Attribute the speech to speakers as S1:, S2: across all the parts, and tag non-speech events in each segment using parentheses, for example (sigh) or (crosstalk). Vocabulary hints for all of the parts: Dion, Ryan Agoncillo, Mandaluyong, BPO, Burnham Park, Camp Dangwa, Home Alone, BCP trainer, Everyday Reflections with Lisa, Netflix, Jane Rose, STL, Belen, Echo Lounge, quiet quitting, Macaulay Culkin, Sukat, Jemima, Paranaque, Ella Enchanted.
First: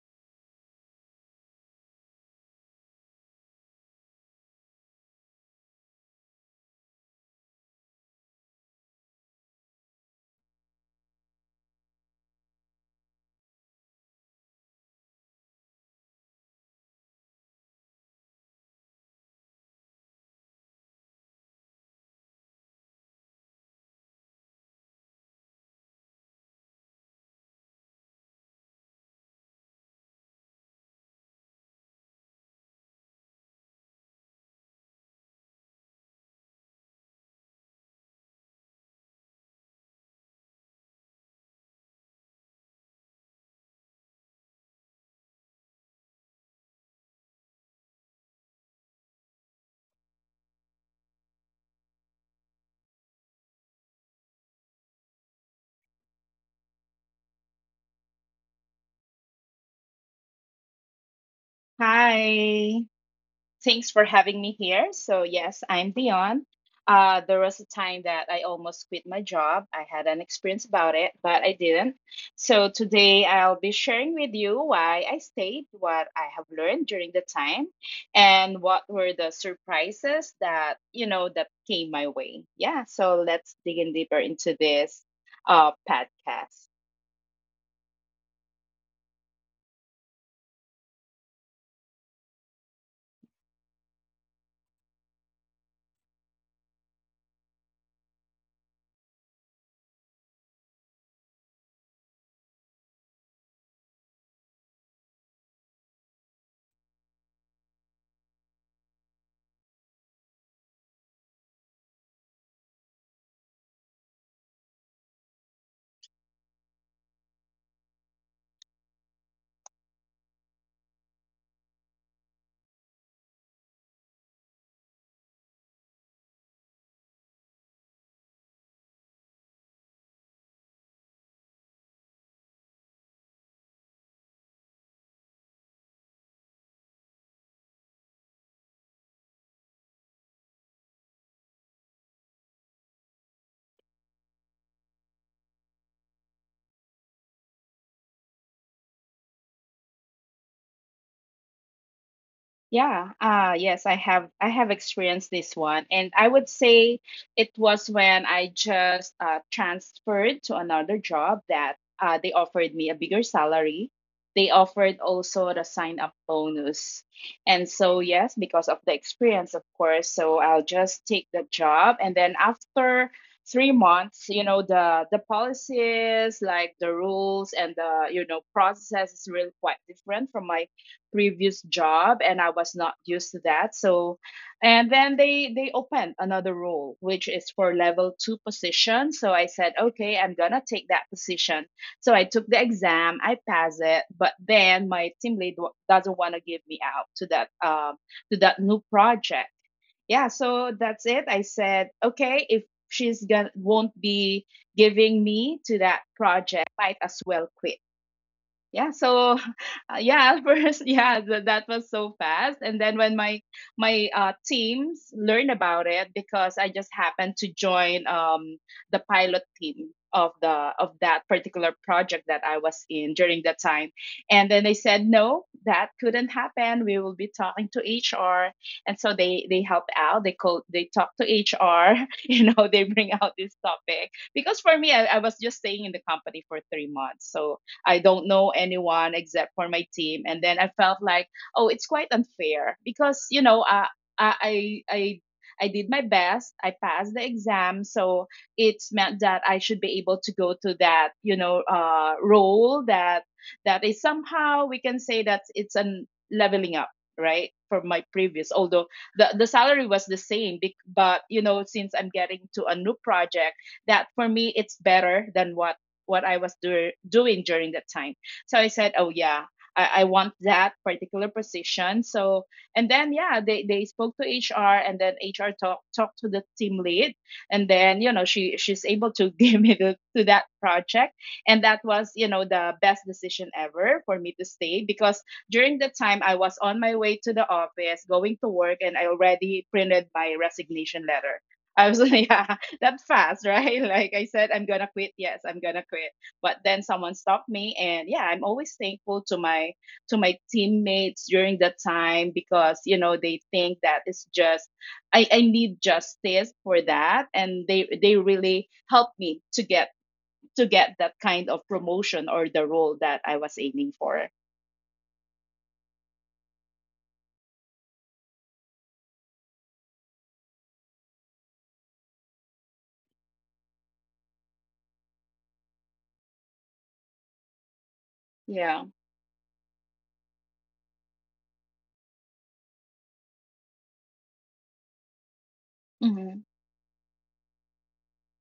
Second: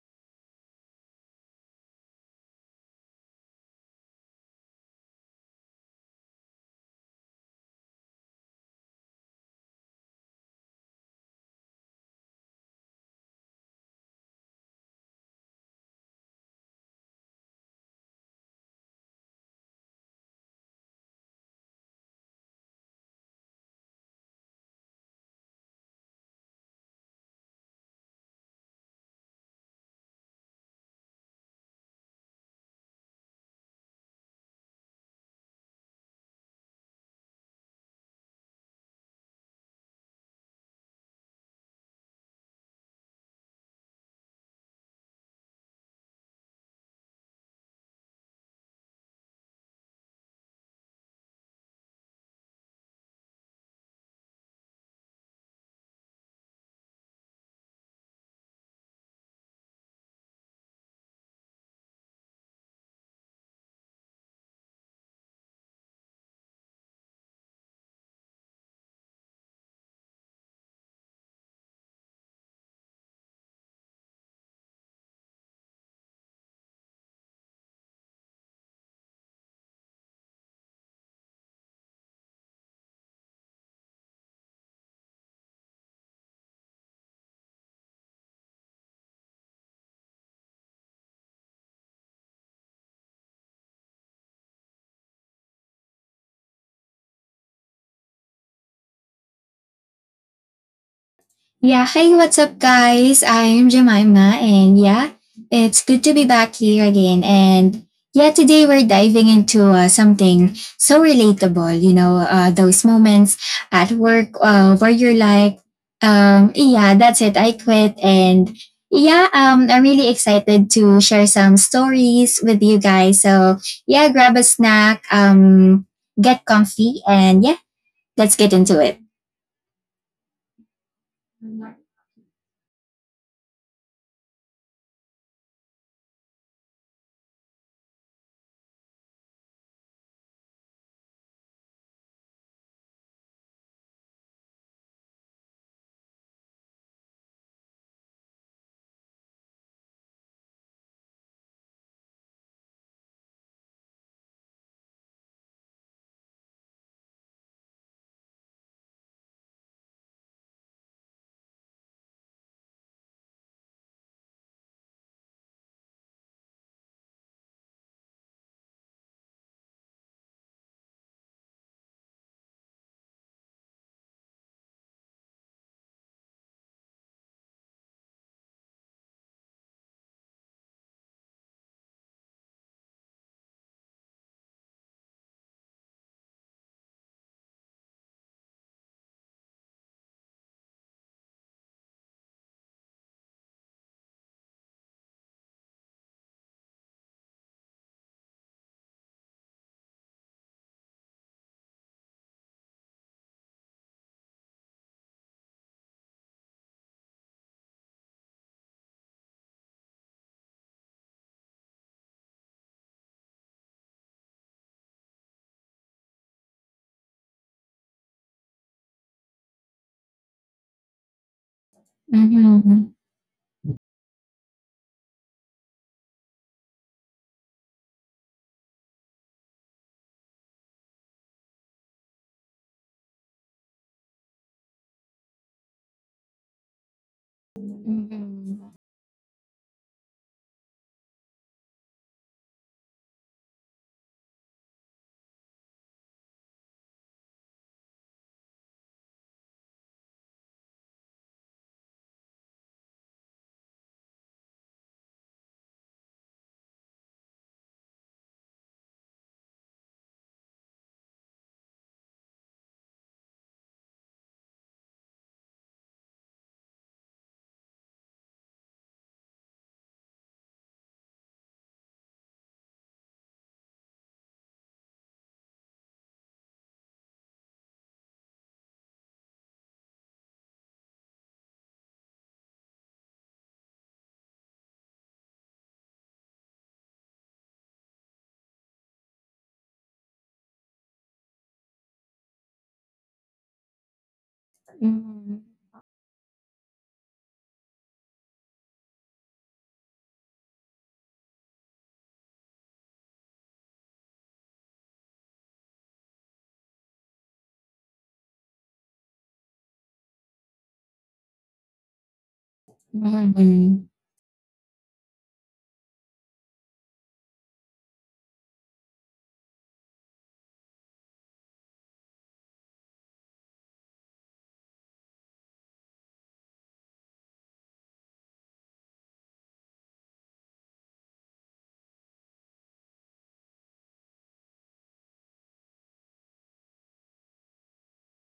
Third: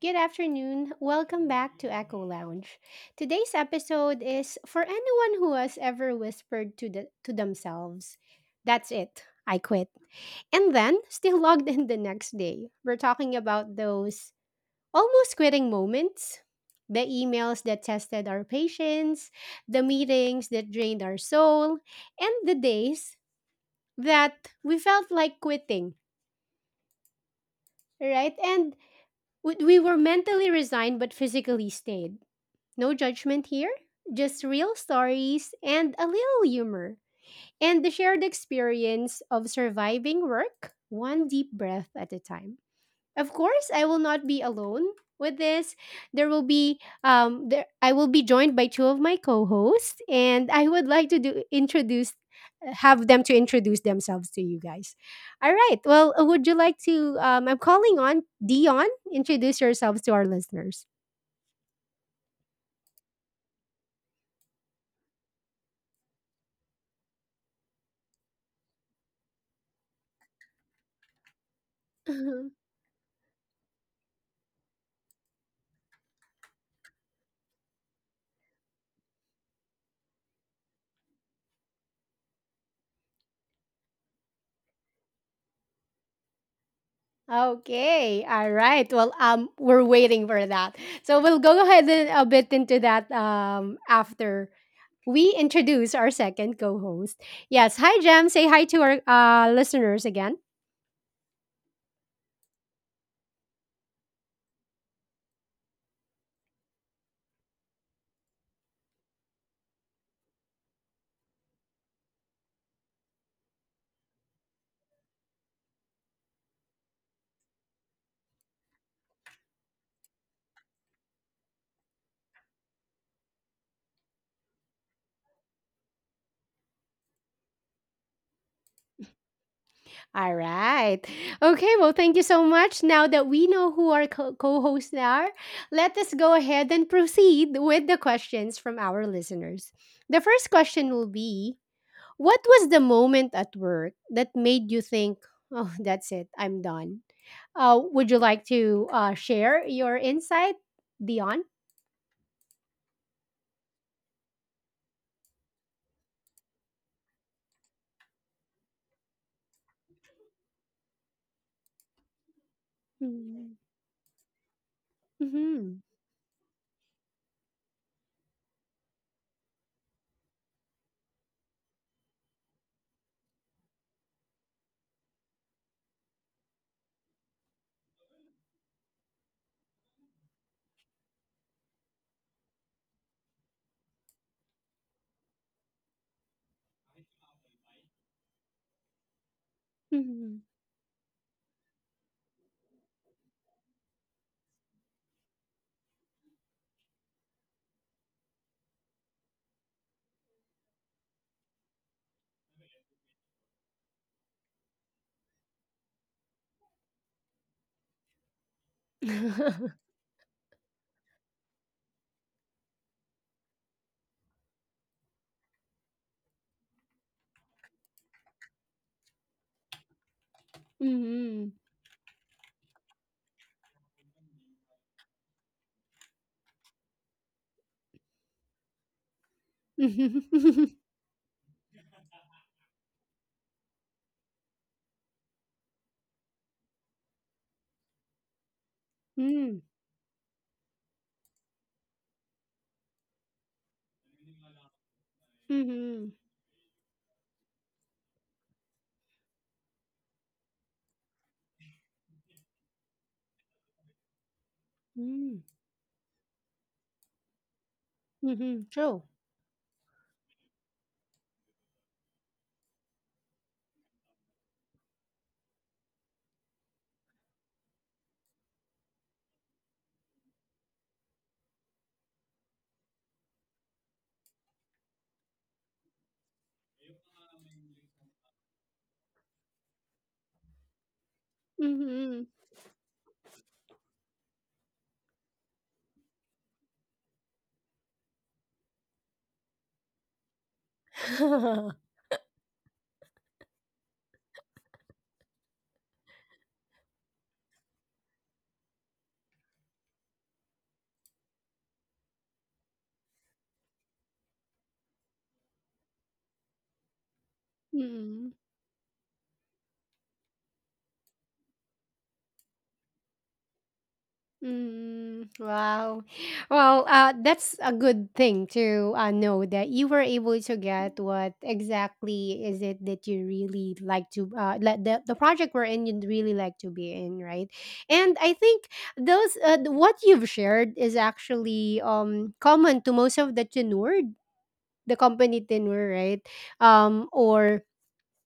S1: good afternoon. Welcome back to Echo Lounge. Today's episode is for anyone who has ever whispered to themselves, "That's it. I quit." And then (laughs) still logged in the next day. We're talking about those almost quitting moments, the emails that tested our patience, the meetings that drained our soul, and the days that we felt like quitting, right? And we were mentally resigned but physically stayed. No judgment here, just real stories and a little humor. And the shared experience of surviving work one deep breath at a time. Of course, I will not be alone with this. There will be there I will be joined by two of my co-hosts and I would like to do introduce have them to introduce themselves to you guys. All right. Well, would you like to I'm calling on Dion, introduce yourselves to our listeners.
S2: Hi. Thanks for having me here. So, yes, I'm Dion. There was a time that I almost quit my job. I had an experience about it, but I didn't.
S1: (laughs)
S2: So today I'll be sharing with you why I stayed, what I have learned during the time, and what were the surprises that, that came my way. Yeah. So let's dig in deeper into this podcast.
S1: Okay. All right. Well, we're waiting for that. So we'll go ahead and a bit into that after we introduce our second co-host. Yes. Hi, Jam. Say hi to our listeners again.
S3: Yeah, hey, what's up, guys? I'm Jemima, and yeah, it's good to be back here again. And yeah, today we're diving into something so relatable, those moments at work where you're like, yeah, that's it, I quit. And yeah, I'm really excited to share some stories with you guys. So yeah, grab a snack, get comfy, and yeah, let's get into it.
S1: All right. Okay. Well, thank you so much. Now that we know who our co-hosts are, let us go ahead and proceed with the questions from our listeners. The first question will be: what was the moment at work that made you think, "Oh, (laughs) that's it. I'm done." Would you like to share your insight, Dion?
S2: Yeah, yes, I have experienced this one, and I would say it was when I just transferred to another job that they offered me a bigger
S1: Mhm.
S2: salary. They offered also the sign up bonus, and so yes, because of the experience, of course. So I'll just take the job, and then after 3 months, you know the policies, like the rules and the you know process is really quite different from my previous job, and I was not used to that. So and then they opened another role which is for level 2 position. So I said, "Okay, I'm
S1: Mhm.
S2: going to take that position." So I took the exam, I passed it, but then my team lead doesn't want to give me out to that new project. Yeah, so that's it. I said, "Okay, if she's going to won't be giving me to that project, might as well quit." Yeah, so
S1: Mhm.
S2: (laughs) yeah, (laughs) first yeah, that was so fast. And then when my teams learned about it, because I just happened to join the pilot team of the of that
S1: Mhm.
S2: particular project that I was
S3: Mhm.
S2: in during that time, and then they said no, that couldn't happen, we will be talking to HR. And so they helped out,
S1: Mhm.
S2: they called,
S1: (laughs)
S2: they talked to HR. (laughs) You know, they bring out this topic because for me, I was just staying in the company for 3 months, so I don't know
S3: Mhm.
S2: anyone except
S1: Mm.
S2: for my team. And then I felt like, oh, it's quite unfair because, you know, I, I, I I did my
S1: Mhm.
S2: best. I passed the exam, so it's meant that I should be able to go to that, you know, role that is somehow we can say that
S1: Mm.
S2: it's an leveling up, right, from my previous.
S1: Mhm. (laughs)
S2: Although
S1: True.
S2: the salary was the same, but you know, since I'm getting to a new project, that for me it's better than what I was doing during that time. So I said, oh yeah, I want that particular position. So and then yeah, they spoke to HR, and then HR talked to the team lead, and then you know she's able to (laughs) give me to that project. And that was, you
S1: Mhm.
S2: know, the best decision ever for me to stay, because during the time I was on my way to the office going to work and I already printed my resignation letter. I was (laughs) yeah, that fast, right? (laughs) Like I said, I'm gonna quit. Yes,
S3: Mhm.
S2: I'm gonna quit. But then someone stopped me, and yeah, I'm always thankful to my teammates during that time, because you know they think that it's just I need justice for that, and they
S1: Mhm. (laughs)
S2: really helped me to get that kind of promotion or the role that I was aiming
S3: Mhm.
S2: for.
S1: Mm, wow. Well, that's a good thing to know that you were able to get what exactly is it that you really like to let the project we're in you'd really like to be in, right? And I think
S2: Yeah.
S1: what you've shared is actually common to most of the tenure, the company tenure, right?
S2: Hmm.
S1: Or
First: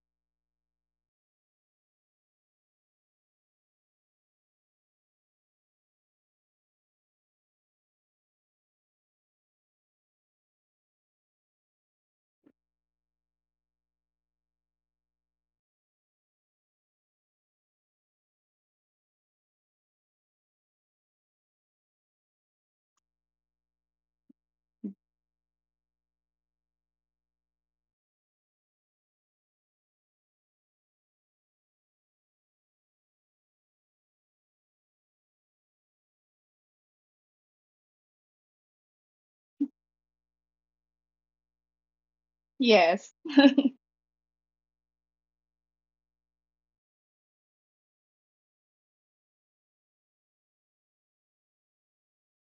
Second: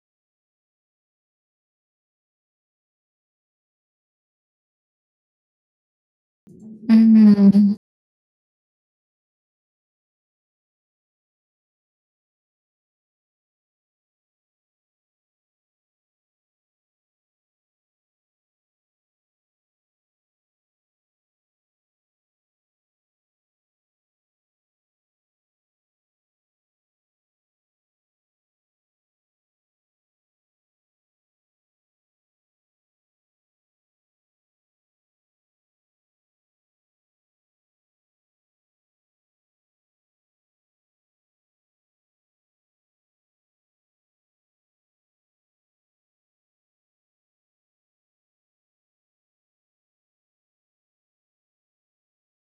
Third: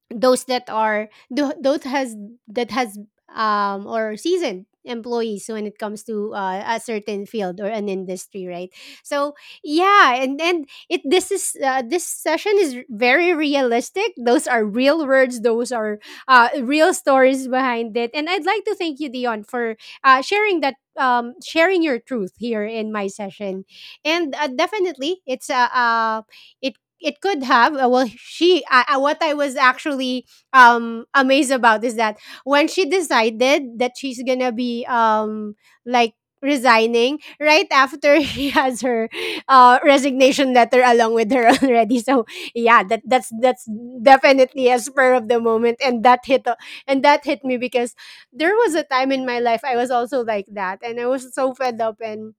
S1: those has or seasoned employees when it comes to a certain field or
S3: Mhm.
S1: an industry, right? So yeah, and it this is this session is very realistic. Those are real words, those are real stories behind it, and I'd like to thank you, Dion, for sharing your truth here in my session. And definitely it's a it it could have what I was actually amazed about is that when she decided that she's gonna be like resigning right after (laughs) she has her resignation letter along with her (laughs) already. So yeah, that
S2: Yes.
S1: that's that's definitely a spur of the moment, and that hit me, because there was a time in my life I was also like that and I was so fed up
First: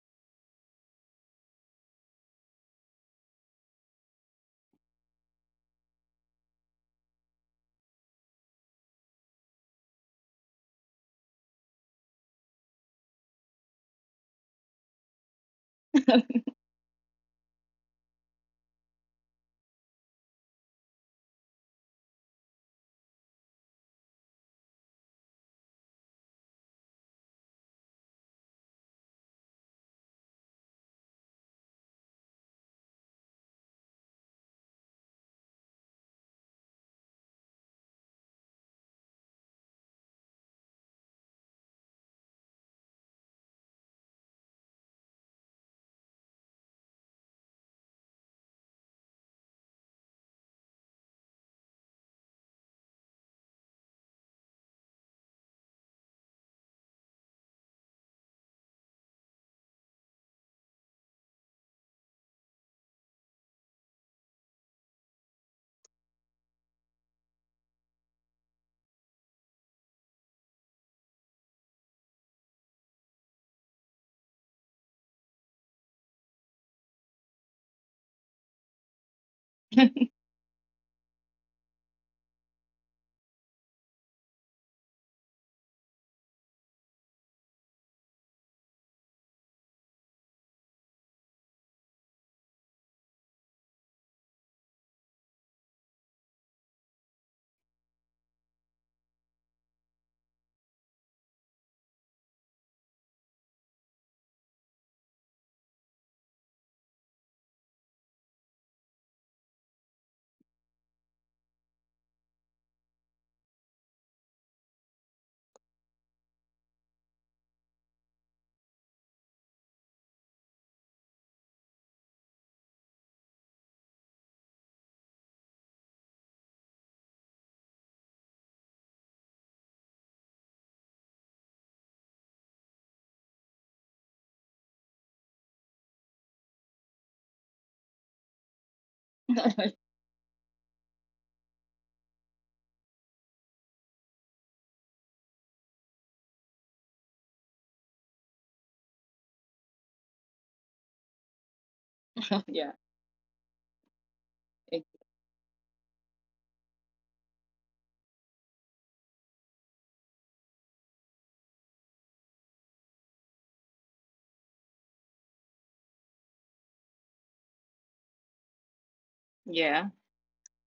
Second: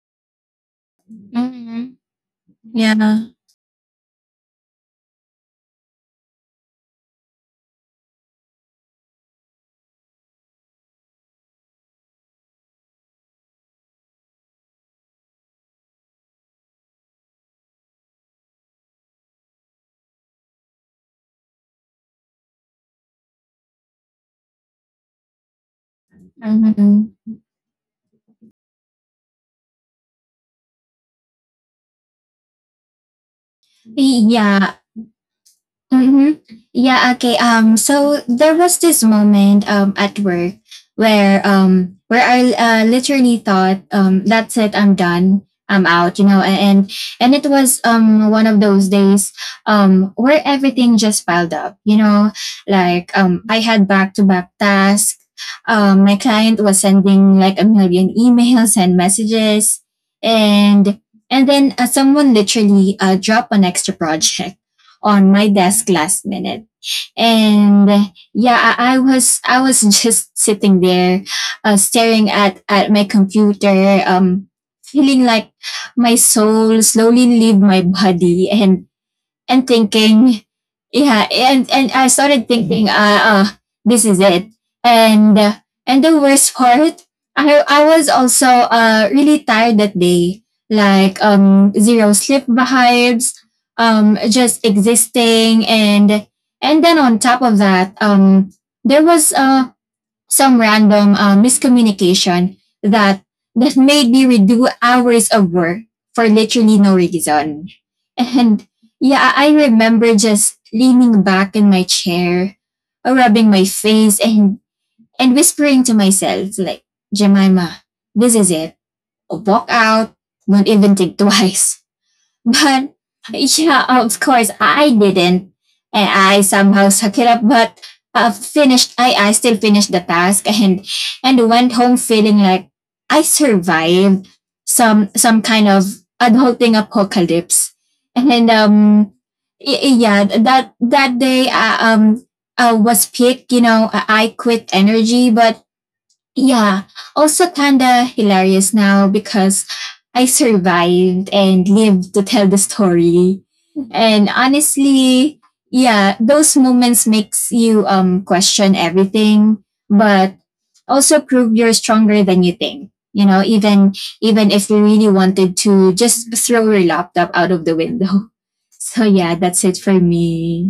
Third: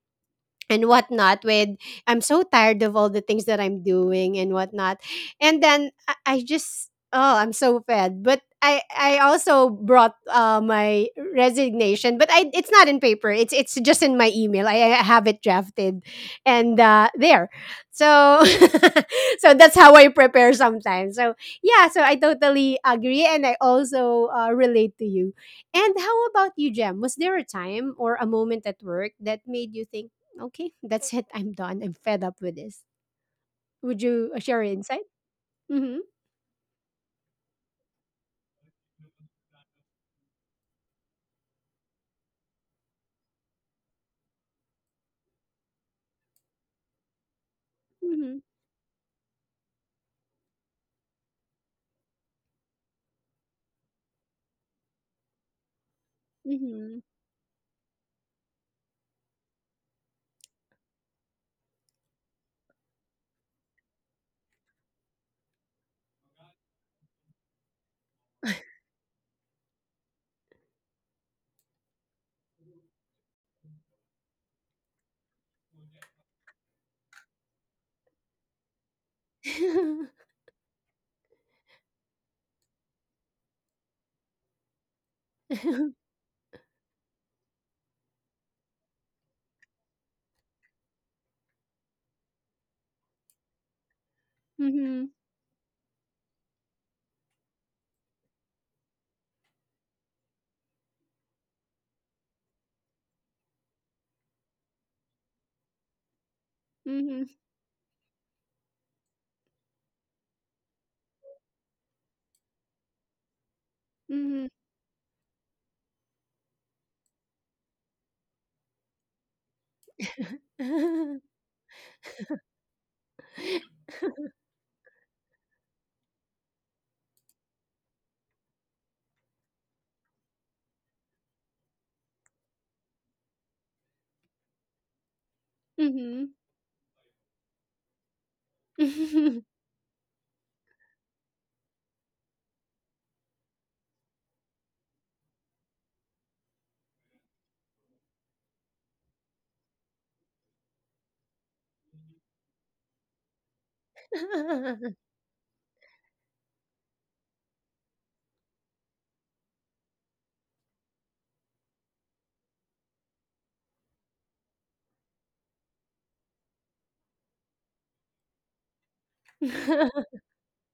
S1: and whatnot with
S3: Mhm.
S1: I'm so tired of all the
S3: Yeah.
S1: things that I'm doing and whatnot. And then I just, oh, I'm so fed, but I also brought my resignation, but I it's not in paper, it's just in my email. I have it drafted and there so (laughs) so that's how I prepare sometimes. So yeah, so I totally agree, and I also relate to you. And how about you, Jem? Was
S3: Mhm.
S1: there a time or a moment at work that made you think, okay, that's it, I'm done, I'm fed up with this? Would you share your
S3: Yeah.
S1: insight? Mm-hmm.
S3: Mm-hmm. Yeah, okay. So there was this moment at work where I literally thought that's it, I'm done, I'm out, and it was
S1: Mm-hmm.
S3: one of those days where everything just piled up, like I had back to back tasks, my client was
S1: Mm-hmm.
S3: sending like a million (laughs) emails and messages, and and then someone literally dropped an extra project on my desk last minute. And yeah, I was (laughs) just sitting there, staring at my computer, feeling like my soul slowly leave my body, and
S2: (laughs)
S3: thinking, yeah, and I started thinking, this is it. And uh,
S1: (laughs)
S3: and the worst part, I was also really tired that day, like zero sleep vibes, just
S1: Mm-hmm.
S3: existing, and then on top of that, there was some random miscommunication that that made me redo hours of work for literally no
S1: Mm-hmm.
S3: reason. And yeah, I remember just leaning back in my chair, rubbing my face
S1: Mm-hmm.
S3: and whispering to myself like, Jemima, this is it. Walk out. Don't even think twice. But yeah, of course I didn't, and I somehow suck it up. But I finished. I still finished the task and went home feeling like I survived some kind
S1: (laughs)
S3: of
S1: Mm-hmm.
S3: adulting apocalypse. And yeah, that day was peak. You know, I quit energy, but yeah, also kinda hilarious now because I survived and lived to tell the
S2: Yeah.
S3: story. And
S2: It-
S3: honestly, yeah, those moments makes you question everything, but also prove you're stronger than you think. You know, even even if you really wanted to just throw your laptop out of the window. (laughs) So yeah, that's it for
S2: yeah.
S3: me.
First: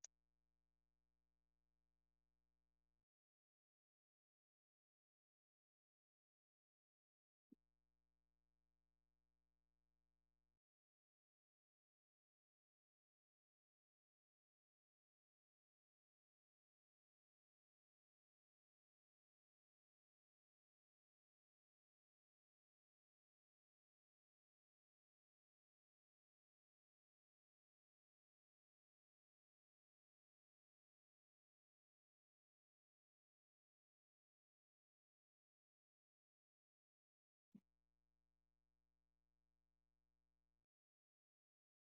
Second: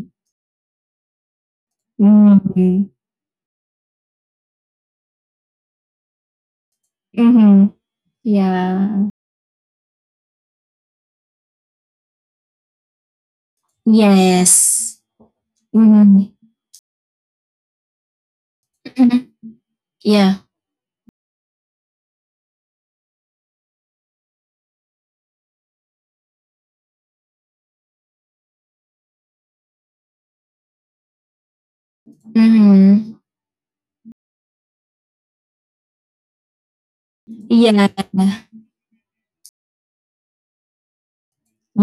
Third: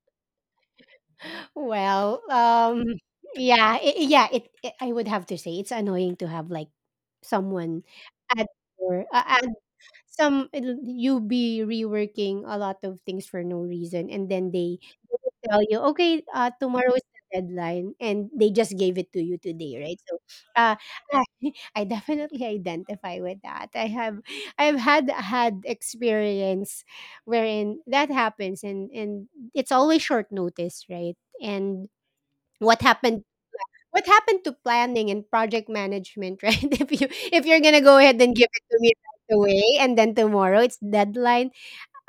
S1: (laughs) Well,
S3: Mm-hmm.
S1: yeah, yeah. I would have to say it's annoying to have like
S3: Mm-hmm.
S1: someone add your
S3: Yeah.
S1: add Some it'll you be reworking a lot of things for no reason, and then they
S3: Yes.
S1: will tell you, "Okay,
S3: Mhm.
S1: tomorrow is the deadline," and they just gave it to you
S3: Mhm.
S1: today, right? So,
S3: Yeah.
S1: uh, (laughs) I I definitely identify with that. I've had experience wherein that happens, and it's always short notice, right? And what happened
S3: Mhm.
S1: what happened to planning and project management, (laughs) right? If you're gonna go
S3: Yeah.
S1: ahead and give it to me right away, and then tomorrow it's deadline.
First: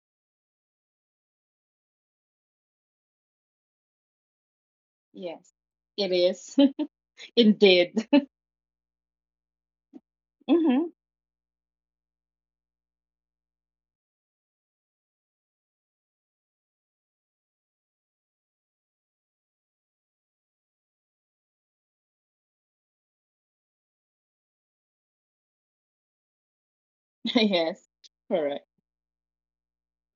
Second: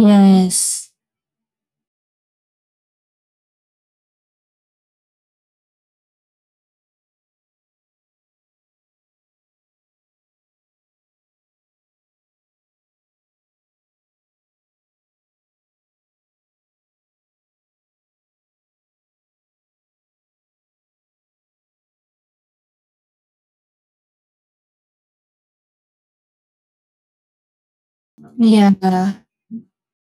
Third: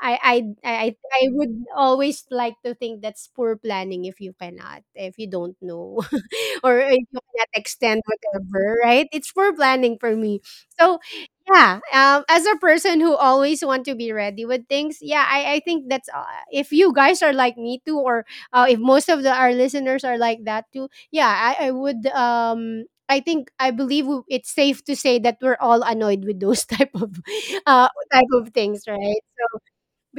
S1: I I I would always like to think that's poor planning if you cannot, if you
S2: Yes.
S1: don't know,
S2: It is.
S1: (laughs) or if you
S2: (laughs)
S1: cannot extend
S2: Indeed.
S1: whatever, right? It's for planning for me.
S2: (laughs) Mhm.
S1: So yeah, as a person who always want to be ready with things, yeah, I think that's if you guys are like me too, or if most of the, our listeners are like that too, yeah, I would I think I believe it's safe to say that we're all annoyed with those (laughs)
S2: (laughs) Yes.
S1: type of
S2: Correct.
S3: Yeah.
S1: things, right?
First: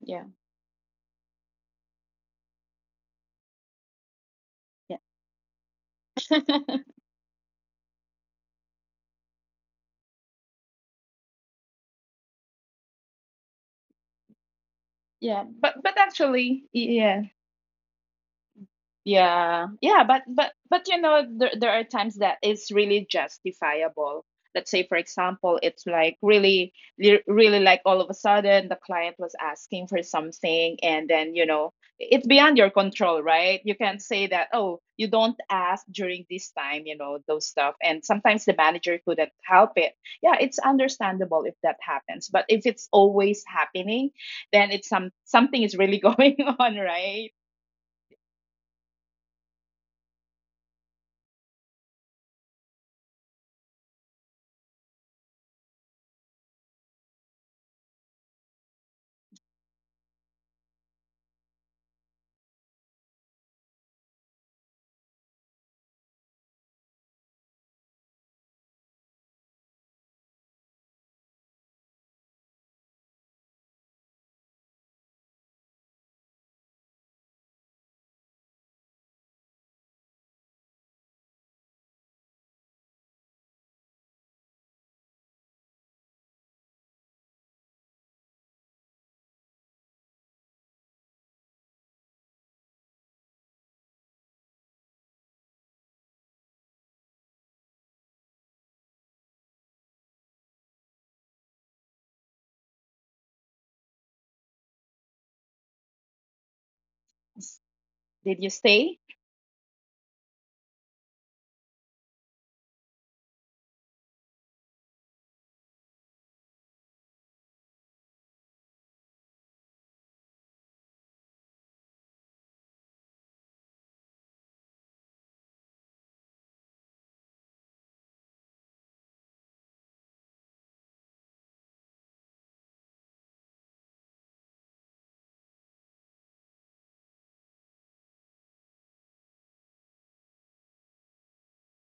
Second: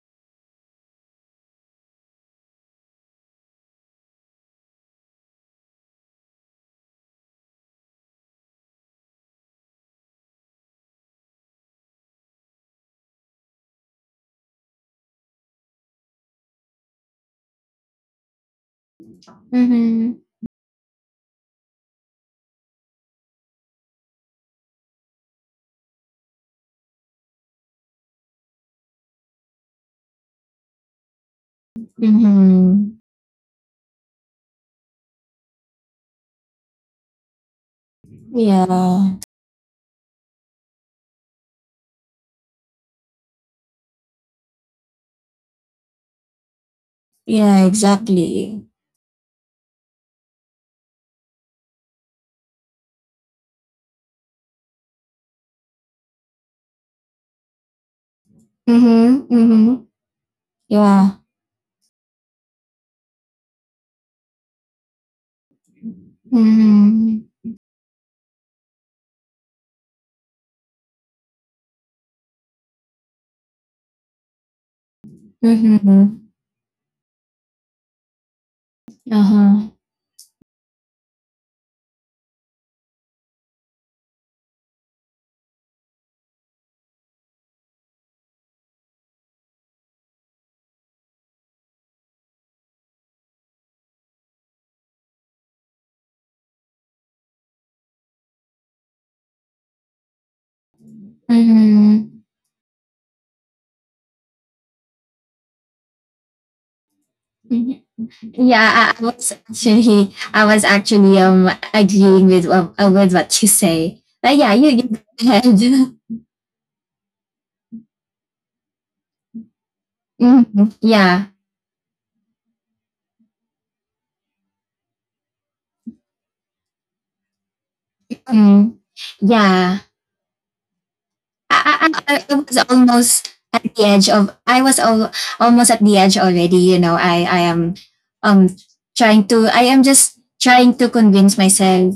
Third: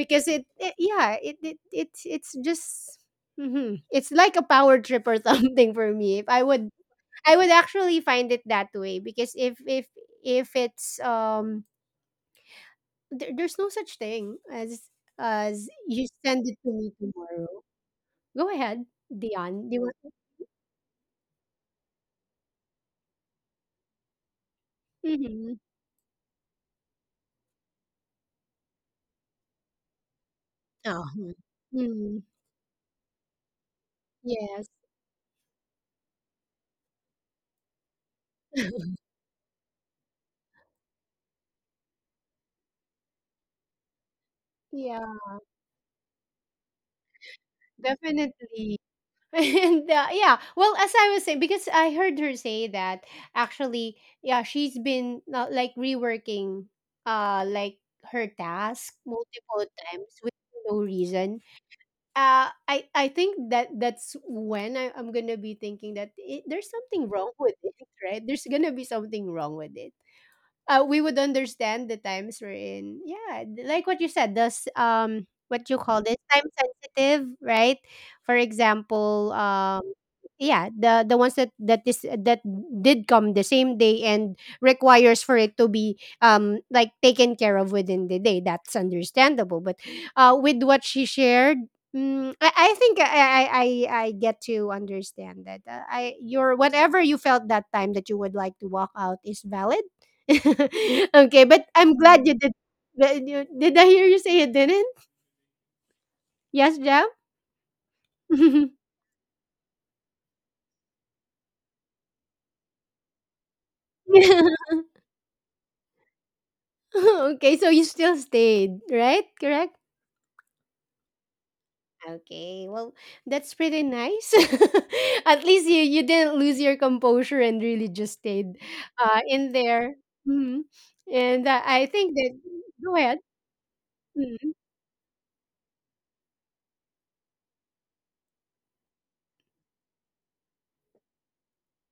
S2: Yeah.
S1: it yeah, it's just it's like a power
S2: Yeah.
S1: trip or (laughs) something for me. If I would
S2: (laughs)
S1: I would actually find it that way because if it's there, there's no such thing
S2: Yeah,
S1: as
S2: but
S1: you send it
S2: actually
S1: to me
S2: yes.
S1: tomorrow. Go ahead,
S2: Yeah,
S1: Dion. Do you
S2: yeah,
S1: want?
S2: but
S3: Mhm.
S2: but you know, there are times that it's really justifiable. Let's say, for example,
S1: Mm-hmm.
S2: it's like really, really like all of a sudden the client was asking for something, and
S1: Oh,
S2: then you know it's
S1: mm,
S2: beyond your
S3: Mhm.
S2: control, right? You can't say that, oh,
S1: yes.
S2: you don't ask during this time, you know, those stuff. And sometimes the manager
S3: Yeah.
S2: couldn't help it. Yeah, it's understandable if that happens, but if it's always happening, then it's
S1: Yeah,
S2: something is really (laughs) going on, right?
S3: Yeah. Exactly.
S1: definitely. (laughs) And yeah, well, as I was saying, because I heard her say that actually, yeah, she's been like reworking, uh, like her task
S3: Mhm.
S1: multiple
S3: Mhm.
S1: times with no
S3: Yeah.
S1: reason. I think that that's when I'm gonna be thinking that there's something
S3: Mhm.
S1: wrong with it, right? There's gonna be something wrong with it. We would understand the times we're in. Yeah, like what you said, this what you call
S3: Mhm.
S1: this, time sensitive, right? For
S3: Uh
S1: example,
S3: huh.
S1: yeah, the ones that that is that did come the same day and requires for it to be like taken care of within the day. That's understandable, but with what she shared. Mm, I think I get to understand that I your whatever you felt that time that you would like to walk out is valid. (laughs) Okay, but I'm
S3: Mhm.
S1: glad you did. Did I hear you say you didn't? Yes, Jam?
S3: Mhm.
S2: Did you
S1: (laughs)
S3: Yeah, I
S2: stay?
S3: I was actually, I was actually agreeing with with what you say. But yeah, you
S1: (laughs)
S3: go ahead. (laughs)
S1: Okay, so you still stayed, right? Correct?
S3: Mhm. Yeah.
S1: Okay, well, that's pretty nice. (laughs) At least you, you didn't lose your composure and really just stayed
S3: Mm.
S1: in
S3: Yeah.
S1: there. Mhm. And I
S3: I,
S1: think
S3: I, I
S1: that,
S3: was
S1: go ahead.
S3: almost at the edge of
S1: Mm,
S3: almost at the edge already, you know. I am um trying to I am just trying to convince myself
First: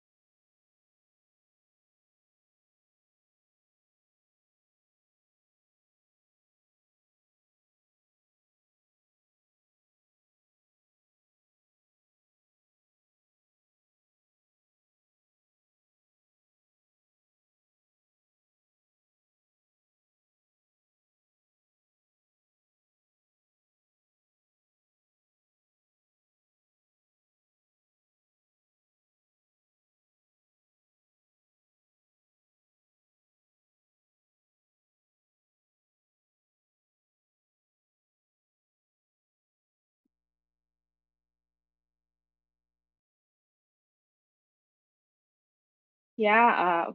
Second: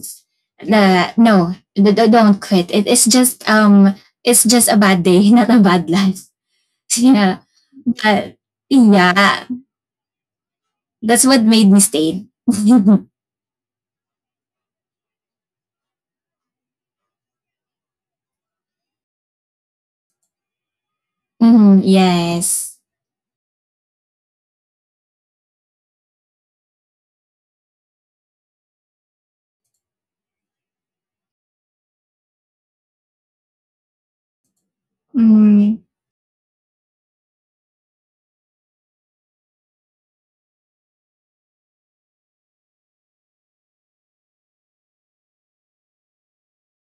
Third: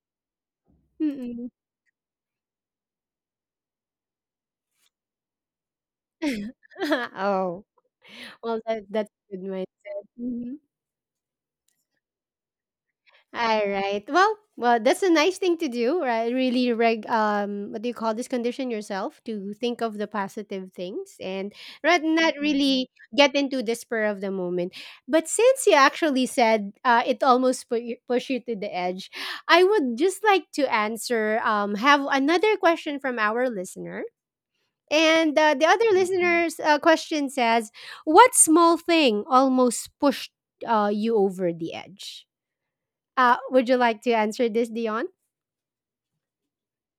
S1: mm,
S3: that
S1: mm.
S3: no, don't quit, it, it's just a bad day, (laughs) not a bad life. (laughs)
S1: (laughs)
S3: Yeah,
S1: Oh,
S3: but
S1: well, that, that's good
S3: yeah,
S1: mindset. Mm-hmm.
S3: that's what made me stay. (laughs)
S1: All right. Well, well, that's a nice thing to do, right? Really, what do you call this? Condition yourself to think of the positive things and
S3: Mhm,
S1: right, not
S3: yes.
S1: really get into the spur of the moment. But since you actually said it almost put you, push you to the edge, I would just like to answer, have another question from our listener. And the
S3: Mm-hmm.
S1: other listener's question says, what small thing almost pushed you over the edge? Would you like to answer this, Dion?
S2: Yeah,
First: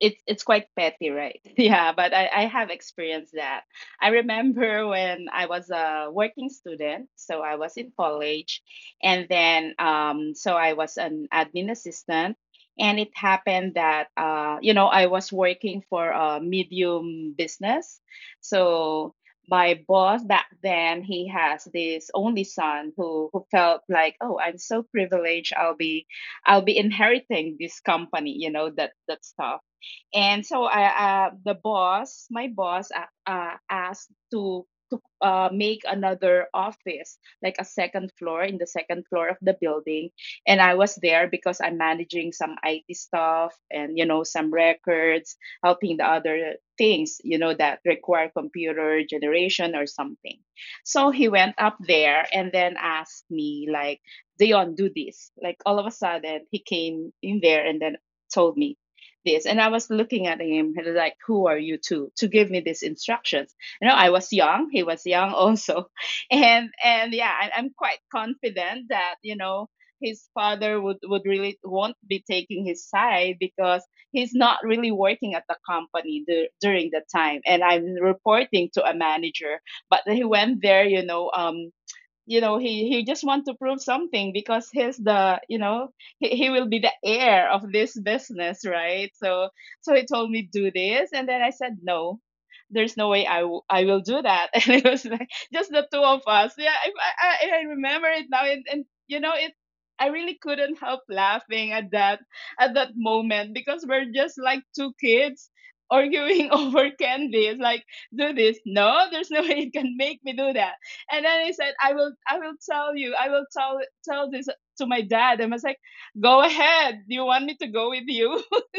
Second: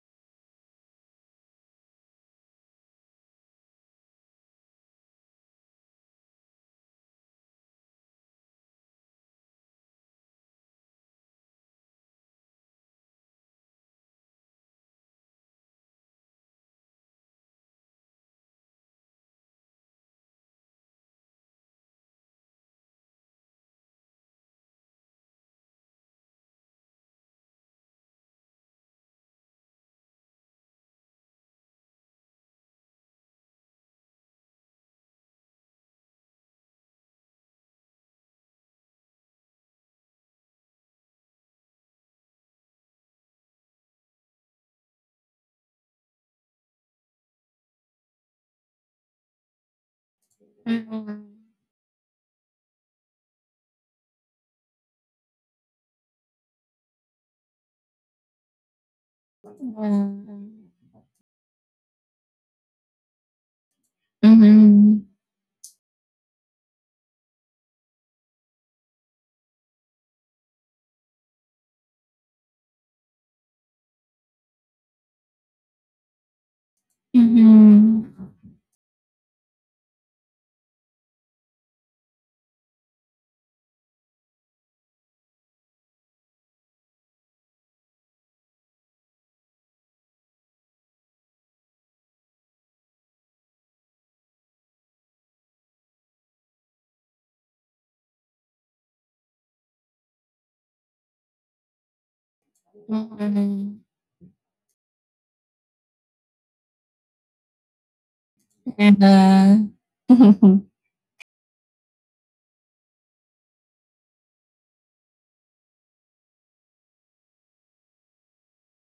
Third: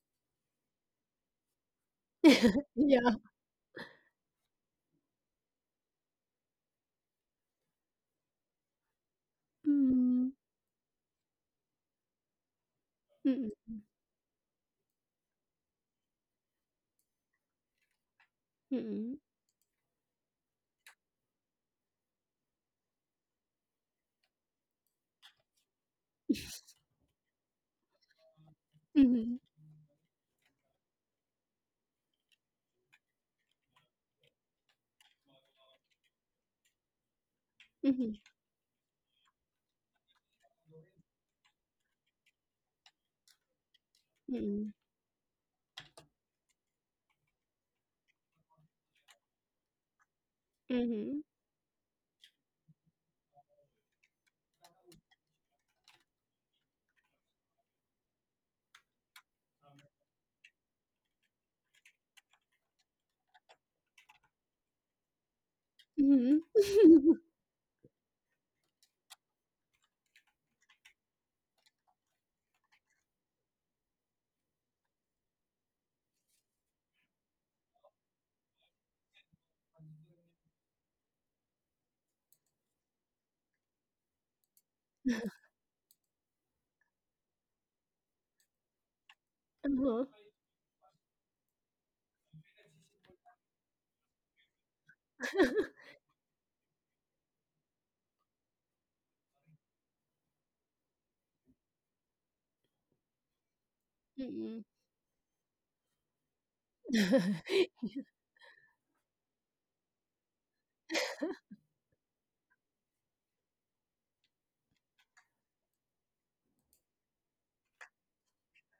S2: it's quite petty, right? (laughs) Yeah, but I have
S1: Yeah.
S2: experienced that. I remember when I was a working student, so I was in college, and then
S1: Mm,
S2: so I was an admin assistant, and it
S1: mm,
S2: happened that you know I was working for a medium business, so
S1: mm,
S2: my boss back then, he has this only son who felt like, oh, I'm so privileged, I'll be I'll be inheriting this company, you know, that
S1: mhm,
S2: stuff. And so the boss, my boss, asked to make another office, like a second
S1: mhm,
S2: floor in the second floor of the building. And I was there because I'm managing some IT stuff and you know some
S1: mhm,
S2: records, helping the other things you know that require computer generation or something. So
S3: Mm-hmm.
S1: mhm,
S2: he went up there and then asked me like, "Dion, do this." Like all of a sudden, he came in there and then told me this. And I was looking at him like, who are you to give me these instructions? You know, I was young, he
S3: Mm-hmm.
S2: was young (laughs) also.
S1: mhm.
S2: And
S1: (laughs)
S2: yeah, I'm quite confident that, you know, his father would really won't be taking his side because he's not really working at the company during the time, and I'm
S3: Mm-hmm.
S2: reporting to a manager. But he went there, you know, you know he just want to prove something because he's the you know he will be the heir of this business, right? So so he
S1: Uh-huh,
S2: told me, "Do this." And then I said, "No, there's no way I will do that." (laughs) And it was like just the two of us. Yeah, if I I remember it now, and you know it, I really couldn't help laughing at that moment,
S3: Ừm,
S2: because we're
S1: mm.
S2: just like
S1: Mm.
S2: two kids arguing (laughs) over candies like, "Do this." "No, there's no
S3: à.
S2: way you can make me do
S3: Ừm,
S2: that." And then he said, I will tell you, I will tell this to my dad." And I was like, "Go ahead. Do you want me to go with you?" (laughs)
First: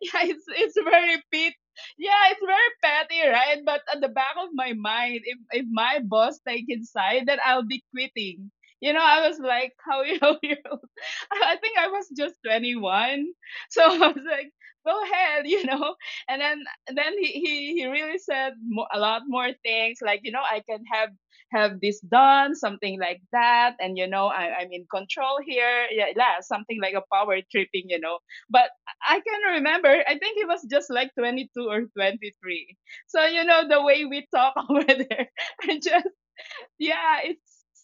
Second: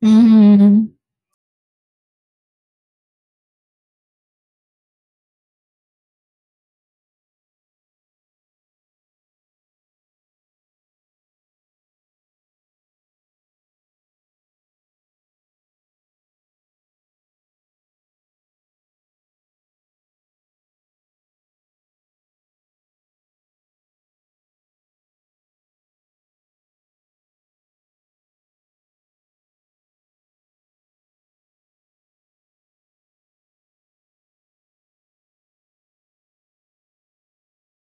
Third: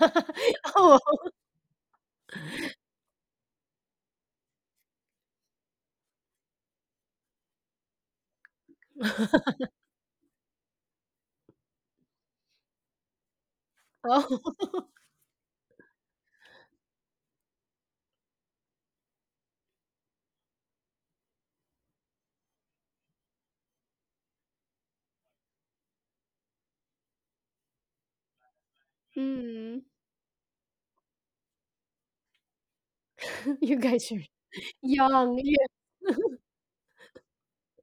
S2: Yeah,
S3: ừm,
S2: it's
S1: Oh,
S2: very pit yeah, it's very petty, right? But at the back of my mind, if my boss take inside, then I'll be quitting. You know, I was
S1: (laughs)
S2: like, how, (laughs) you know, I think I was just 21. (laughs) So I was like,
S1: oh,
S2: go ahead, (laughs) you know. And then he really said a lot more things like, you know, I can have this done, something like that, and you know, I'm in control here. Yeah, yeah, something like a power tripping, you know. But I can
S1: mm.
S2: remember, I think he was just like 22 or 23. So you
S1: (laughs)
S2: know
S1: You
S2: the way
S1: guys are
S2: we talk (laughs) over there,
S1: young. Yeah.
S2: I just yeah, it's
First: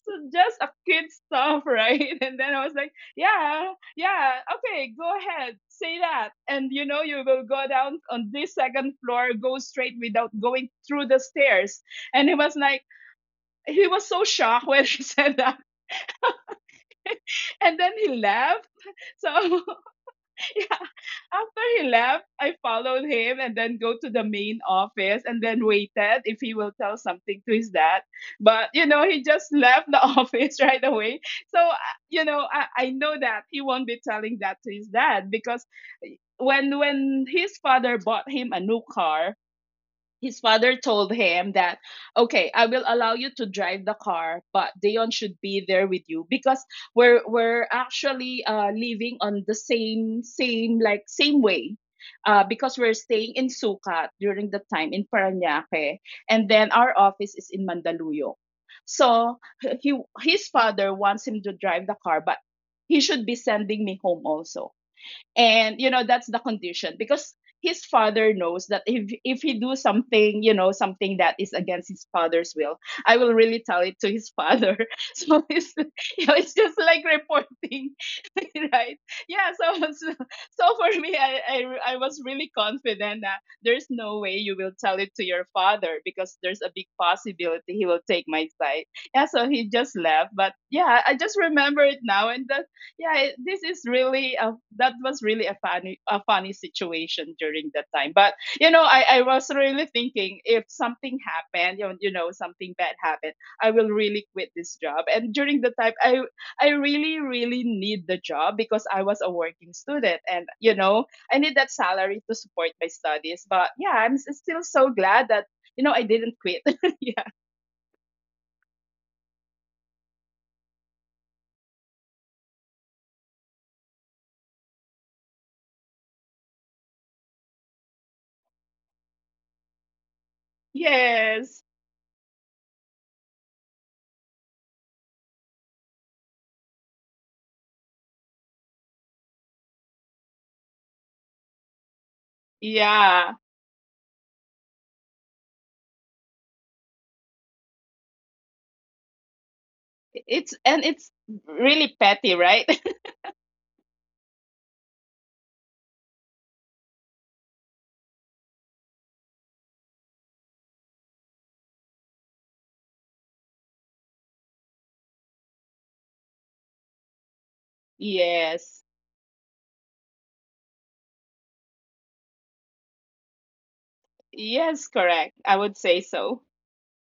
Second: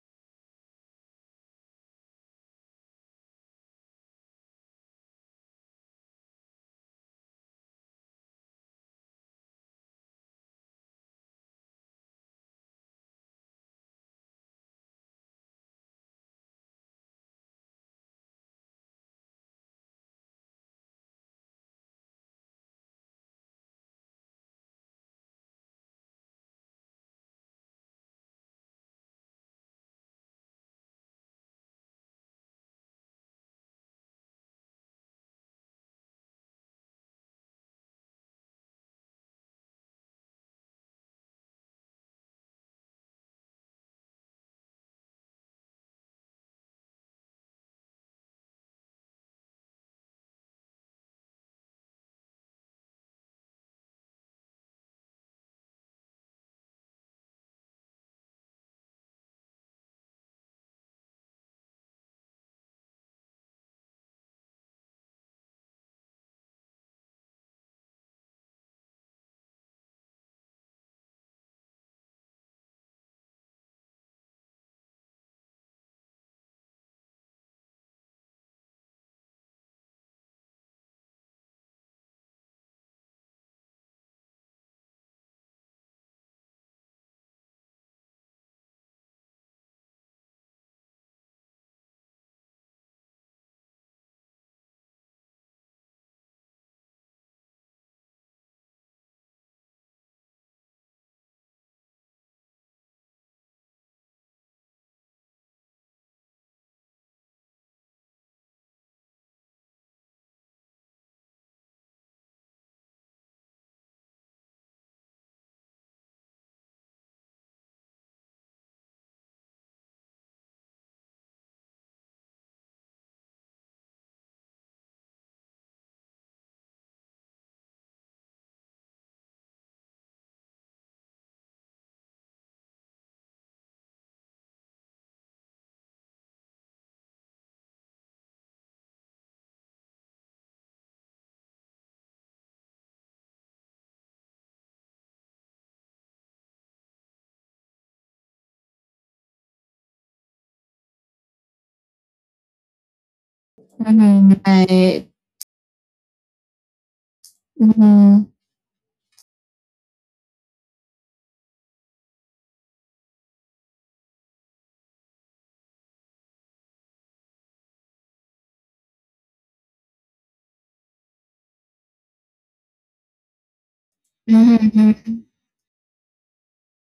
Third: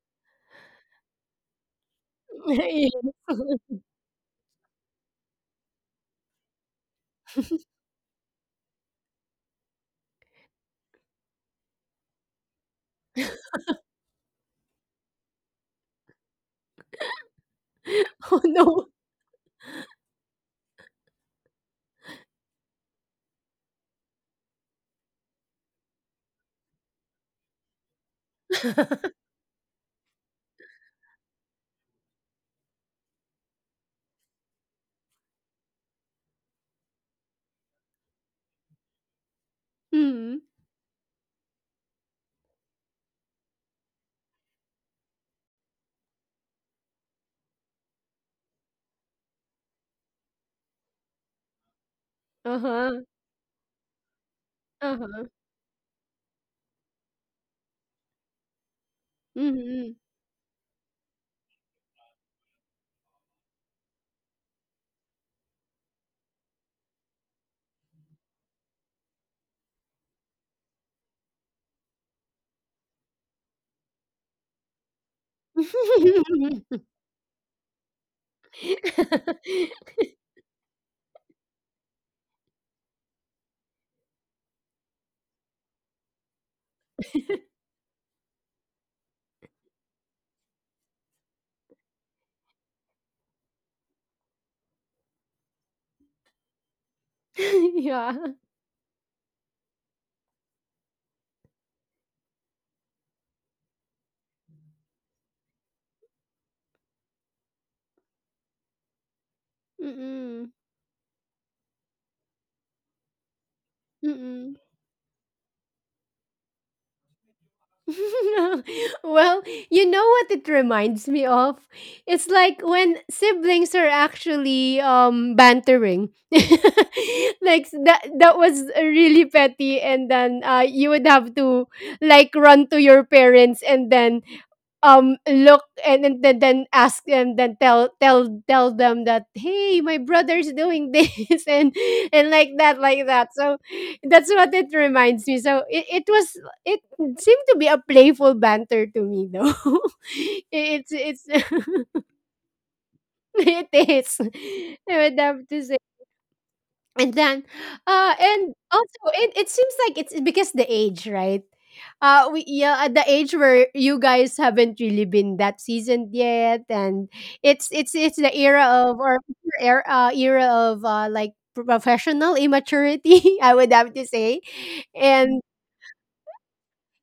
S2: so, just a kid stuff, right? (laughs) And then I was like, yeah,
S1: (laughs)
S2: yeah, okay, go ahead, say that. And you know, you will go down on this second floor, go straight without going through the stairs. And he was like, he was so shocked (laughs) when she said that. And then he
S1: Oh
S2: laughed.
S1: no.
S2: So after he left, I followed him and then go to the main office and then waited if he will tell something to his dad. But you know, he
S1: (laughs)
S2: just left the (laughs) office right away. So you know, I know that he won't be telling that to his dad, because when his father bought him a new car, his
S1: Mm.
S2: father told him that, okay, I will allow you to drive the car, but Dion should be there with you because we're actually living on the same like same way, because we're
S1: Uh-huh.
S2: staying in Sukat during the time in
S1: Uh-huh.
S2: Paranaque, and then our office is in Mandaluyong. So he—
S1: Mm-hmm.
S2: his father wants him to drive the car, but he should be sending me home also, and you know that's the condition, because his father knows that if he do something, you know, something that is against his father's will, I will really tell it to his father. (laughs) So it's, you know, it's just
S1: (laughs)
S2: like reporting. (laughs) Right. yeah
S1: (laughs)
S2: so so, so for me I was really confident that there's no way you will tell it to your father, because there's a big possibility he will take my side. Yeah, so he just left, but yeah, I just remember it now. And that yeah, this is really a— that was really a funny, a funny situation during that time.
S1: Yeah.
S2: But you know, I was really thinking, if something happened, you know, something bad happened, I will really quit this job. And during the time I really really need the job, because I was a working student.
S1: Mm-mm.
S2: And you know, I need that salary to support my studies. But yeah,
S1: Mm-mm.
S2: still so glad that, you know, I didn't quit. (laughs) Yeah.
S1: (laughs) Well, you know what it reminds me of? It's like when siblings are actually bantering. (laughs) Like that that was really petty, and then you would have
S2: Yes.
S1: to like run to your parents and then look and then ask them, then tell them that hey, my brother's doing this, (laughs) and like that, like that.
S2: Yeah,
S1: So that's what it reminds me. So it was it. It seemed to be a playful banter to me though. (laughs)
S2: it's— and it's
S1: It's
S2: really petty, right? (laughs)
S1: (laughs) It is, I
S3: này,
S1: would have to say. And then
S3: ừm, ừm,
S1: and also it seems like it's because the age, right? We yeah, at the age where you guys haven't really been that seasoned yet, and it's the era
S2: Yes.
S1: of or era, era of like professional immaturity, (laughs) I would have to say.
S2: Yes,
S3: ừm,
S2: correct.
S1: And
S2: I would say so.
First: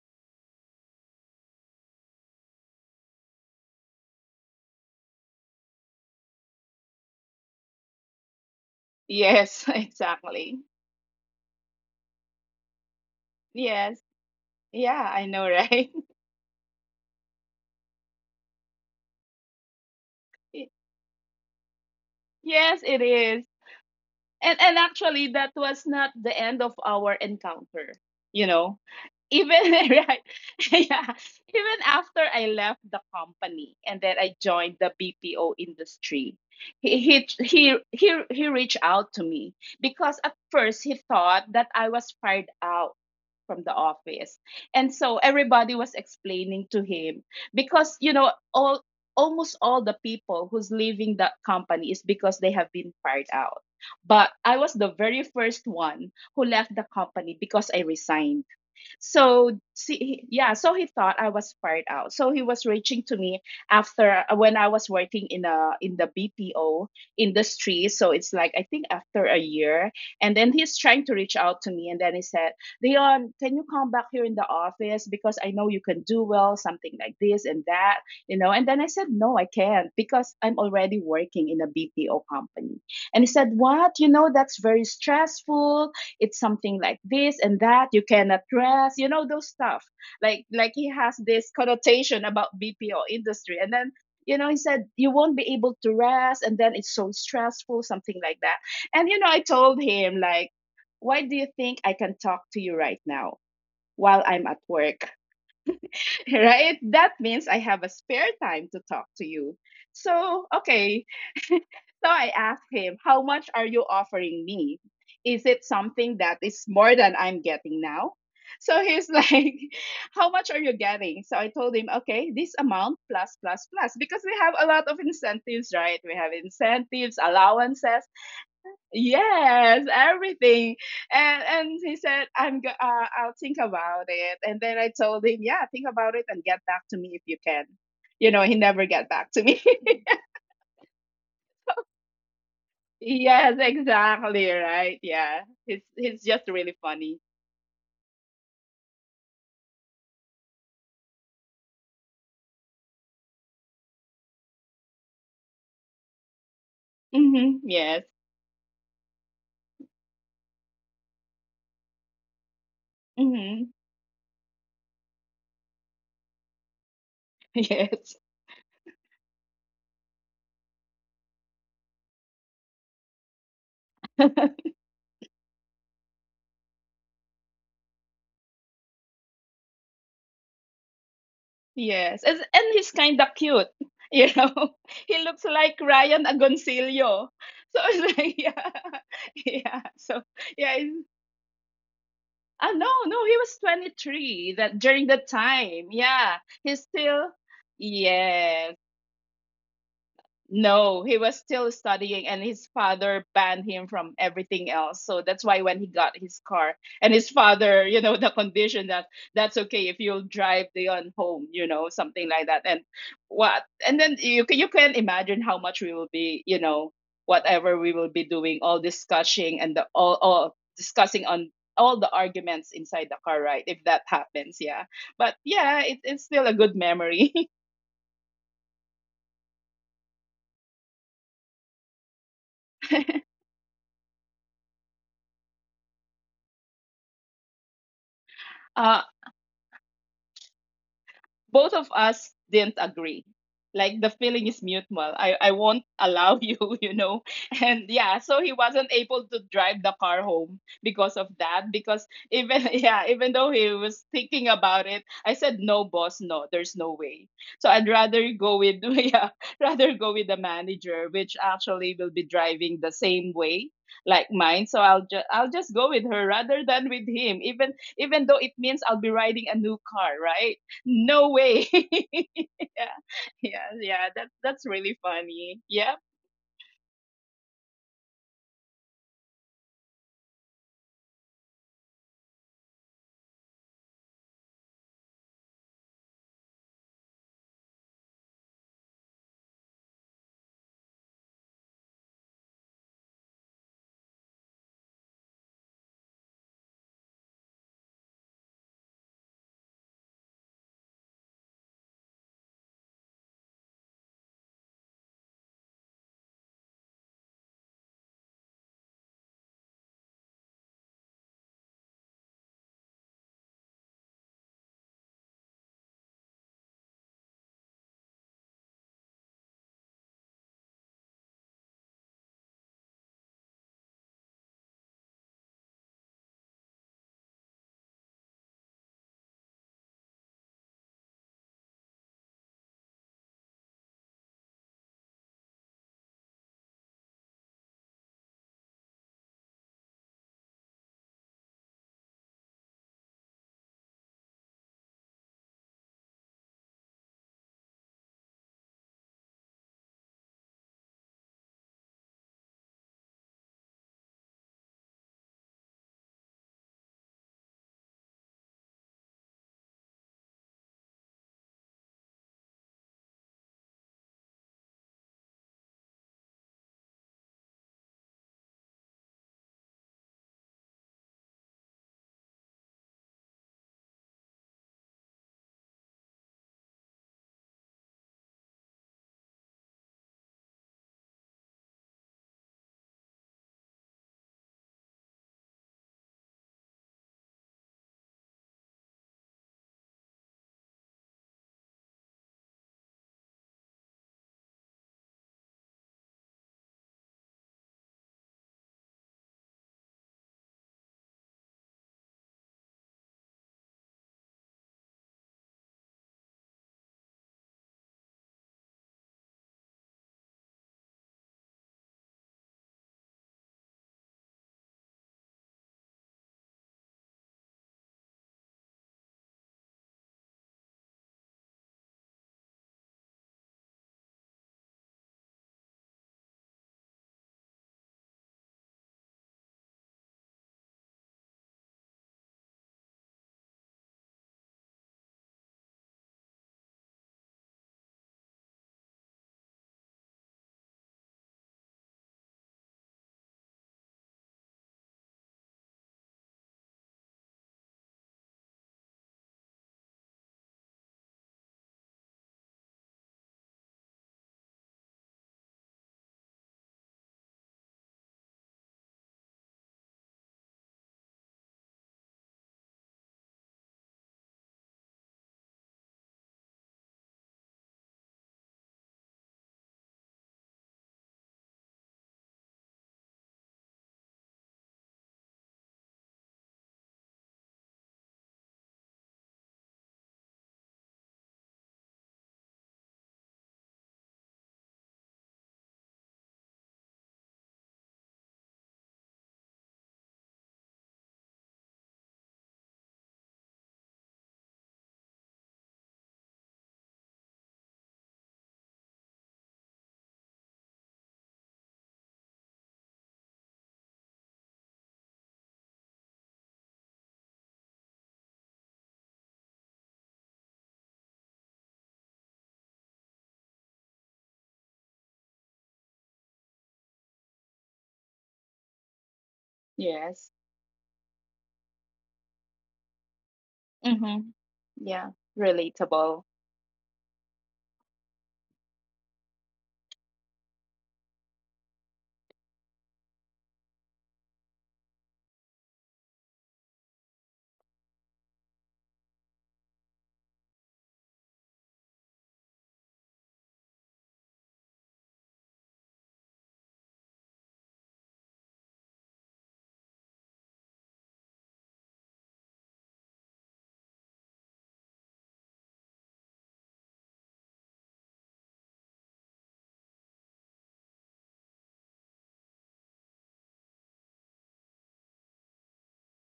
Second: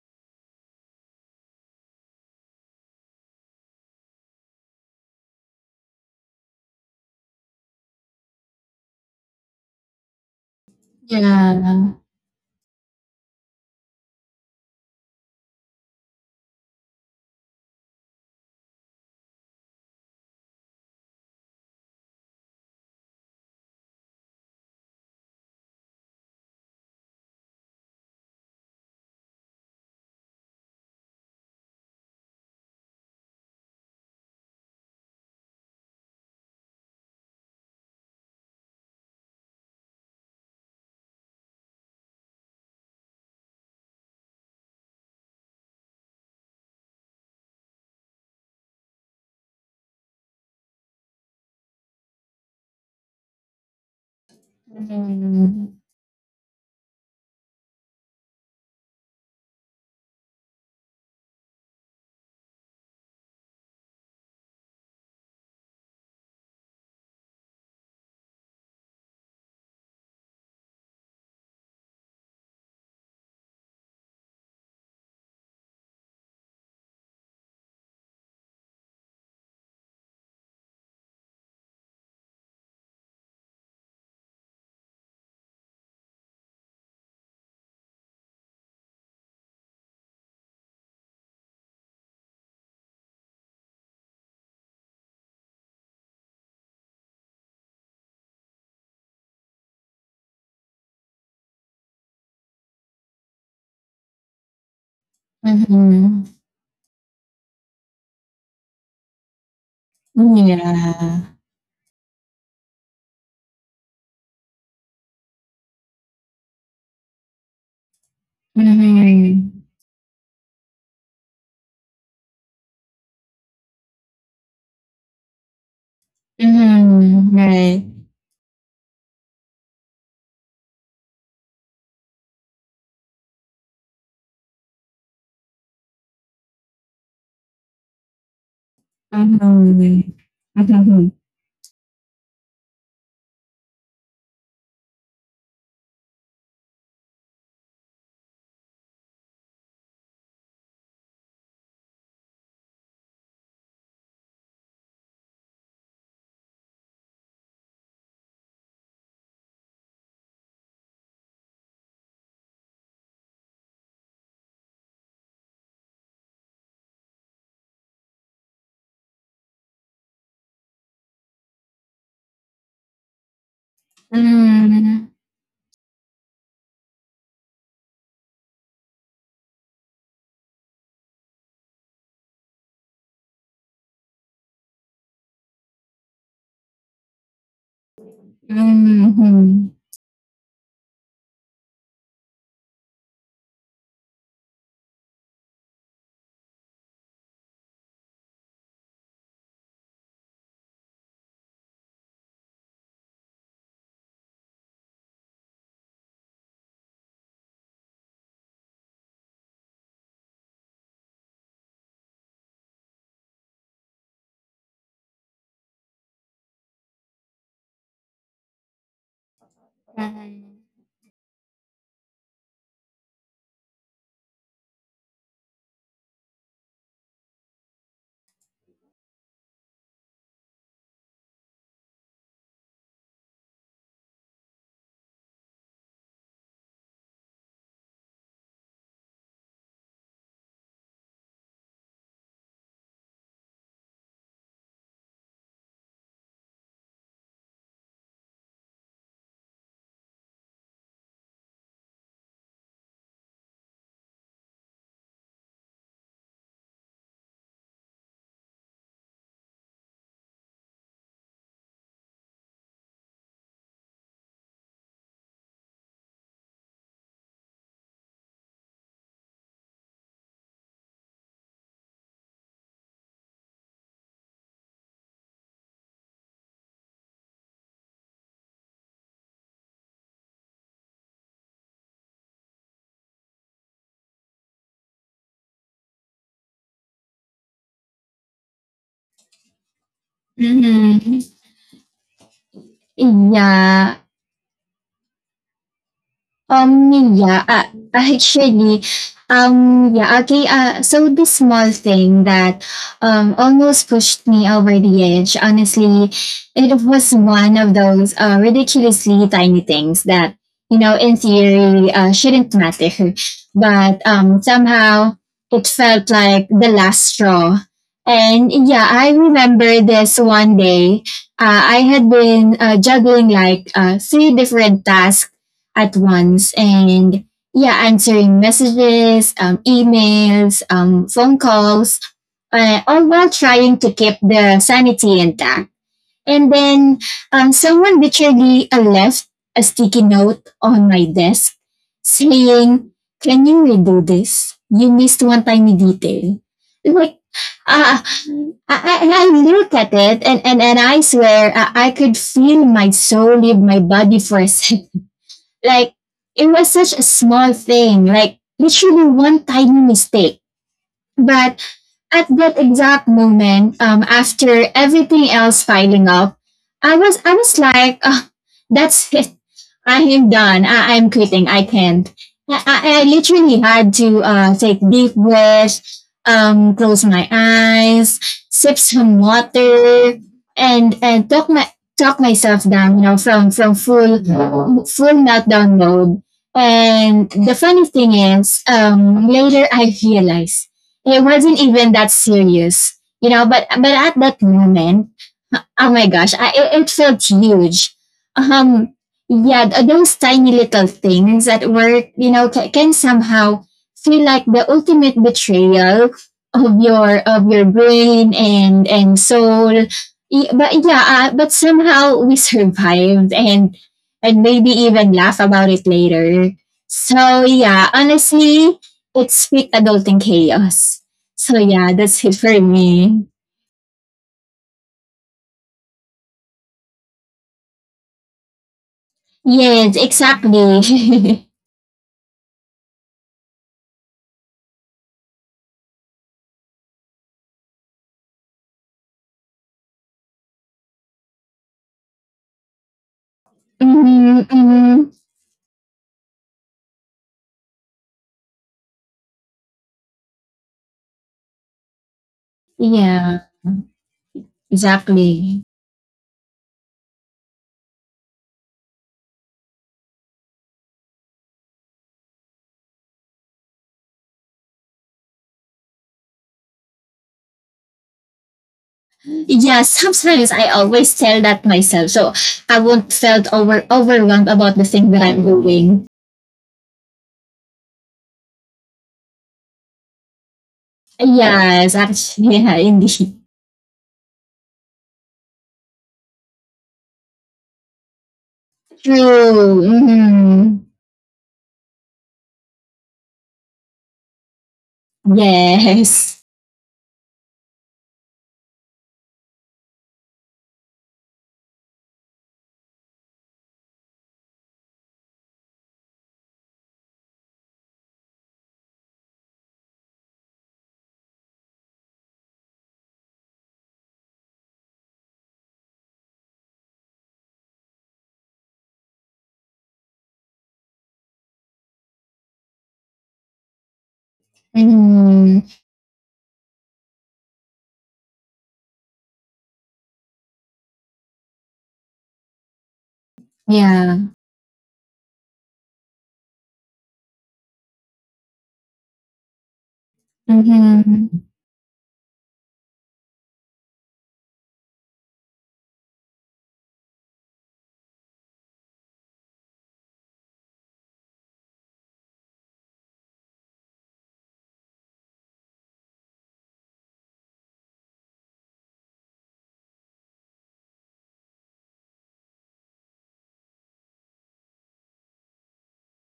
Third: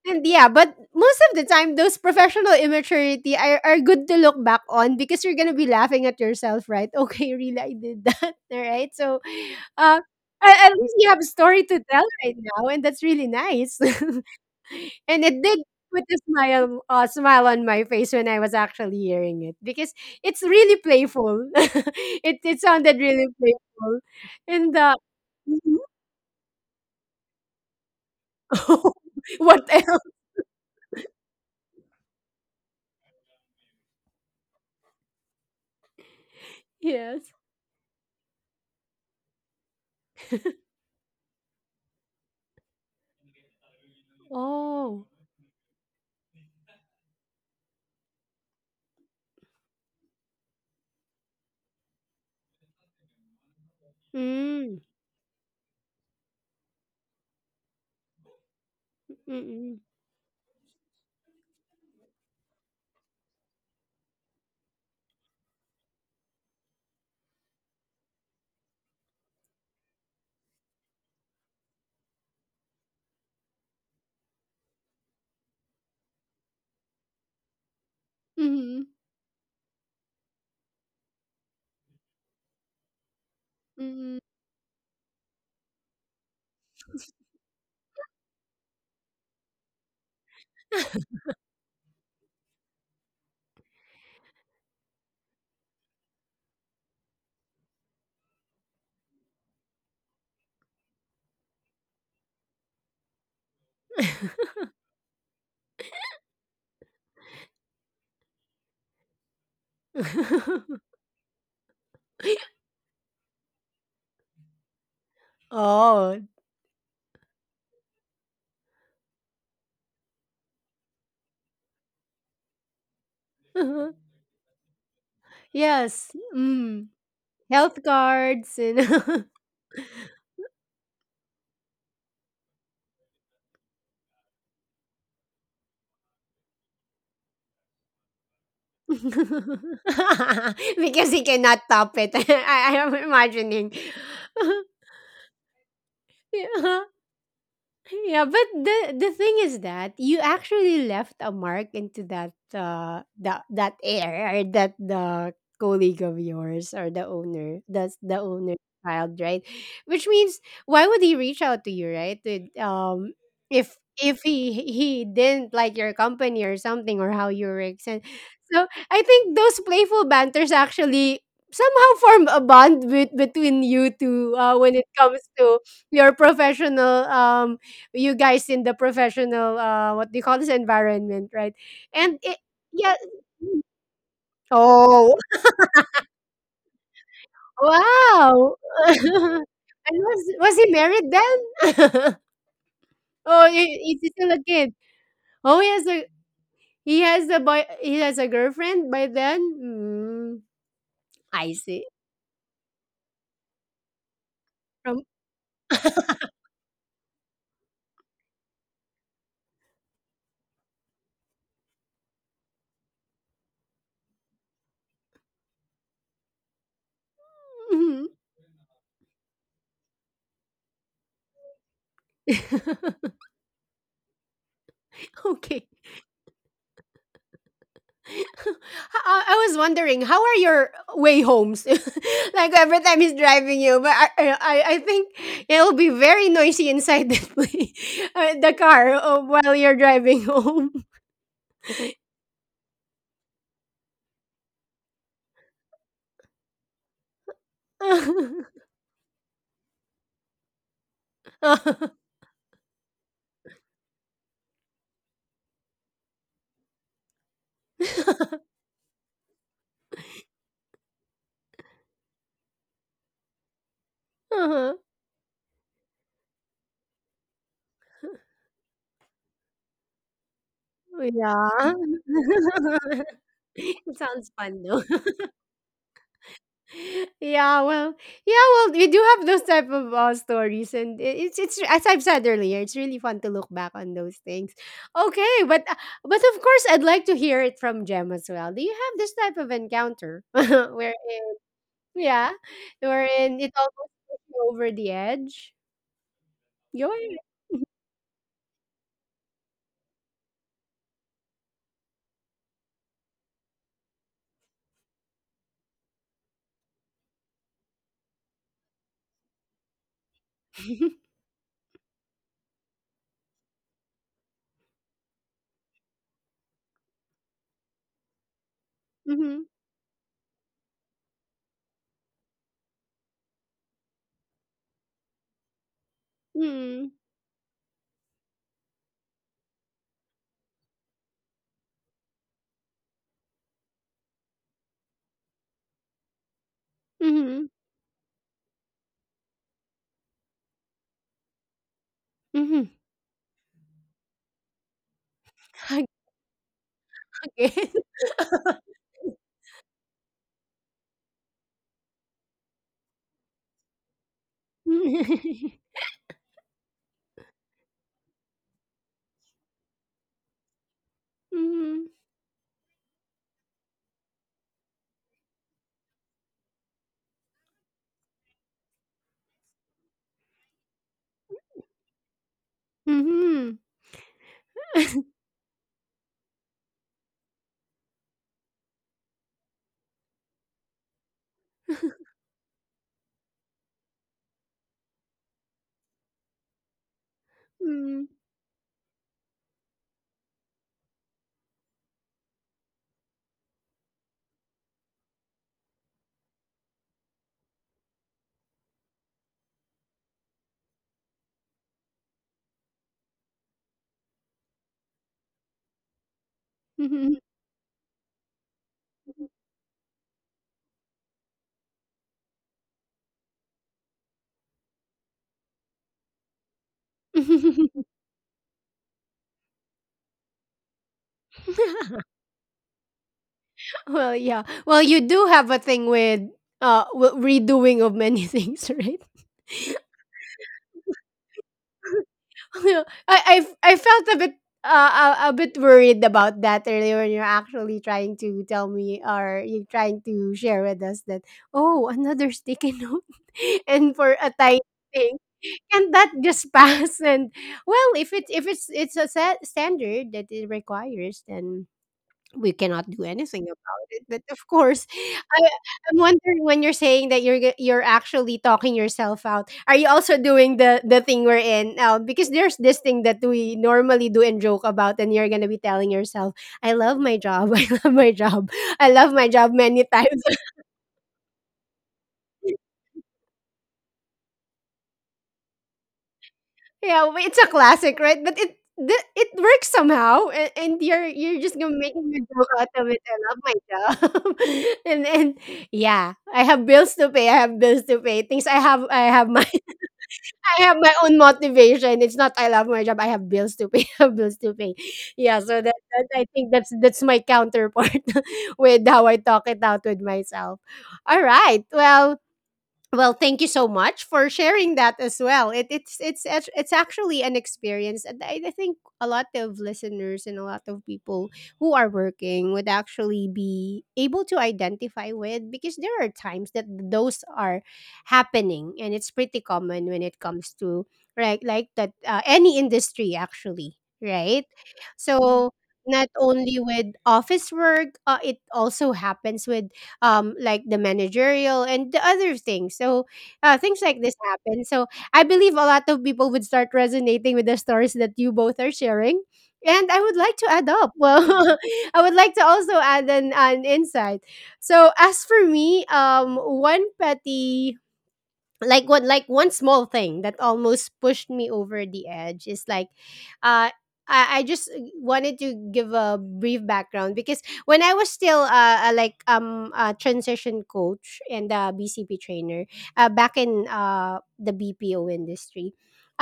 S1: And yeah, but most of the time, those professional immaturity are good to look back on because you're gonna be laughing at yourself, right? (laughs) Okay, really, I did that, (laughs) all right? So,
S2: Yes, (laughs)
S1: uh,
S2: exactly.
S1: at least you have a story to
S3: yeah,
S1: tell right now, and that's really nice. (laughs)
S2: Yes.
S1: And
S2: Yeah, I
S1: it
S2: know,
S1: did
S2: right?
S1: put a
S2: (laughs)
S1: smile, smile on my face when I was actually hearing it, because it's really playful. (laughs) It
S2: Yes, it
S1: sounded really
S2: is.
S1: playful,
S2: And
S1: and
S2: actually, that was not the end of our encounter. You know,
S1: (laughs) what
S2: even (laughs)
S1: else?
S2: right. (laughs) Yeah, even after I left the company and then I joined the BPO industry, he he
S1: Yes.
S2: he he, he reached out to me. Because at first, he thought that I was fired out from the office. And
S1: Oh.
S2: so everybody was explaining to him, because you know, all— almost all the people who's leaving that company is because they have been fired out. But I was
S1: Mm.
S2: the
S3: ừm,
S2: very first
S3: ừm,
S2: one who left the company because I resigned. So
S1: Mm.
S2: see, he— yeah, so he thought I was fired out. So he was reaching to me after when I was working in a— in the BPO industry. So it's like, I think after a year, and then he's trying to reach out to me, and then he said, "Leon, can you come back here in the office, because I know you can do well, something like this and that, you know?" And then
S1: Mhm,
S2: I said, "No, I can't because I'm already working in a BPO company." And he said, "What? You
S1: mm.
S2: know, that's very stressful, it's something like this and that, you cannot dress, you know, those stuff." Like he has this connotation about BPO industry. And then, you know, he said you won't be able to rest, and then it's so stressful, something like that. And you know, I told him, like, why do you think I can talk to you right now while I'm at work?
S3: yeah, ừm, ừm, này, ừm, ừm,
S2: (laughs) Right? That means I have a spare time to talk to you. So,
S1: (laughs)
S2: okay. (laughs) So I asked him, how much are you offering me? Is it
S1: Oh,
S2: something that is more than I'm getting now? So he's like, (laughs) how much are you getting? So I told him, okay, this amount plus, plus,
S1: uh-huh.
S2: plus, because we have a lot of incentives, right?
S1: Yes,
S2: We have
S1: mm,
S2: incentives,
S1: health
S2: allowances.
S1: cards and (laughs)
S2: Yes, everything. And he said, I'll think about it. And then I told him, yeah, think about it and get back to me if you can. You know, he never get
S1: (laughs)
S2: back to me.
S3: ừm, ừm,
S1: because he cannot top it. (laughs) I
S2: (laughs)
S1: am
S2: Yes,
S1: imagining. (laughs)
S2: exactly, right. Yeah, he's— he's just really
S1: Yeah.
S2: funny.
S1: Yeah, but the thing is that you actually left a mark into that that air, or that, the colleague of yours, or the
S2: Hmm,
S1: owner,
S2: yes.
S1: that's the owner child, right? Which means why would he reach out to you, right?
S2: Hmm.
S1: If if he didn't like your company or something, or how you
S2: (laughs)
S1: were. And
S2: Yes.
S1: so I think those playful banters actually somehow form a bond, with, between you two
S2: (laughs)
S1: when it comes to your professional you guys in the professional what do you call this, environment, right?
S2: yes
S1: And it,
S2: and he's
S1: yeah.
S2: kind of cute, you know. (laughs) He
S1: Oh,
S2: looks like Ryan Agoncillo. So it's like (laughs) yeah.
S1: wow. (laughs)
S2: (laughs) Yeah,
S1: And
S2: so
S1: was he
S2: yeah.
S1: married then? (laughs)
S2: Ah, no, no, he
S1: Oh,
S2: was
S1: he's still a
S2: 23 that
S1: kid.
S2: during that
S1: Oh, he
S2: time.
S1: has a,
S2: Yeah, he's
S1: he
S2: still—
S1: has a boy, he has a
S2: yes,
S1: girlfriend by then?
S2: no, he was
S1: I
S2: still
S1: see.
S2: studying, and his father banned him from everything else.
S1: From,
S2: So that's why when he got his car, and his father, you know, (laughs) the condition that, that's okay if you'll drive Leon home, you know, something like that. And what? And then you can— you can imagine how much we will be, you know, whatever we will
S1: mhm.
S2: be doing, all discussing, and the all discussing on all the arguments inside the
S1: (laughs)
S2: car, right? If that happens, yeah. But
S1: Okay.
S2: yeah, it— it's still a good memory. (laughs)
S1: (laughs) I was wondering how are your way homes? (laughs) Like every time he's driving you, but I think it'll be very noisy inside the play, (laughs) the car
S2: Uh,
S1: while you're driving home.
S2: both of us didn't agree. Like, the feeling is mutual. I— I won't allow you, (laughs) you know. And yeah, so he
S1: (laughs)
S2: wasn't able to drive the car home because of that.
S1: Uh-huh.
S2: Because even, (laughs) yeah, even though he was thinking about it, I said no, boss, no, there's no way. So I'd rather go
S1: (laughs)
S2: with, (laughs) yeah, rather go with the manager, which actually will be driving the same way like mine. So I'll just— I'll just go with her rather than with him. Even— even though it means I'll be riding a new car, right? No way. (laughs)
S1: Yeah.
S2: Yeah.
S1: (laughs)
S2: Yeah,
S1: It
S2: yeah, that,
S1: sounds
S2: that's
S1: fun.
S2: really funny, yeah.
S1: Yeah, well. Yeah, well, we do have those type of stories. And it's as I've said earlier, it's really fun to look back on those things. Okay, but of course I'd like to hear it from Jem as well. Do you have this type of encounter (laughs) where,
S3: ừm,
S1: yeah,
S3: ừm,
S1: wherein it
S3: yeah.
S1: almost goes over the edge.
S3: Um,
S1: Go ahead.
S3: yeah, uh, actually, yeah, okay. So this small thing that almost pushed me over the edge, honestly, it was one of those ridiculously tiny things that, you know, in theory, shouldn't matter, but somehow it felt like the last straw. And yeah, I
S1: Mm-hmm.
S3: remember this one day. I had been juggling like three different tasks at once
S1: Mm-hmm.
S3: and yeah, answering messages, emails, phone calls, all while trying to keep the sanity intact. And then
S1: Mm-hmm.
S3: someone literally left a sticky note on my desk
S1: Mm-hmm.
S3: saying, "Can you redo this? You missed one tiny
S1: (laughs)
S3: detail." Like,
S1: Okay.
S3: uh, I, I look at it, and I swear I could feel my soul leave my body for a (laughs)
S1: (laughs)
S3: second,
S1: Mm-hmm.
S3: like it was such a small thing, like literally one tiny mistake. But at that exact moment, after everything else piling up, I was like, "Ah, that's it. I am done. I'm quitting. I can't. I
S1: Mm-hmm.
S3: literally had to take deep breath, close my eyes, sip some water, and talk myself down. You know, from full meltdown mode. And the funny
S1: Mm-hmm.
S3: thing is, later I realized it wasn't even that serious, you know. But at that moment, oh my gosh, it felt huge. Um, yeah, those tiny little things at work, you know, can somehow feel like the ultimate betrayal of your brain and soul. But yeah, but somehow we (laughs) survived and maybe even laugh about it later. So
S1: Mm-hmm.
S3: yeah, honestly, it's sweet adulting chaos. So yeah,
S1: (laughs)
S3: that's it for me.
S1: Well, yeah. Well, you do have a thing with uh w- redoing of many (laughs) things, right?
S3: Yes, exactly. (laughs)
S1: (laughs) I felt a bit a bit worried about that earlier when you're actually trying to tell me, or you're trying to share with us, that, oh, another sticky (laughs) note, and for
S3: hmm
S1: a tiny
S3: hmm
S1: thing, can that just (laughs) pass? And well, if it, if it's it's a set standard that it requires, then we cannot do
S3: Yeah,
S1: anything about it. But of course, (laughs)
S3: exactly.
S1: I'm wondering when you're saying that you're you're actually talking yourself out. Are you also doing the thing we're in now? Because there's this thing that we normally do and joke about, and you're gonna be telling yourself, "I love my job. (laughs) I love my job. I love my job."
S3: Yeah,
S1: Many (laughs) times.
S3: sometimes I always tell that myself, so I won't felt over overwhelmed about the thing that I'm doing.
S1: Yeah, but it's a classic, right? But it works somehow, and you're just gonna
S3: Yes,
S1: making a joke
S3: actually, (laughs)
S1: out
S3: yeah,
S1: of it. I love
S3: indeed.
S1: my job, (laughs) and yeah, I have bills to pay. I have bills to pay. Things I have
S3: True.
S1: my (laughs) I
S3: Hmm
S1: have my own motivation. It's not I love my job. I have bills to pay. (laughs) I have bills to pay. Yeah, so that I
S3: Yes.
S1: think that's my counterpart (laughs) with how I talk it out with myself. All right, well. Well, thank you so much for sharing that as well. It's it's actually an experience, and I think a lot of listeners and a lot of people who are working would actually be able to identify with, because there are times that those are happening, and it's pretty common when it
S2: Yes.
S1: comes to, right, like that, any industry actually,
S2: Mm-hmm.
S1: right?
S2: Yeah.
S1: So
S3: hmm
S1: not
S2: Relatable.
S1: only with office work, it also happens with like the managerial and the other things. So things like
S3: Yeah.
S1: this happen. So I believe a lot of people would start resonating with the stories that you both are sharing. And I would like to add up.
S3: Mm-hmm.
S1: Well, (laughs) I would like to also add an insight. So as for me, one petty, like what, like one small thing that almost pushed me over the edge is like, uh I just wanted to give a brief background, because when I was still like a transition coach and a BCP trainer back in the BPO industry. (laughs)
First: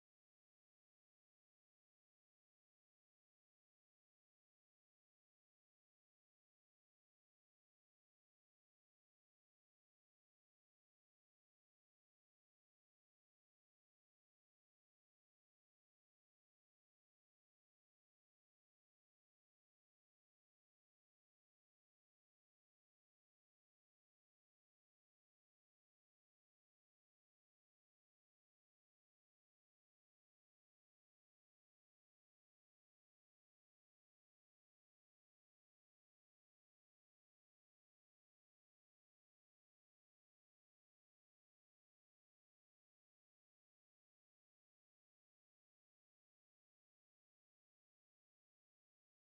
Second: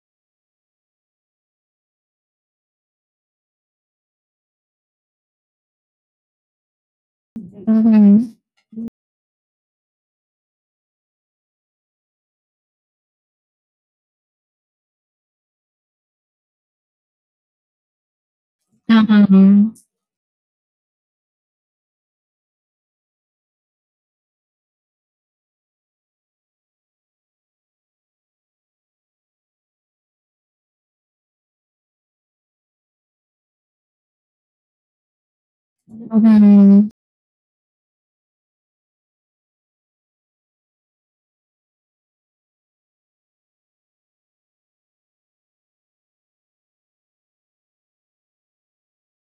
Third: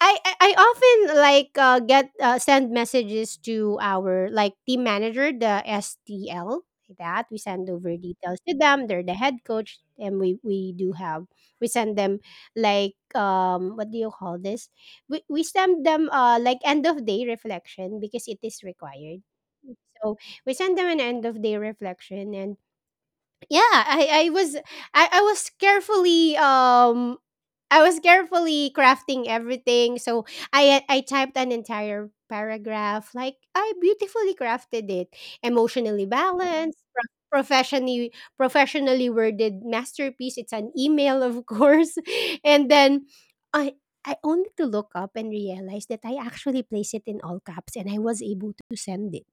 S1: I often like get send messages to our like team manager, the STL. That we send over
S3: Mm-hmm.
S1: details to them. They're the head coach, and we do have, we send them like, what do you call this? We send them like end of day reflection because it is required.
S3: Uh-huh.
S1: So we send them an end of day reflection, and yeah, I was, I was carefully I was carefully crafting everything. So I typed an entire paragraph, like I beautifully crafted it, emotionally balanced,
S3: Mm-hmm.
S1: professionally worded masterpiece. It's an email, of course. (laughs) And then, i I only to look up and realize that I actually placed it in all caps, and I was able to send it.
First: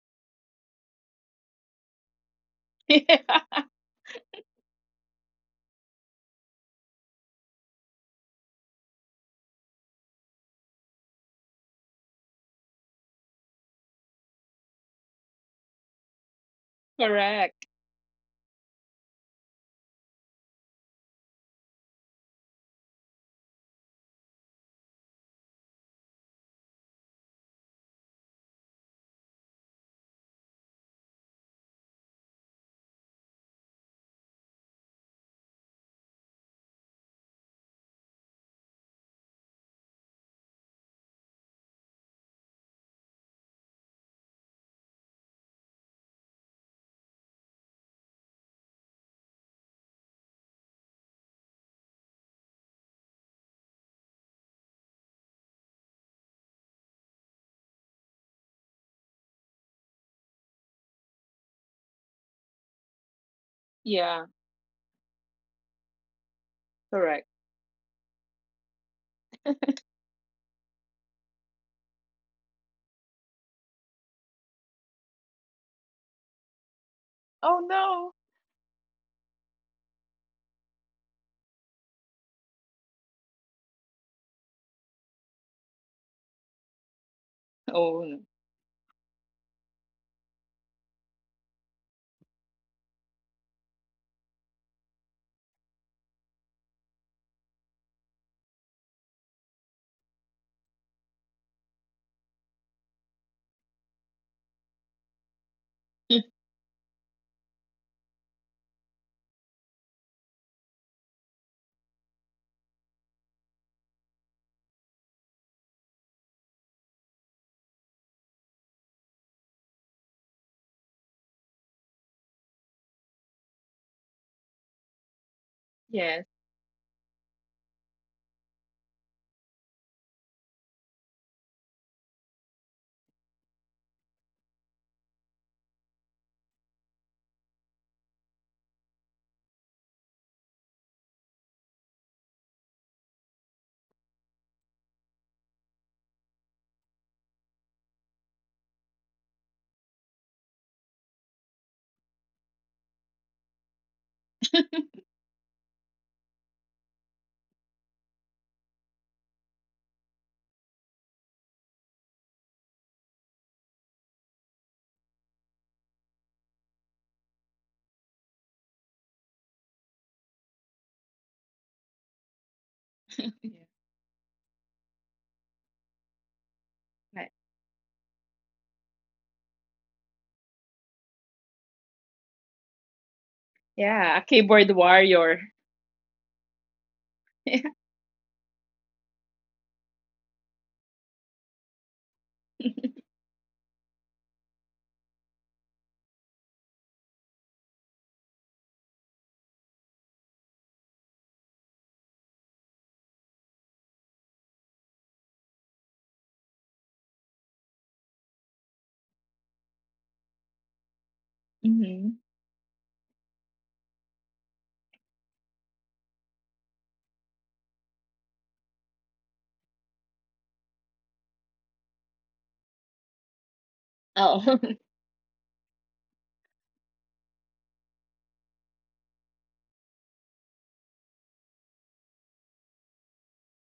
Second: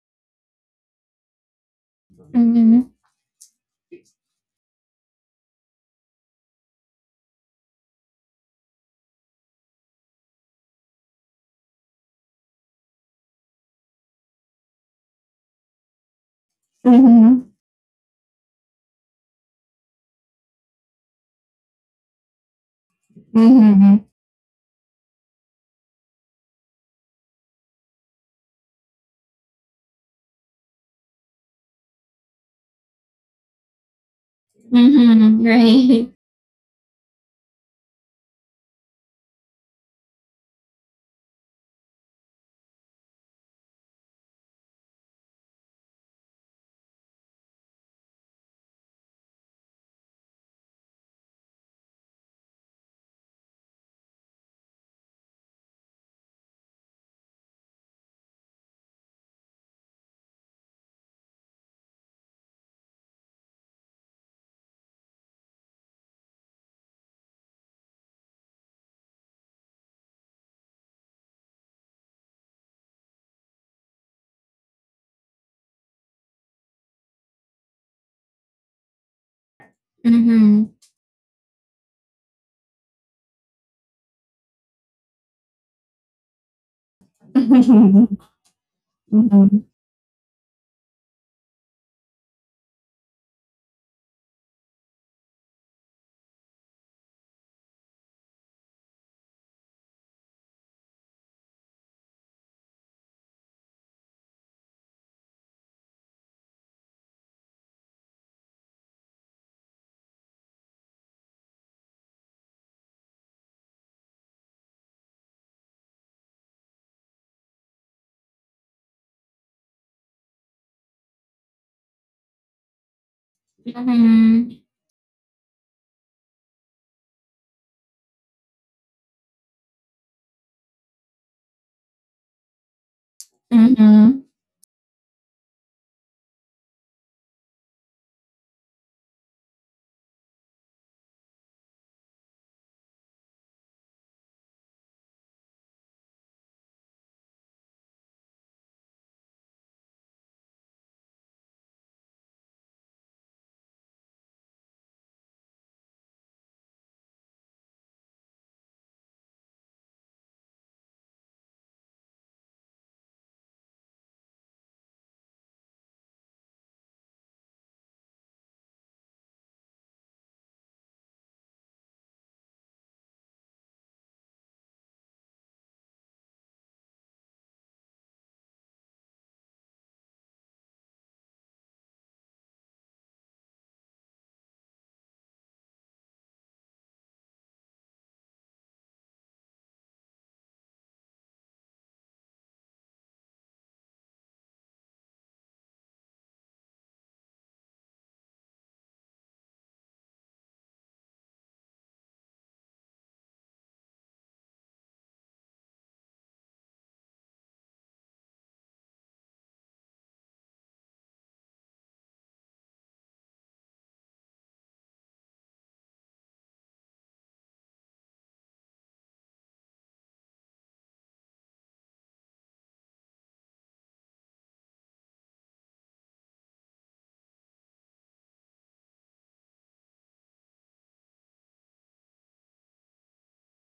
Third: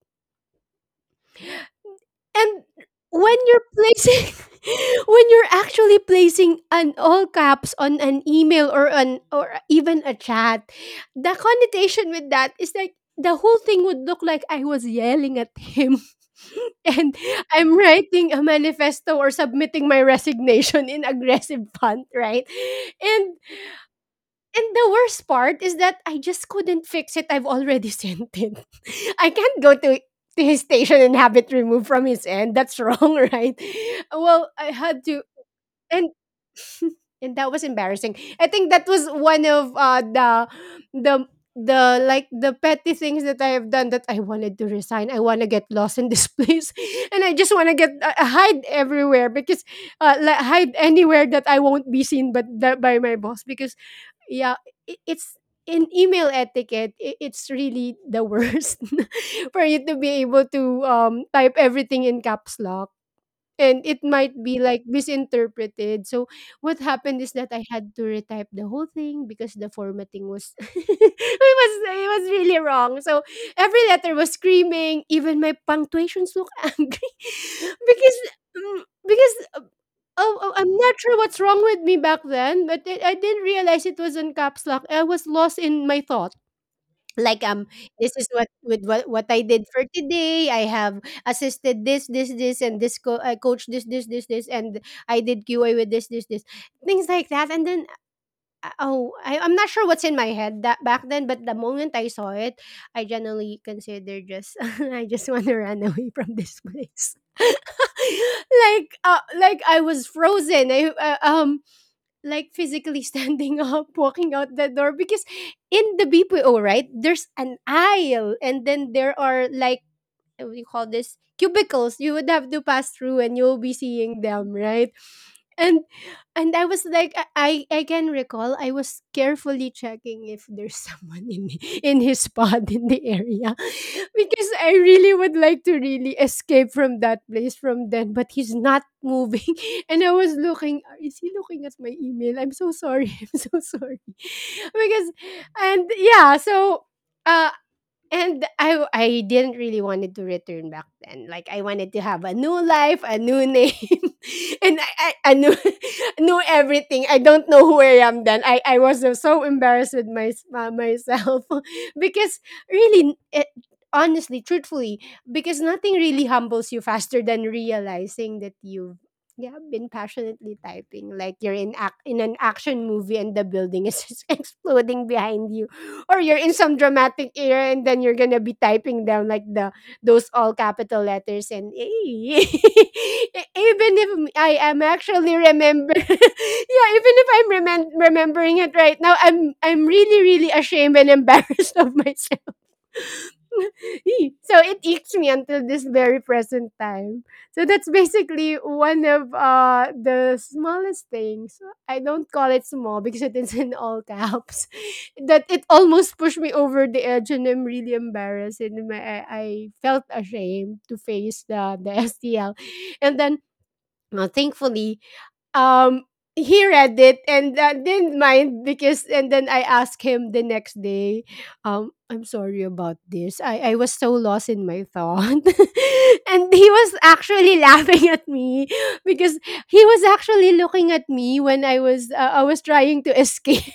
S1: And
S3: Mm-hmm.
S2: (laughs) Yeah.
S1: when you're placing, (laughs) when you're actually placing an all caps on an email, or an, or even a chat, the connotation with that is like the whole thing would look like I was yelling at him. (laughs) And
S3: Mm-hmm.
S2: Correct.
S1: I'm writing a manifesto or submitting my resignation in aggressive font, right? And
S3: Mm-hmm.
S1: and the worst part is that I just couldn't fix it. I've already (laughs) sent it. I can't go to his station and have it removed from his end. That's wrong, (laughs) right? Well, I had to,
S3: Mm-hmm.
S1: and
S3: Right.
S1: (laughs) and that was embarrassing. I think that was one of the the like the petty things that I have done that I wanted to resign. I want to get lost in this (laughs) place, and I just want to get hide everywhere, because like hide anywhere that I won't be seen, but that by my boss. Because yeah, I it's in email etiquette, I it's really the worst (laughs) for you to be able to, type everything in caps lock, and it
S2: Yeah.
S1: might be like misinterpreted. So what happened
S2: Correct.
S1: is that I had to retype the whole thing because the formatting was (laughs) it was really wrong. So every letter was screaming. Even my punctuations look (laughs) angry,
S2: Oh no.
S1: because, mm, because, oh,
S3: Mm-hmm.
S1: I'm not sure what's wrong with me back then, but I didn't realize it was in caps lock. I was lost in my thoughts, like um
S2: Oh
S1: this
S3: Mm-hmm.
S2: no.
S1: is what, what I
S3: Mm-hmm.
S1: did for today. I have assisted this and this, I coached this, and I did QA with this, things like that. And then I'm not sure what's in my head that back then, but the moment I saw it, I generally consider just, (laughs) I just want to run away
S2: (laughs)
S1: from this place. (laughs) Like, like I was frozen. I Like physically standing (laughs) up, walking out the door, because in the BPO, right, there's an aisle, and then there are like, what do you call this, cubicles, you would have to pass through, and you'll be seeing
S3: Mm-hmm.
S1: them, right? and
S2: Yes.
S1: and I was like, I can recall I was carefully checking if there's (laughs) someone in his spot in the area. (laughs)
S3: Mm-hmm.
S1: Because I really would like to really escape from that place from then, but he's not moving. (laughs) And I was looking, is he looking at my email? I'm so sorry. (laughs) I'm so sorry. (laughs) Because, and yeah, so uh, and I didn't really wanted to return back then. Like I wanted to have a new life, a new name, (laughs) and I knew, (laughs) knew everything. I don't know who I am then. I was so embarrassed with my myself (laughs) because really, it, honestly, truthfully, because nothing really humbles you faster than realizing that you've, yeah, been passionately typing like you're in an action movie,
S2: Yeah.
S1: and the building is (laughs) just exploding behind you, or you're in some dramatic
S2: Right.
S1: era, and then you're gonna be typing down like, the, those all capital letters, and (laughs) even if
S2: Yeah, a
S1: I
S2: keyboard
S1: am
S2: warrior.
S1: actually remember, (laughs) yeah, even if I'm
S2: (laughs)
S1: remembering it right now, I'm really ashamed and embarrassed (laughs) of myself. (laughs) Eh, so it eats me until this very present time. So that's basically one of the smallest things. I don't call it small because it is in all caps. (laughs) That it almost pushed me over the edge, and I'm really embarrassed, and I felt ashamed to face
S2: Yeah.
S1: the
S2: Mm-hmm.
S1: STL. And then, thankfully, um he read it, and didn't mind. Because and then I asked him the next day, I'm sorry about this, I was so lost
S2: Oh.
S1: in my thought. (laughs) And he was actually (laughs) laughing at me because he was actually looking at me when I was trying to (laughs) escape.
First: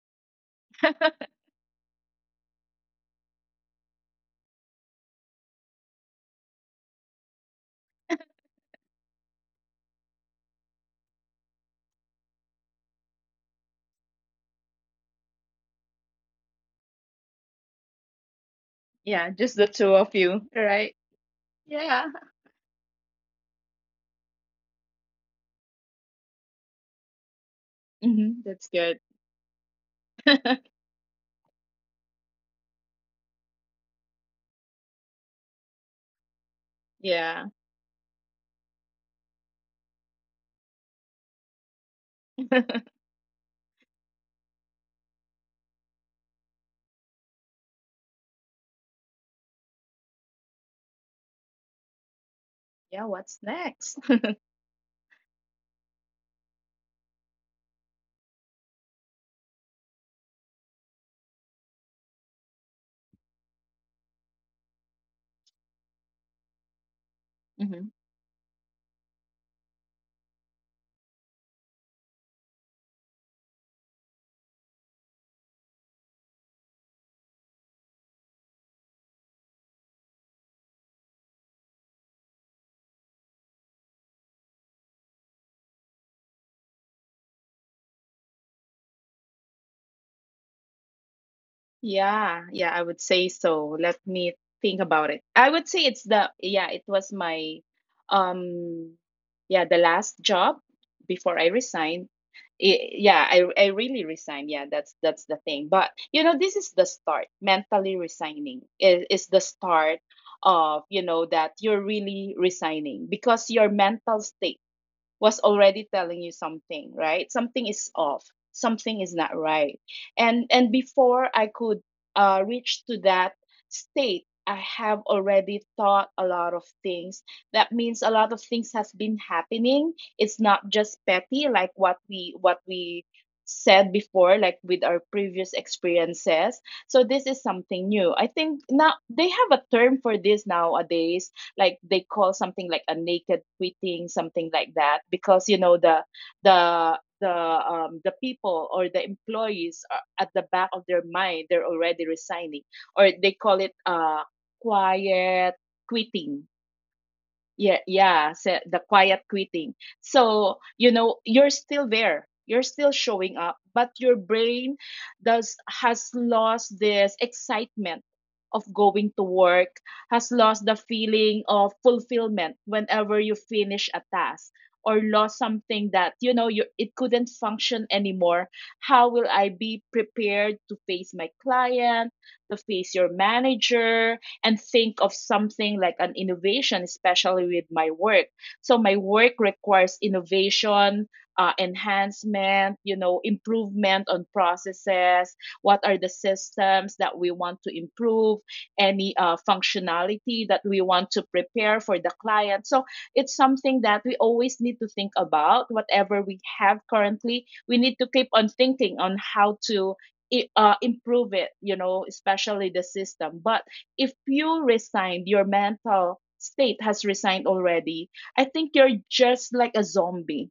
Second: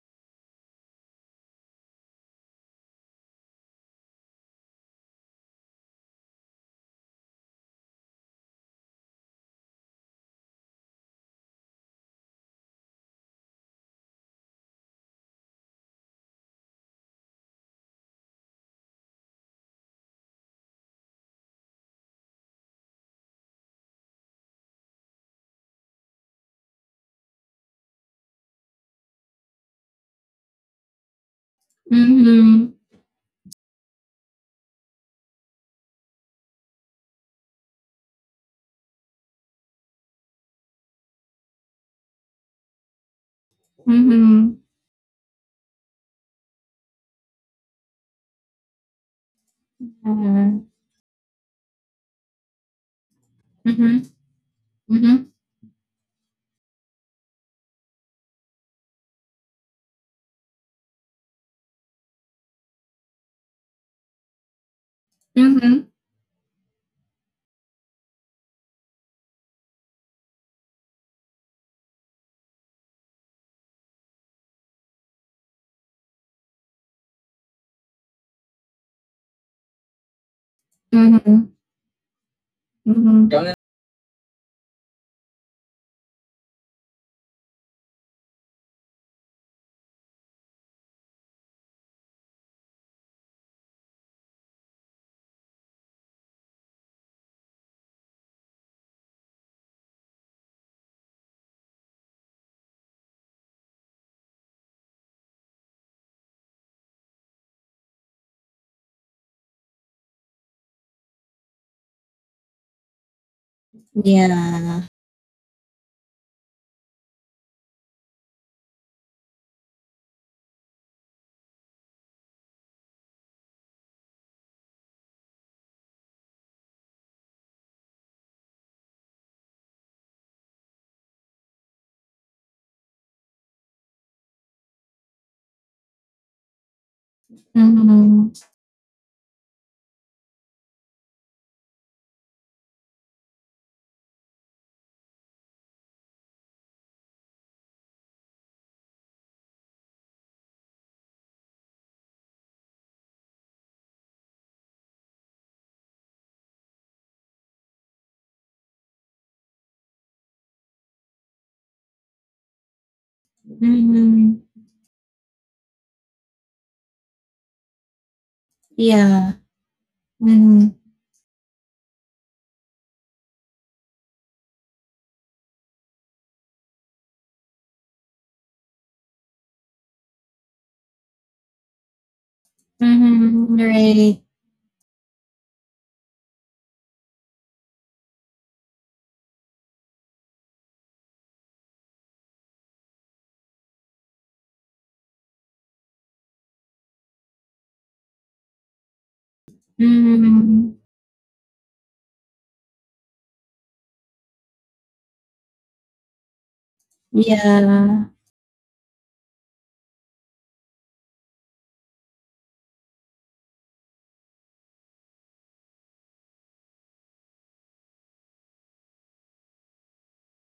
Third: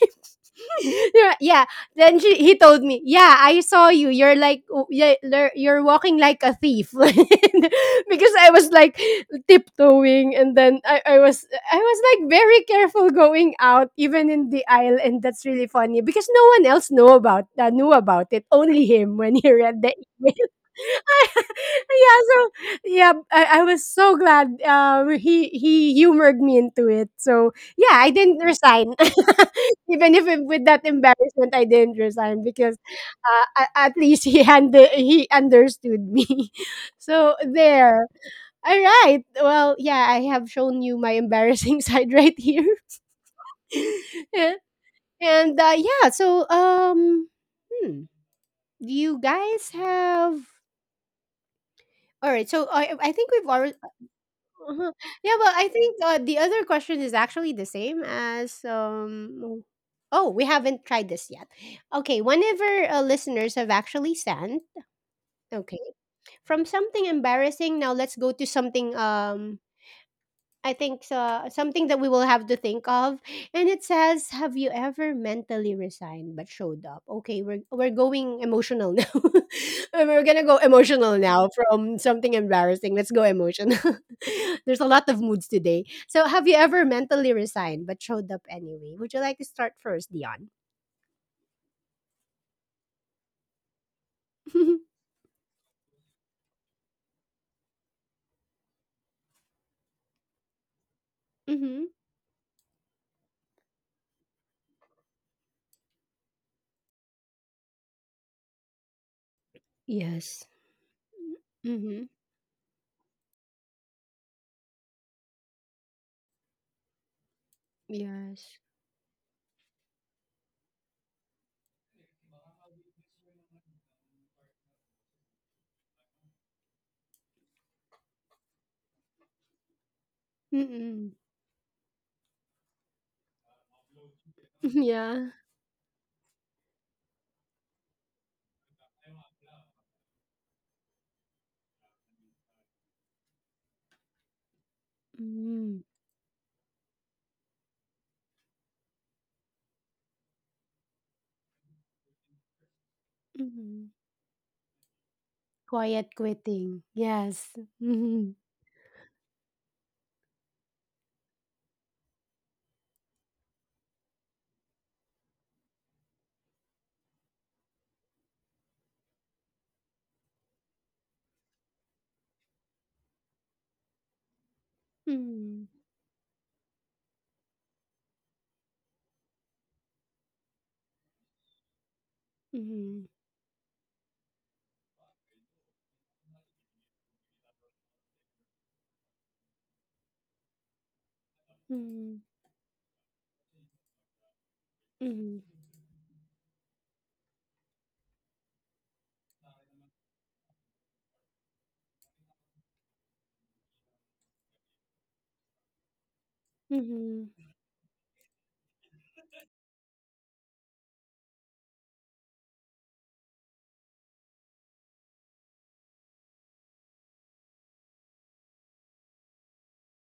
S1: (laughs) Yeah, yeah. Then he told me, "Yeah, I saw you. You're like, yeah, you're walking like a thief." (laughs) Because I was like tiptoeing, and then I was like very careful going out, even in the aisle, and that's really funny because no one else know about knew about it. Only
S2: (laughs)
S1: him
S2: Yeah,
S1: when
S2: just
S1: he
S2: the
S1: read
S2: two
S1: the
S2: of you, right. Yeah.
S1: yeah. So yeah, I was so glad he humored me into it. So yeah, I
S2: Mm-hmm.
S1: didn't
S2: That's good.
S1: resign. (laughs) Even if with that embarrassment I didn't resign because at least he understood me. (laughs)
S2: (laughs)
S1: So
S2: Yeah.
S1: there. All right. Well, yeah, I have shown you my embarrassing (laughs) side right here.
S2: (laughs)
S1: (laughs)
S3: Mm-hmm.
S1: Yeah. And yeah, so hmm, do you guys have.
S3: Uh,
S1: All right, so I,
S2: Yeah,
S1: I think
S2: what's
S1: we've
S2: next?
S3: Mm-hmm.
S1: uh-huh. Yeah, well, I think the other question is actually the same as. Oh, we haven't tried this yet. Okay, whenever listeners have actually sent,
S3: Mm-hmm.
S1: okay, from something
S2: (laughs) Mhm.
S1: embarrassing, now let's go to something I think so, something that we will have to think of. And it says, "Have you ever mentally resigned but showed up?" Okay, we're going emotional now. (laughs) We're gonna go
S3: Mm-hmm.
S1: emotional now from something
S3: Mm-hmm.
S1: embarrassing. Let's
S3: Mm-hmm.
S1: go emotional. (laughs) There's a lot of moods today. So, have you ever mentally resigned but showed up anyway? Would you like to start first, Dion?
S2: Yeah, yeah, I would say so. Let me think about
S1: (laughs)
S2: it. I would say it's the— yeah, it was my um, yeah, the last job before I resigned.
S1: Mm-hmm.
S2: I— yeah, I really resigned. Yeah, that's— that's the thing. But you know, this is the start. Mentally resigning is— is the start
S1: Yes.
S2: of, you know, that you're really
S1: Mm-hmm.
S2: resigning, because your mental state
S3: Yeah.
S2: was already telling you something, right? Something is off,
S1: Yes.
S2: something is not right. And before I could reach to that state, I have already thought a lot of things. That means a lot of things has been happening. It's not just petty
S1: Mm-mm. (laughs)
S2: like what we— what we said before, like with our previous
S1: Yeah.
S2: experiences. So this is
S3: hmm
S2: something new.
S3: hmm
S2: I think now they have a term for this nowadays, like they call something like a naked quitting, something like that. Because you know, the—
S1: Mm-hmm.
S2: the people or the employees, are at the back of their mind they're already resigning. Or they call it quiet quitting.
S1: Quiet quitting.
S2: Yeah,
S1: Yes.
S2: yeah, so
S1: Mhm.
S2: the quiet quitting. So you know, you're still there, you're still showing up, but your brain does— has lost this excitement of going to
S3: Yeah.
S2: work, has lost
S3: hmm
S2: the feeling of fulfillment whenever you finish a task, or lost something
S1: Mhm.
S2: that, you know, you it couldn't function anymore. How will I be prepared to face my client, to face your
S1: Mhm.
S3: hmm
S2: manager,
S3: Right.
S2: and think of something like an innovation, especially with my work? So my work requires innovation, enhancement, you know, improvement on processes. What
S1: Mhm.
S2: are the systems that we want to improve? Any functionality that
S3: hmm
S2: we want to prepare for the client. So it's something that we always need to think about. Whatever we have currently,
S1: Mhm.
S2: we
S1: Mhm.
S2: need
S3: Yeah.
S2: to keep on thinking on how to improve it, you know, especially the system. But if you resigned, your mental state has resigned already. I think you're just like a zombie.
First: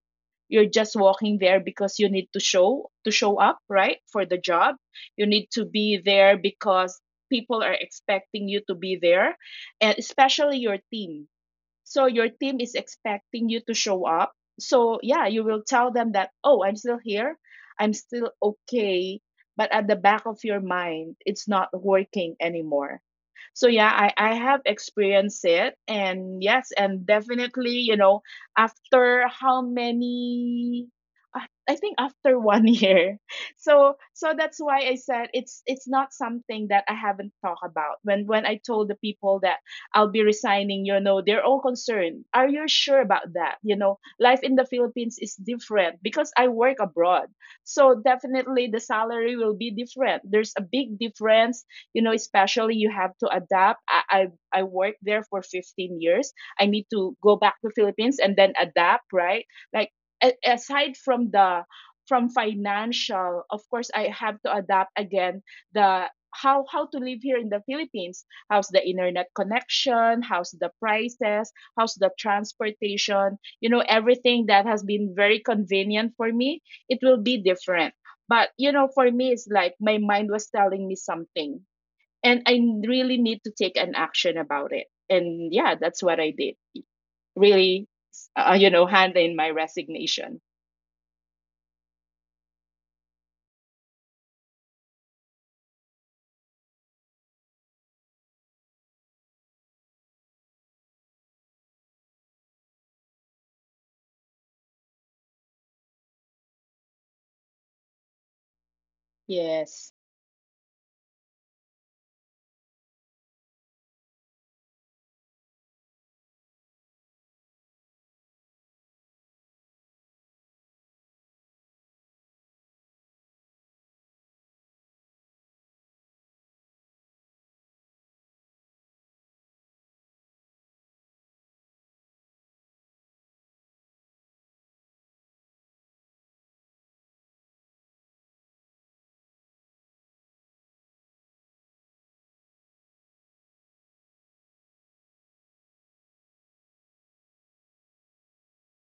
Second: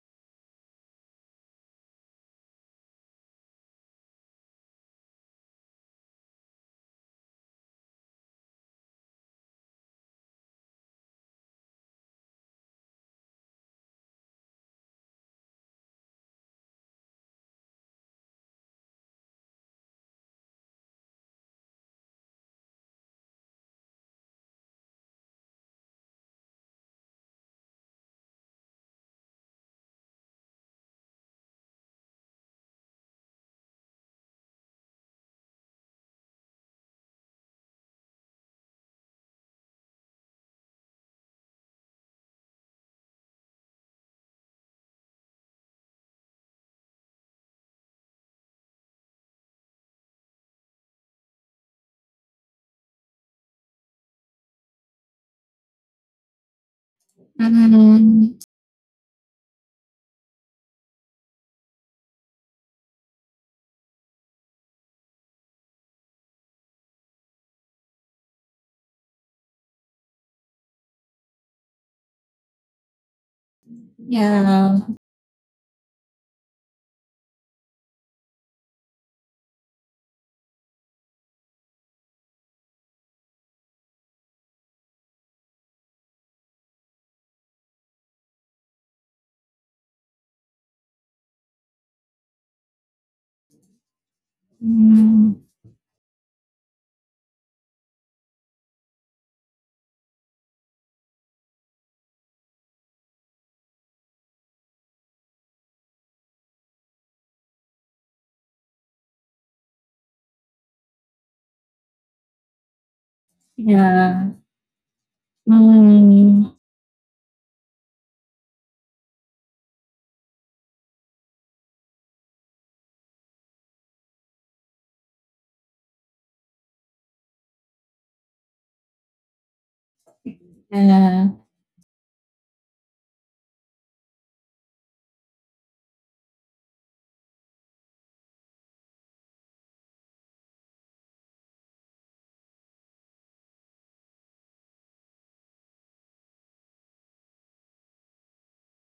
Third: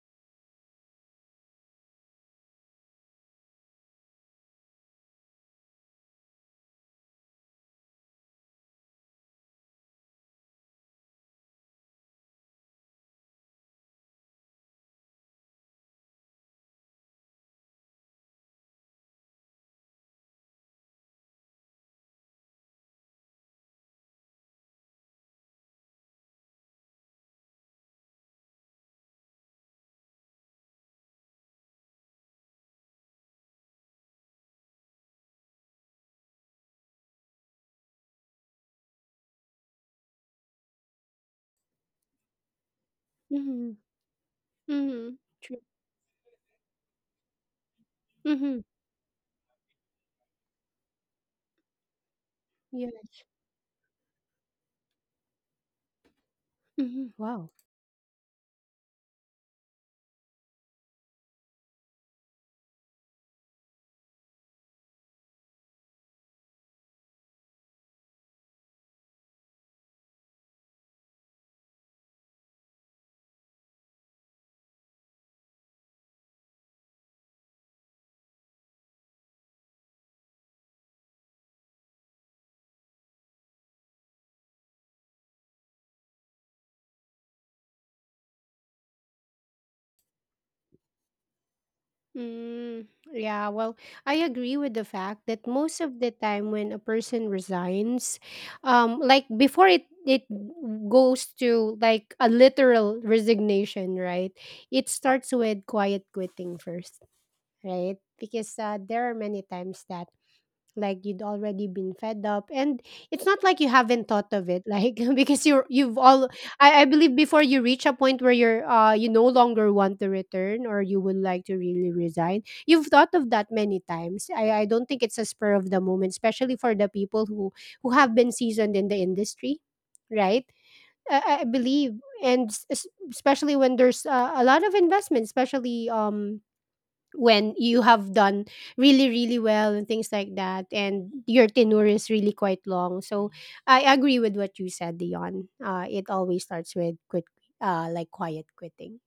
S2: You're just walking there because you need to show— to show up, right? For the job. You need to be there because people are expecting you to be there, and especially your team. So your team is expecting you to show up. So yeah, you will tell them that, "Oh, I'm still here. I'm still okay." But at the back of your mind, it's not working anymore. So yeah, I have experienced it. And yes, and definitely, you know, after how many— I think after one (laughs) year. So so that's why I said it's— it's not something that I haven't talked about. When— when I told the people that I'll be resigning, you know, they're all concerned. Are you sure about that?
S1: Mhm.
S2: You know, life in the
S1: Mhm.
S2: Philippines is
S1: True.
S2: different because I work abroad. So
S1: Mhm.
S2: definitely the salary will be different. There's a big difference, you know. Especially, you
S1: Yeah.
S2: have to adapt. I worked there for 15 years. I need
S1: Mhm.
S2: to go
S1: Wow.
S2: back to Philippines
S3: hmm
S2: and then adapt, right? Like, a- aside from the— from financial, of course, I have to adapt again. The— how to live here in the Philippines. How's the internet connection, how's the prices, how's the transportation. You know, everything that
S3: Yeah.
S2: has been very convenient for me, it will be different. But you know, for me, it's like my mind was telling me something, and I really need to take an action about it. And yeah, that's what I did. Really, you know, hand in my resignation.
S1: Mm, yeah, well, I agree with the fact
S3: hmm
S1: that most of the time when a person resigns, like before it goes to like a literal resignation, right? It starts with quiet quitting first, right? Because there are many times that
S2: Yes,
S1: like you'd already been fed up, and it's not like you haven't thought of it
S3: Yeah.
S1: like (laughs) because you've all.
S3: hmm
S1: I believe before you reach a point where you no longer want to return, or you would like to really resign. You've thought of that many times. I don't think it's a spur of the moment, especially for the people who have been seasoned in the industry, right? I
S3: Yeah.
S1: believe, and s- es- especially when there's a lot of investment, especially when you have done really really well and things like that, and your tenure is really quite long. So I agree with what you said, Dion. It always starts with quit like quiet quitting,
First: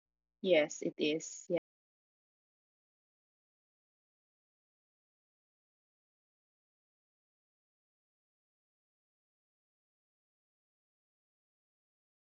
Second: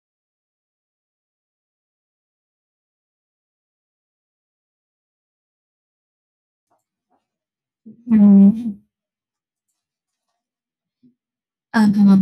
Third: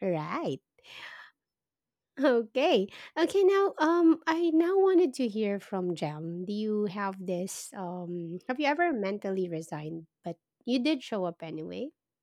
S1: right?
S2: yes, it is. Yeah,
S1: (laughs) Okay, okay, now I now wanted to hear from Jam. Do you have this have you
S3: Mm.
S1: ever mentally resigned but you did show up anyway?
S3: Uh-huh.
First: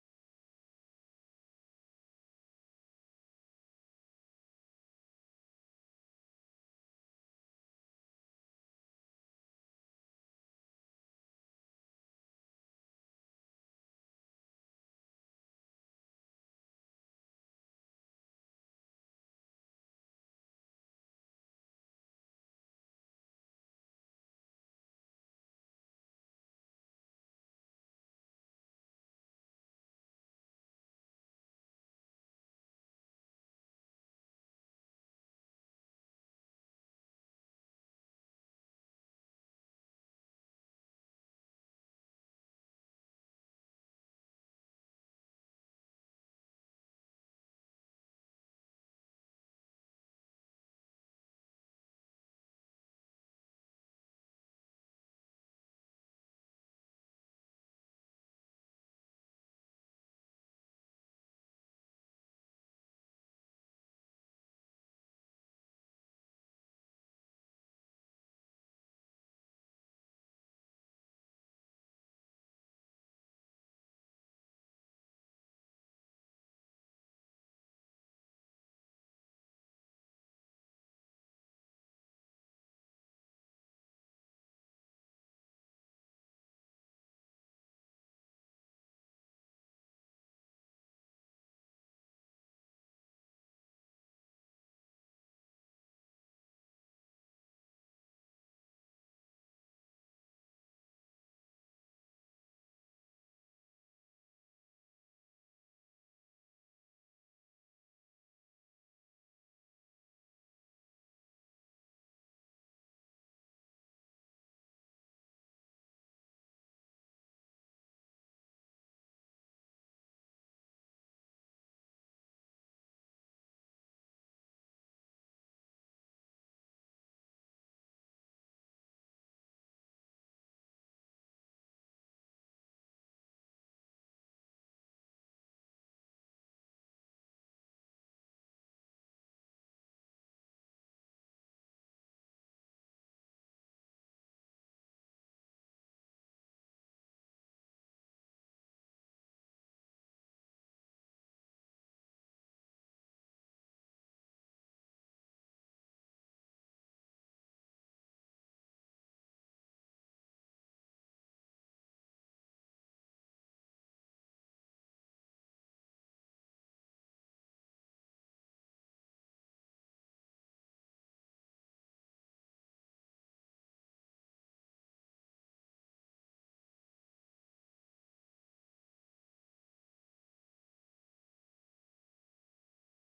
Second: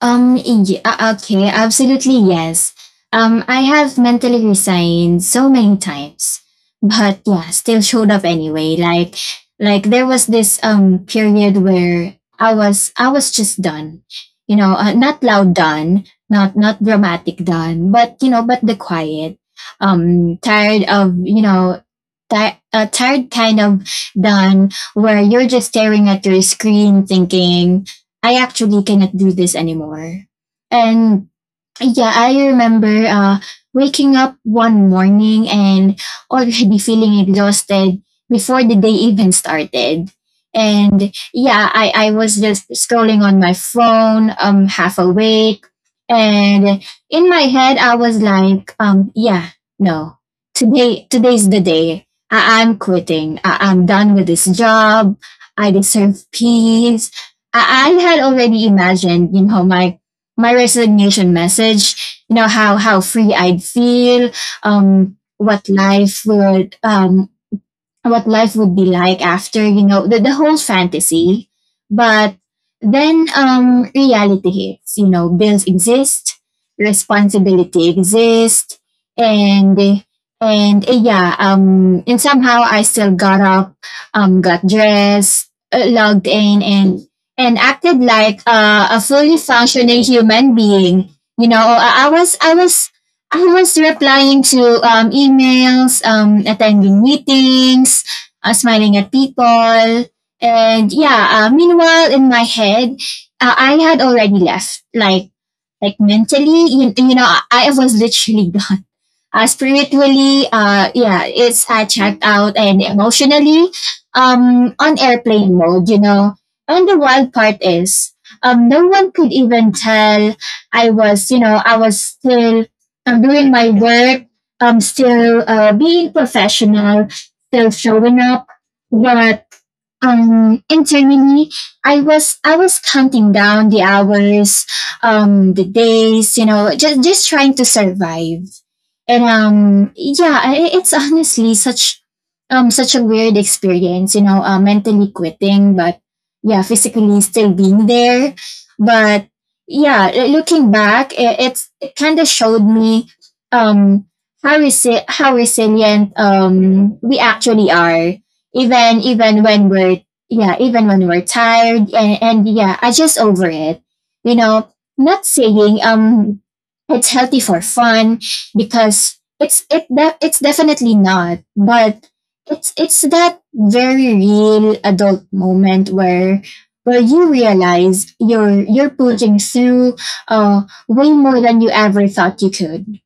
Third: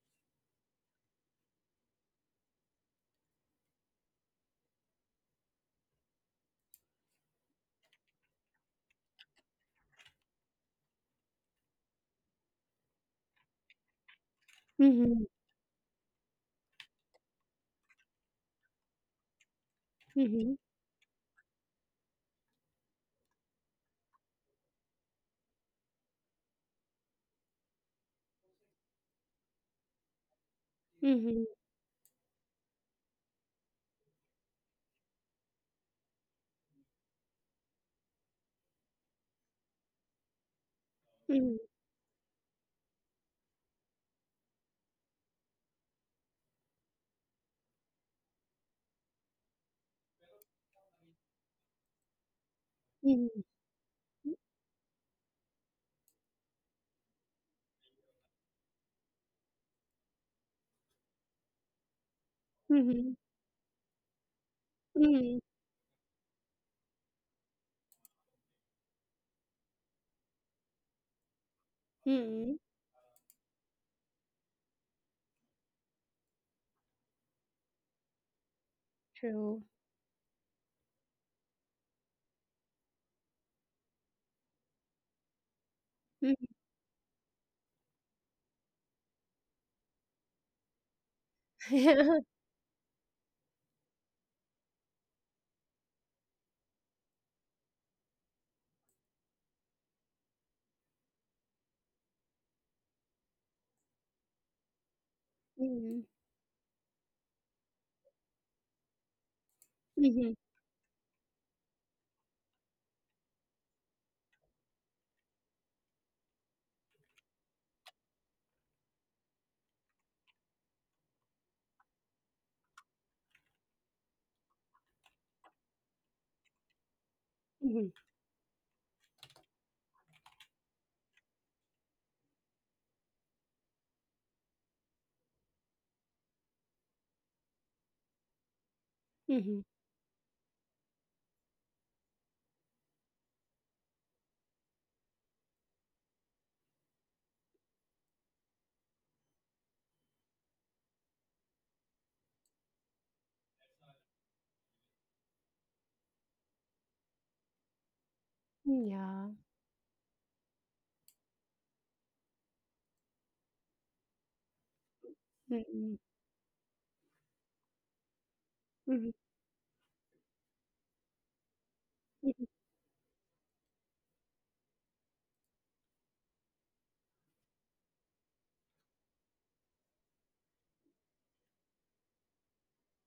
S3: Okay, absolutely yes. I have mentally resigned so many times, but yeah, still showed up anyway. Like there was this period where I was just done, you know, not
S1: Mm-hmm,
S3: loud done, not dramatic done, but you know, but the quiet.
S1: mm-hmm,
S3: Tired of you know a tired kind of done where you're just staring at your screen thinking, I actually cannot do this anymore. And
S1: mm-hmm,
S3: yeah, I remember waking up one morning and already feeling exhausted before the day even started. And
S1: mm-hmm,
S3: yeah, I was just scrolling on my phone, half awake. And in my head, I was like, yeah, no, today's the day. I'm quitting. I'm done with this job. I deserve peace. I had already imagined, you know, my resignation message, you know, how
S1: mm-hmm,
S3: free I'd feel, um,
S1: mm-hmm.
S3: what life would, um, what life would be like after, you know, the whole fantasy, but then reality hits, you know. Bills exist, responsibility exists,
S1: True.
S3: and and yeah, and somehow I still got up, got dressed, logged
S1: Hmm.
S3: in, and acted like a fully functioning human being. You know,
S1: (laughs)
S3: I was replying to emails, attending meetings, smiling at people. And yeah, meanwhile, in my head, I had already left. Like
S1: Mhm.
S3: mentally, you know, I was literally (laughs) gone,
S1: Mhm.
S3: spiritually, yeah, it's checked out, and emotionally, on airplane mode, you know. And the wild part is, no one could even tell. I was, you know, I was still doing my work, still being professional, still
S1: Mhm.
S3: showing up. But internally I was counting down the hours, the days, you know, just trying to survive. And
S1: Mhm.
S3: yeah, it's honestly such such a weird experience, you know, mentally quitting but yeah physically still being there. But yeah, looking back, it, it's it kind of showed me um how how resilient we actually are, even
S1: Yeah.
S3: even when we're yeah even when we're tired and yeah I just over it, you know. Not saying
S1: Mm.
S3: it's healthy for fun,
S1: Mhm.
S3: because it's it that it's definitely not, but
S1: Mhm.
S3: it's that very real adult moment where you realize you're pushing through way more than you ever thought you could.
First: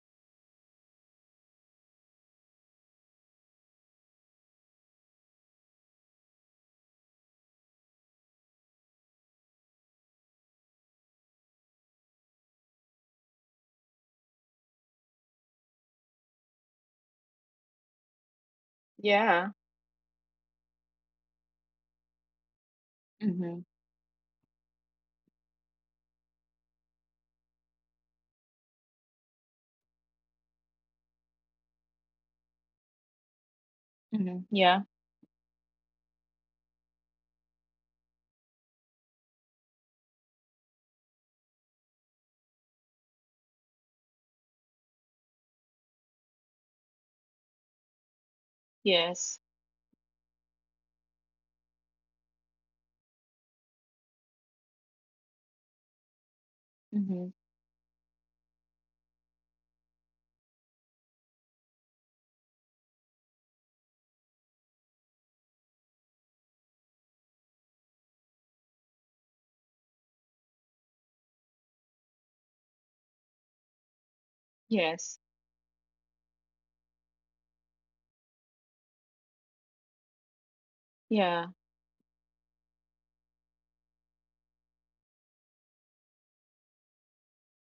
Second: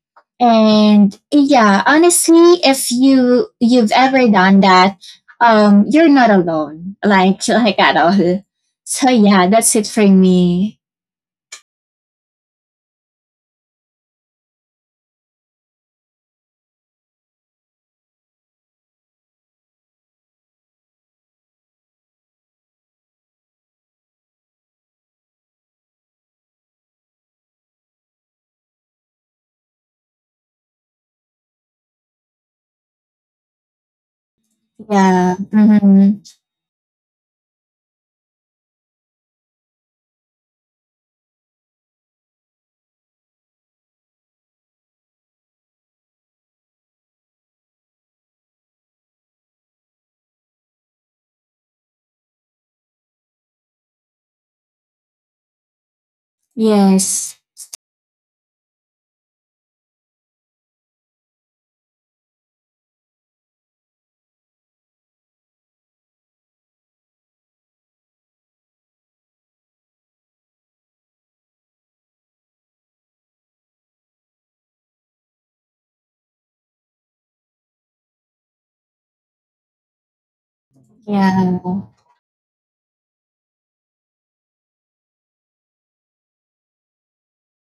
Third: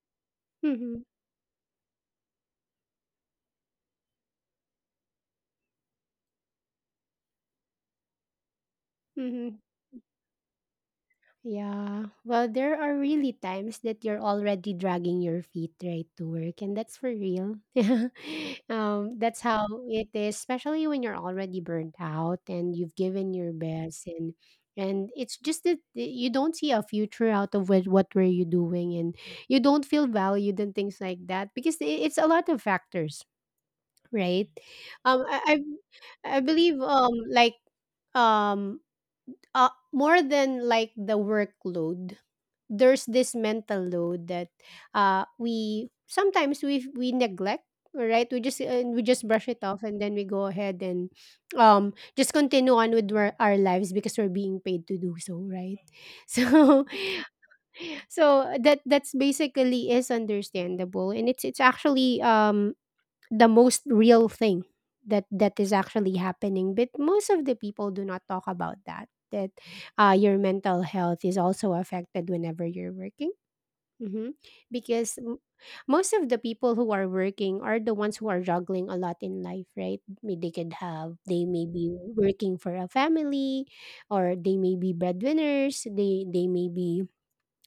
S1: Mhm.
S3: And yeah, honestly, if you you've ever done that, you're not alone. Like, (laughs) like at all. So yeah,
S1: Mhm.
S3: that's it for me.
S1: Yeah. Well, there are really times that you're already dragging your feet right to work, and that's for real. (laughs) That's
S2: yeah.
S1: how it is, especially when you're already burnt out and you've given your
S2: Mm-hmm.
S1: best, and it's just that you don't see a future out of what were you doing, and you don't feel valued and things like that because it's a lot of factors,
S2: Mm-hmm.
S1: right?
S2: Yeah.
S1: Um,
S3: Yeah.
S1: I I,
S3: hmm
S1: I believe, like um more than like the workload, there's this mental load that we sometimes we neglect, right? We just
S2: Yes.
S1: brush it off and then we go ahead and just continue on with our lives because we're being paid to do so, right? (laughs) So,
S2: Mm-hmm.
S3: Yes.
S1: so that's basically is understandable, and it's actually the most real thing, that is actually happening. But most of the people do not talk about that, your mental health is also affected whenever you're working. hmm because
S2: Yes.
S1: most of the people who are working are the ones who are juggling a lot in life, right? They could have they
S2: Yeah.
S3: Yeah.
S1: may be working for a family, or they may be breadwinners, they may be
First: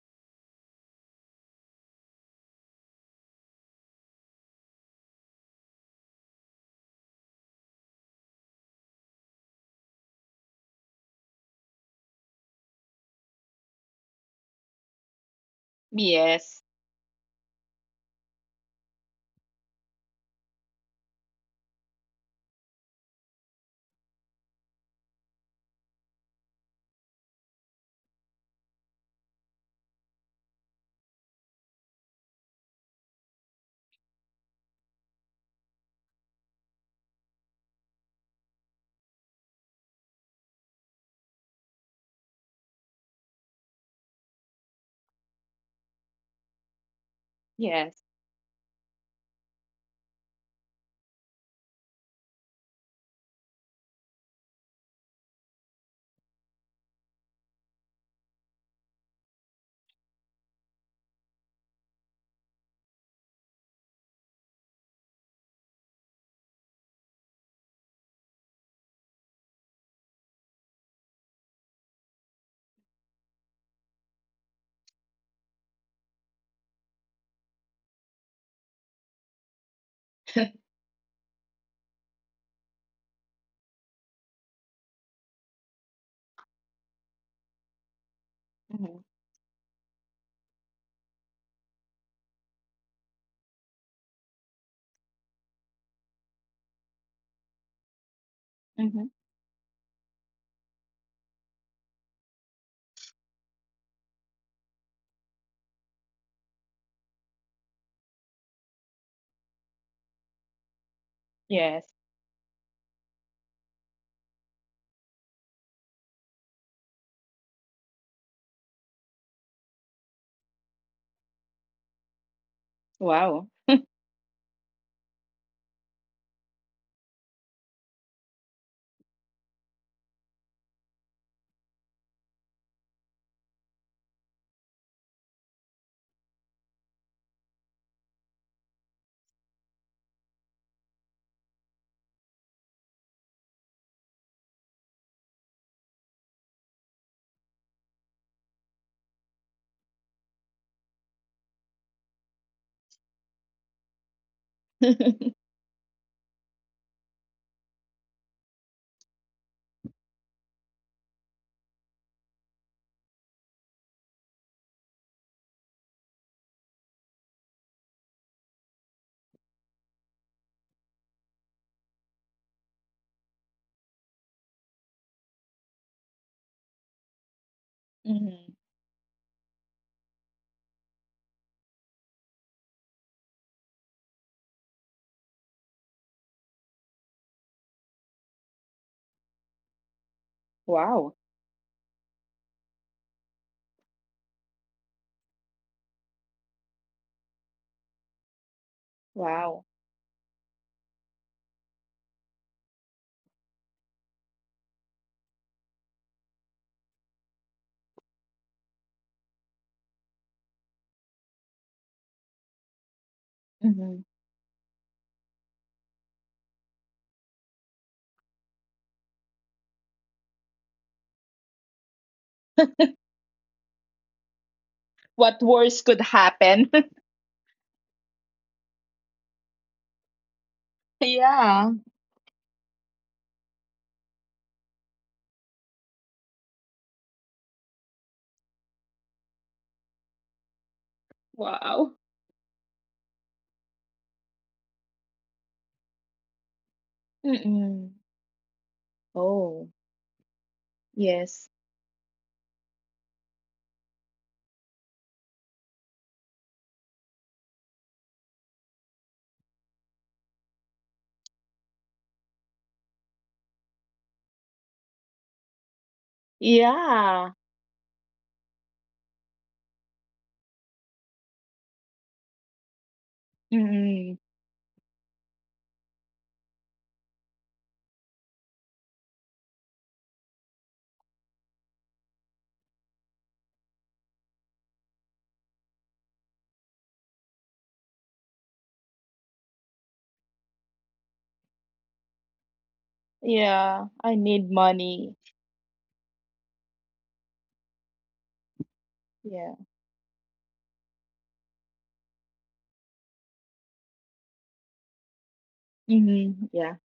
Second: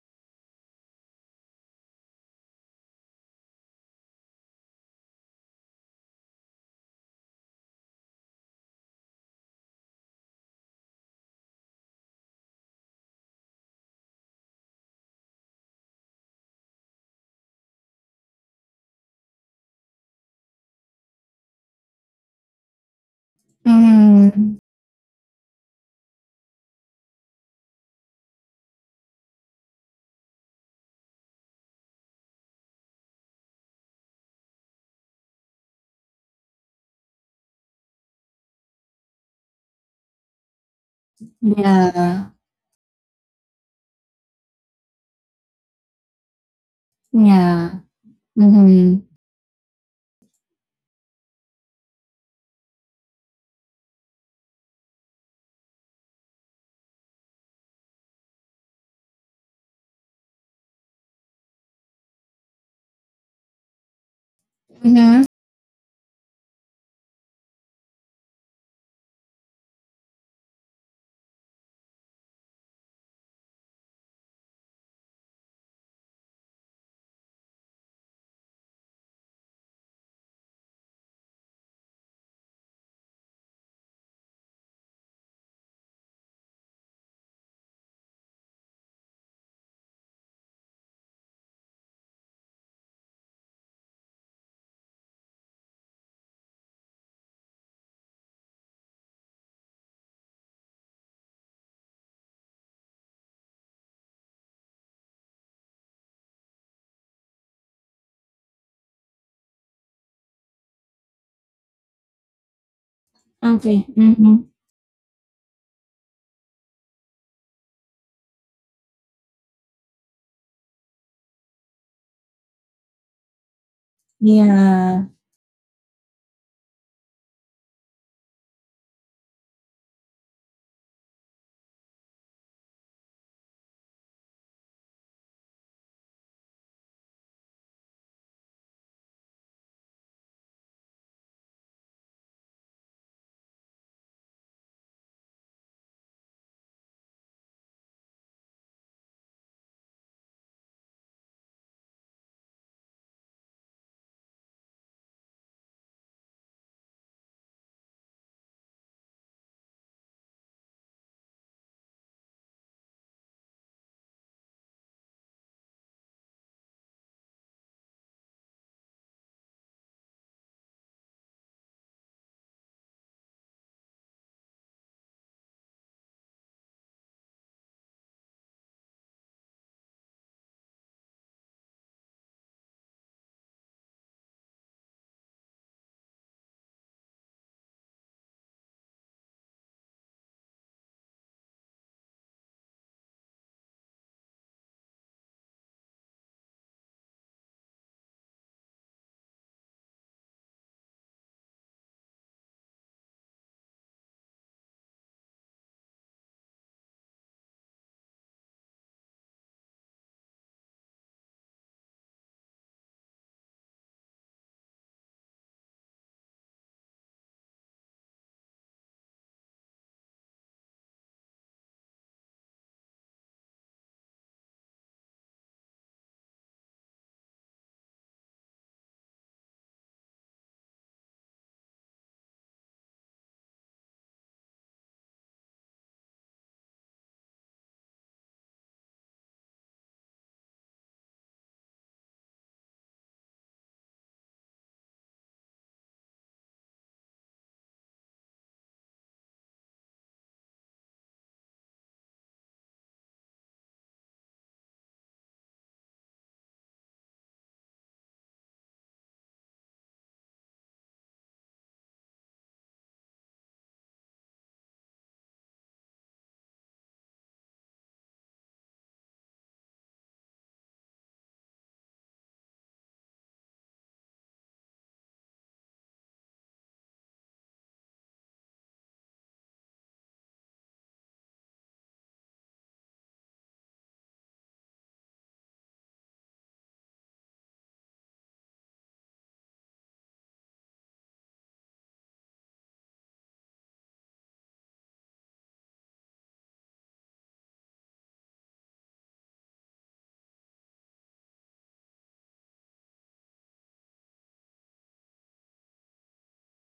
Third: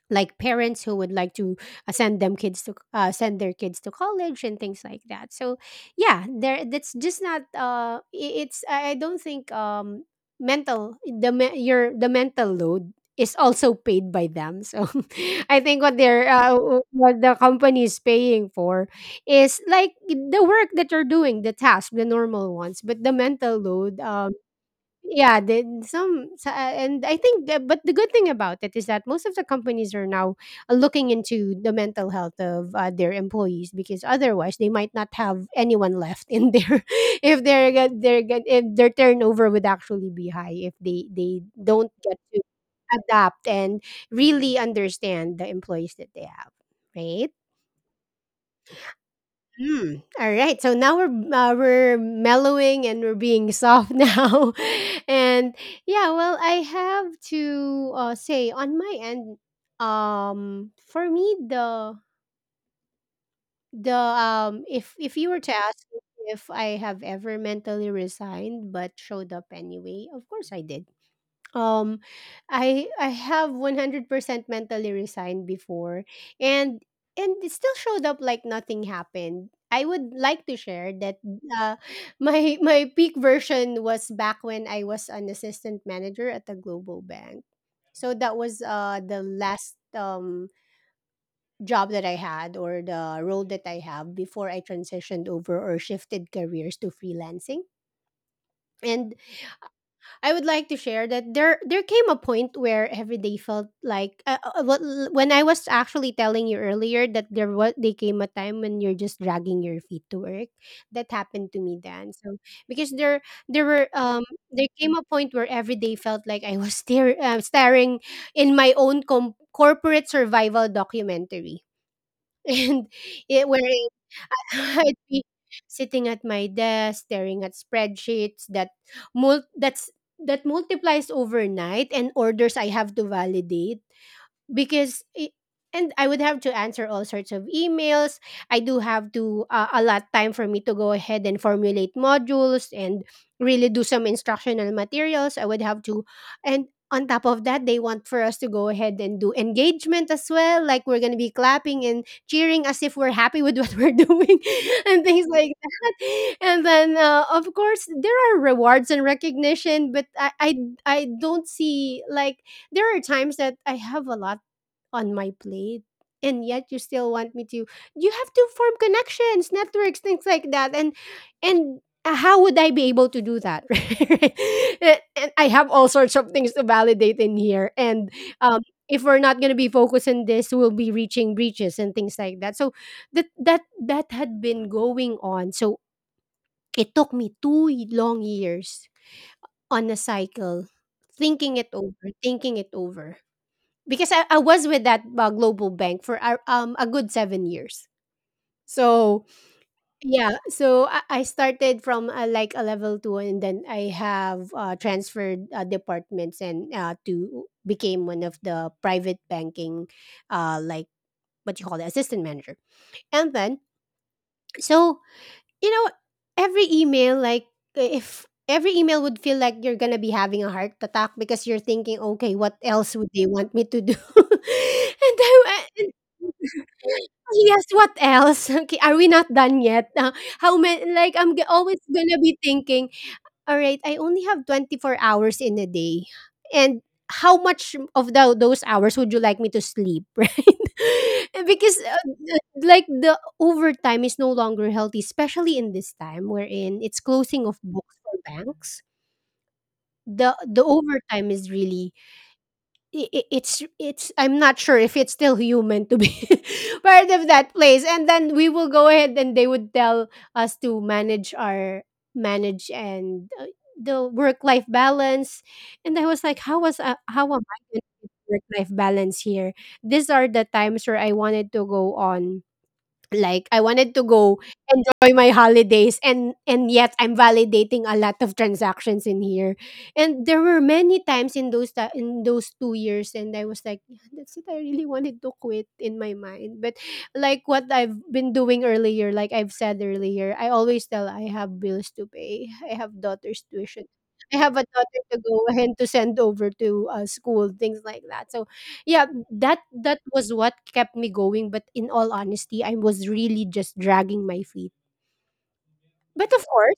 S1: like parents who would like to send their kids to college and things like that. So yeah, there that's just not. It's I don't think mental the me- your the mental load is also paid by them, so. (laughs) I think what they're
S2: Yes.
S1: what the company is paying for is like the work that you're doing, the task, the normal ones, but the mental load.
S3: hmm
S1: Yeah, and I think that. But the good thing about it is that most of the companies are now looking into the mental health of their employees, because otherwise they might not have anyone left in there. (laughs) If they're if their turnover would actually be high, if they don't get
S3: Yeah.
S1: to adapt and really understand the employees that they have, right?
S3: Yeah.
S2: Yes.
S3: hmm
S1: Mm, all right. So now we're mellowing, and we're being soft (laughs) now, and yeah. Well, I have to say on my end, for me the if
S3: hmm
S1: you were to ask me if I have ever mentally resigned but showed up anyway, of course I did. Um I have 100% mentally resigned before, and it still showed up like nothing happened. I would like to share that uh, my (laughs) my peak version was back when I was an assistant manager at a global bank. So that was
S2: Mm-hmm.
S1: the last job that I had, or the role that I have before I transitioned over or shifted careers to freelancing.
S2: Mm-hmm.
S1: And I would like to share that there came a point where every day felt like when I was actually telling you earlier that there was they came a time when you're just dragging your feet to work. That happened to me
S2: Yes.
S1: then. So because there
S3: Okay.
S1: were um
S3: hmm
S1: there came a point where every day felt like I was (laughs) staring in my own corporate survival documentary. (laughs) And
S2: Wow.
S1: where (laughs) I'd
S3: Yeah.
S1: be sitting at my desk staring at spreadsheets that mul- that's that multiplies overnight, and orders I have to validate because I and I would have to answer all sorts of emails. I do have to allot time for me to go ahead and formulate modules and really do some instructional materials. I would have to. And on top of that, they want for us to go ahead and do engagement as well. Like we're gonna be clapping and cheering as if we're happy with what we're (laughs) doing and things
S2: (laughs)
S1: like that. And then, of course, there are rewards and recognition, but I don't see like there are times that I have a lot on my plate, and yet you still want me to You have to form connections, networks, things like that. And and how would I be able to do that, (laughs) right? And I have all sorts of things to validate in here, and
S2: Mm-hmm.
S1: um if we're not going to be focused on this, we'll be reaching breaches and things like that. So that had been going on. So it took me two long years on a cycle,
S2: Wow.
S1: thinking it over, thinking it over, because I was with that global bank for a good 7 years. So
S2: Wow.
S1: yeah, so I started from like a level two, and then I have transferred departments, and to became one of the private banking, like what you call the assistant manager. And then,
S2: Mm-hmm.
S1: so you know every email, like if every email would feel like you're gonna be having a heart attack because you're thinking, okay, what else would they want me to do? (laughs) And
S2: What
S1: I,
S2: worse could happen? (laughs)
S1: oh, yes, what else? (laughs) Okay, are we not done yet? (laughs) How many? Like, I'm always
S2: Yeah.
S1: gonna be thinking, all right, I only have 24 hours in a day. And how much of those hours would you like me to sleep, (laughs) right? (laughs) Because,
S2: Wow.
S1: like, the overtime is no longer healthy, especially in this time wherein it's closing of
S2: Mm-mm.
S1: books for banks.
S2: Oh,
S1: The overtime
S2: yes.
S1: is really I- it's I'm not sure if it's still human to be (laughs) part of that place, and then we will go ahead, and they would tell us to manage our manage and the work life balance. And I was like, how was
S2: Yeah.
S1: how am I going to work life balance here? These are the times where I wanted to go on like I wanted to
S2: Mm-mm.
S1: go enjoy my holidays, and yet I'm validating a lot of transactions in here. And there were many times in in those 2 years, and I was like, "Yeah, that's it. I really wanted to quit in my mind." But like what I've been doing earlier, like I've said earlier, I always tell, I have bills to pay, I have daughter's
S2: Yeah.
S1: tuition.
S2: I
S1: I
S2: need
S1: have a daughter
S2: money.
S1: to go (laughs) and to send over to school, things like that. So yeah,
S2: Yeah.
S1: that was what kept me going, but in all honesty, I was really just dragging my feet. But
S2: Mm-hmm.
S1: of
S2: Yeah.
S1: course,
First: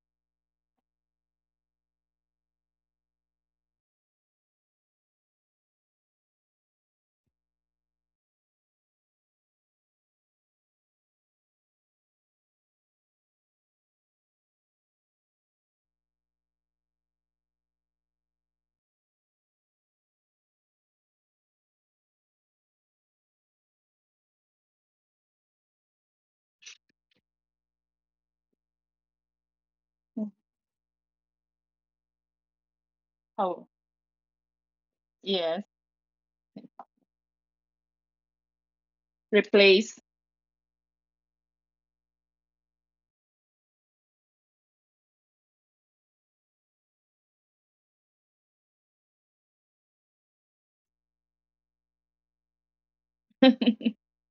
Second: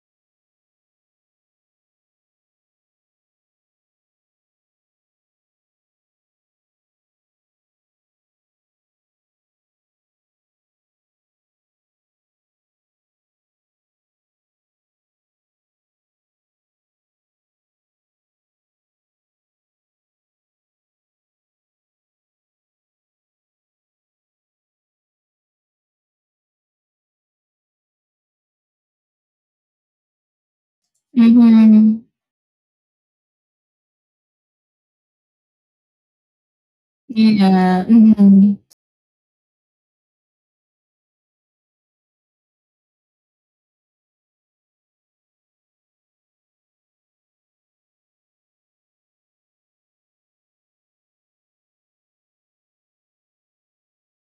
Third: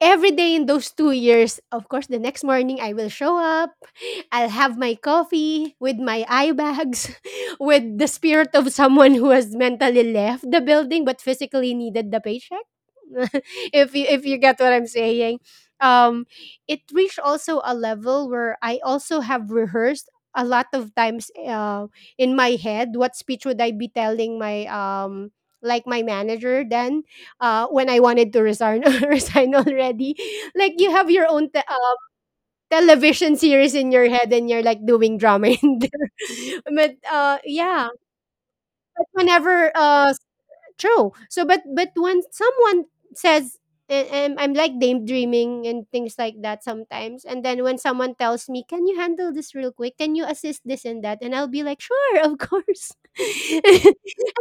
S1: every day in those 2 years, of course, the next morning I will show up. I'll have my coffee with my eye bags, (laughs) with the spirit of someone who has mentally left the building but physically needed the paycheck. (laughs) If you get what I'm saying. um, it reached also a level where I also have rehearsed a lot of times in my head what speech would I be telling my like my manager then, when I wanted to resign, (laughs) resign already.
S2: Mm.
S1: Like you have your own
S3: hmm
S1: television
S2: Oh,
S1: series in your head, and you're like doing drama (laughs)
S2: yes.
S1: in there. But
S3: Yeah.
S1: yeah,
S3: hmm hmm
S1: but whenever
S2: Replace.
S1: true. So, but when someone says, and I'm like daydreaming and things like that sometimes, and then when someone tells me, "Can you handle this real quick? Can you assist this and that?" And I'll be like, "Sure, of course." (laughs) And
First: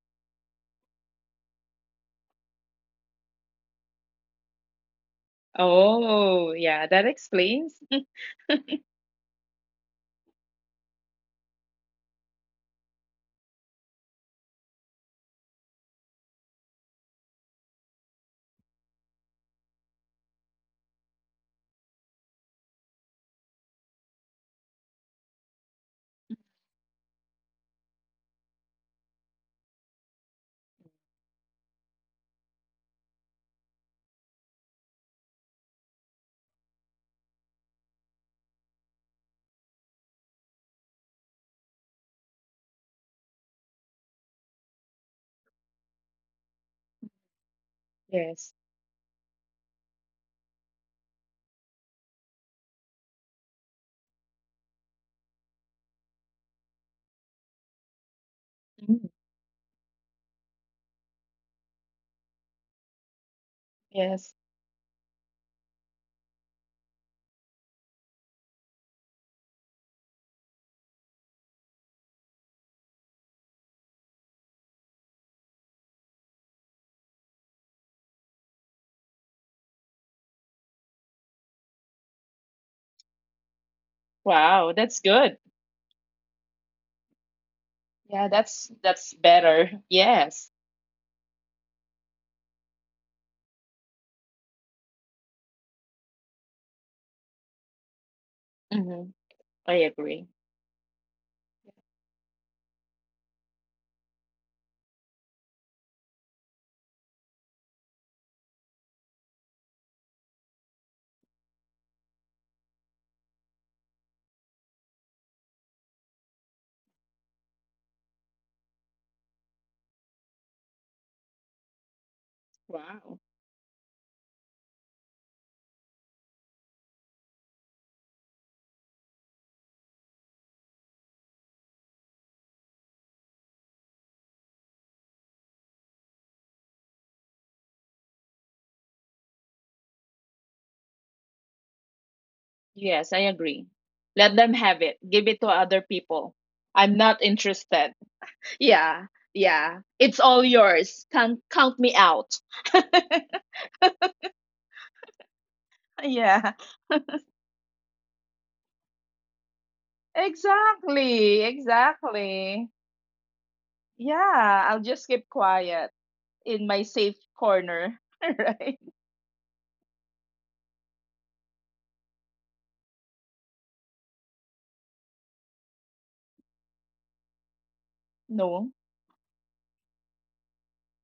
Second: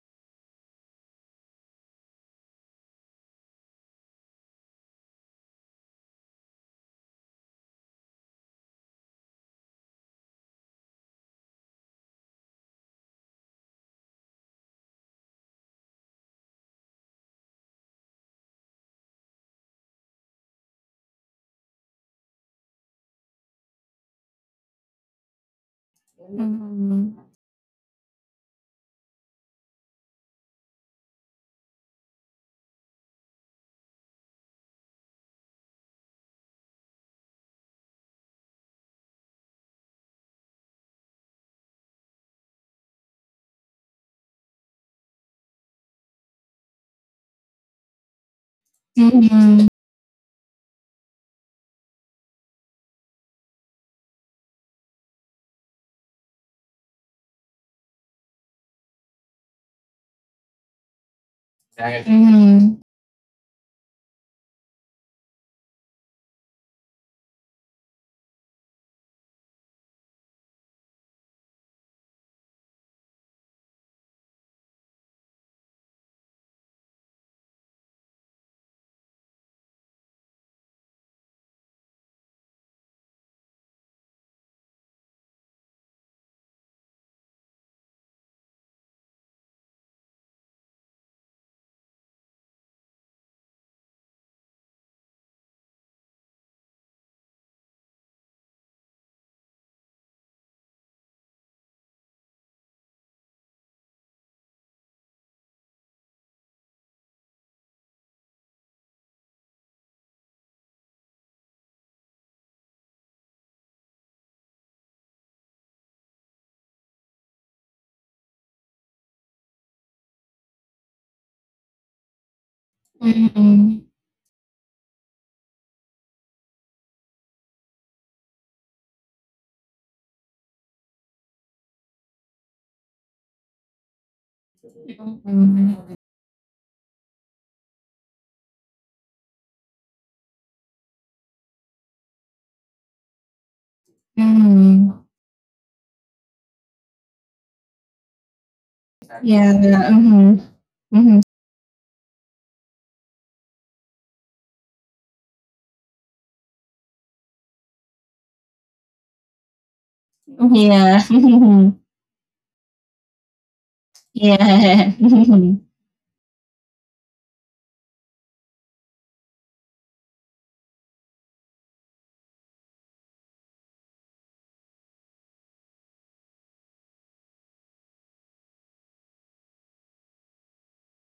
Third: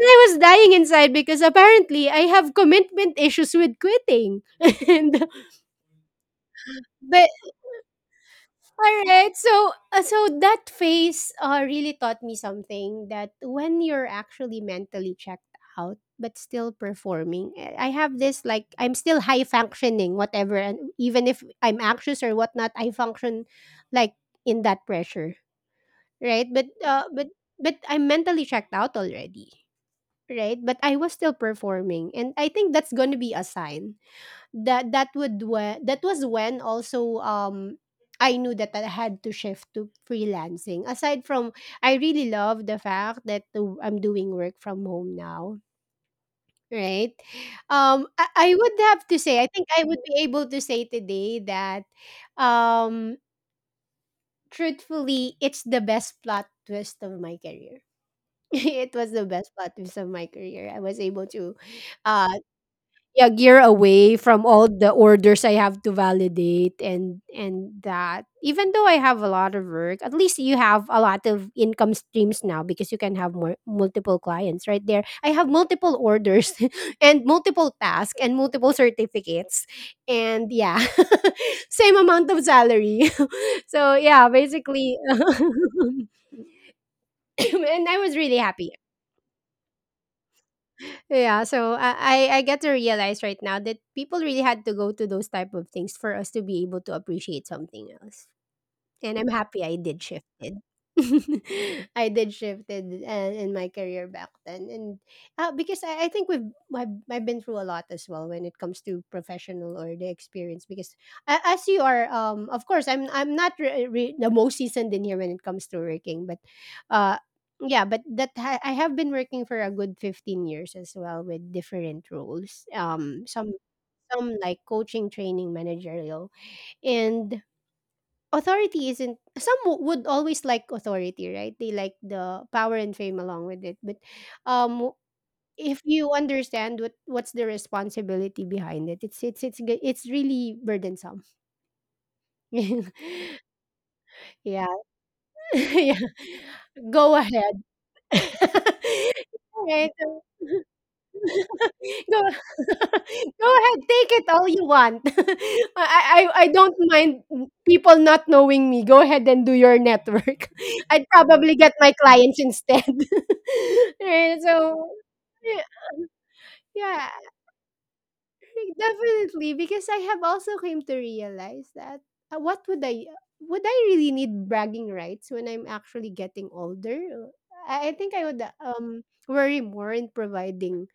S1: I was dying inside because apparently I have commitment issues with quitting. (laughs) and
S2: Oh, yeah, that
S1: but
S2: explains.
S1: Alright, so that phase really taught me something: that when you're actually mentally checked out but still performing, I have this, like, I'm still high functioning, whatever, and even if I'm anxious or whatnot, I function like in that pressure, right? But I'm mentally checked out already, right? But I was still performing, and I think that's gonna be a sign that was when also I knew that I had to shift to freelancing. Aside from, I really love the fact that I'm doing work from home now, right? Um I,
S2: Yes.
S1: I would have to say, I
S3: hmm
S1: think I would be able to say today that um truthfully, it's the best plot twist of my career. (laughs) It
S2: Mm.
S1: was the best plot twist of my career. I was able to uh yeah, gear away
S2: Yes.
S1: from all the orders I have to validate. And that even though I have a lot of work, at least you have a lot of income streams now because you can have more multiple clients. Right, there I have multiple orders (laughs) and multiple tasks and multiple certificates, and yeah, (laughs) same amount of salary. (laughs) So yeah,
S2: Wow, that's
S1: basically. (laughs)
S2: good.
S1: And I was
S2: Yeah,
S1: really
S2: that's—
S1: happy.
S2: that's better. Yes.
S1: Yeah, so I get to realize right now that people really had to go to those type of things for us to be able to appreciate something else.
S2: Mm-hmm.
S1: And I'm happy
S2: I
S1: I did
S2: agree.
S1: shifted. (laughs) I did shifted in my career back then. And because I think I've been through a lot as well when it comes to professional or the experience. Because as you are, of course, I'm not the most seasoned in here when it comes to working. But uh, yeah, but I have been working for a good 15 years as well with different roles.
S3: hmm
S2: Wow.
S3: hmm
S1: Some
S3: hmm
S1: some like coaching, training, managerial, and authority isn't — would always like authority, right? They like the power and fame along with it. But um if you understand what's the responsibility behind it, it's really burdensome. (laughs) Yeah.
S2: Yes, I agree. Let them have it. Give it to
S1: (laughs)
S2: other
S1: Yeah,
S2: people. I'm not
S1: go ahead.
S2: interested. Yeah.
S1: (laughs)
S3: Yeah.
S2: Yeah.
S1: Right.
S2: It's
S3: hmm
S2: all yours.
S3: hmm
S2: Count— count me
S1: Go
S2: out. (laughs)
S1: (laughs) go ahead, take it all you want. (laughs) I, I
S2: Yeah,
S1: I don't mind people not knowing me. Go ahead and do your network.
S3: Yeah.
S1: (laughs) I'd
S2: exactly,
S3: (laughs)
S1: probably get my clients
S2: exactly.
S1: instead. (laughs) Right,
S2: Yeah, I'll
S3: Yeah. (laughs)
S1: so
S2: just keep
S3: yeah.
S1: yeah,
S2: quiet in my safe
S1: yeah,
S2: corner, (laughs) right?
S1: definitely, because I have also came to realize that, what would I really need bragging rights when I'm actually getting older? I think I would
S2: No.
S1: worry more in providing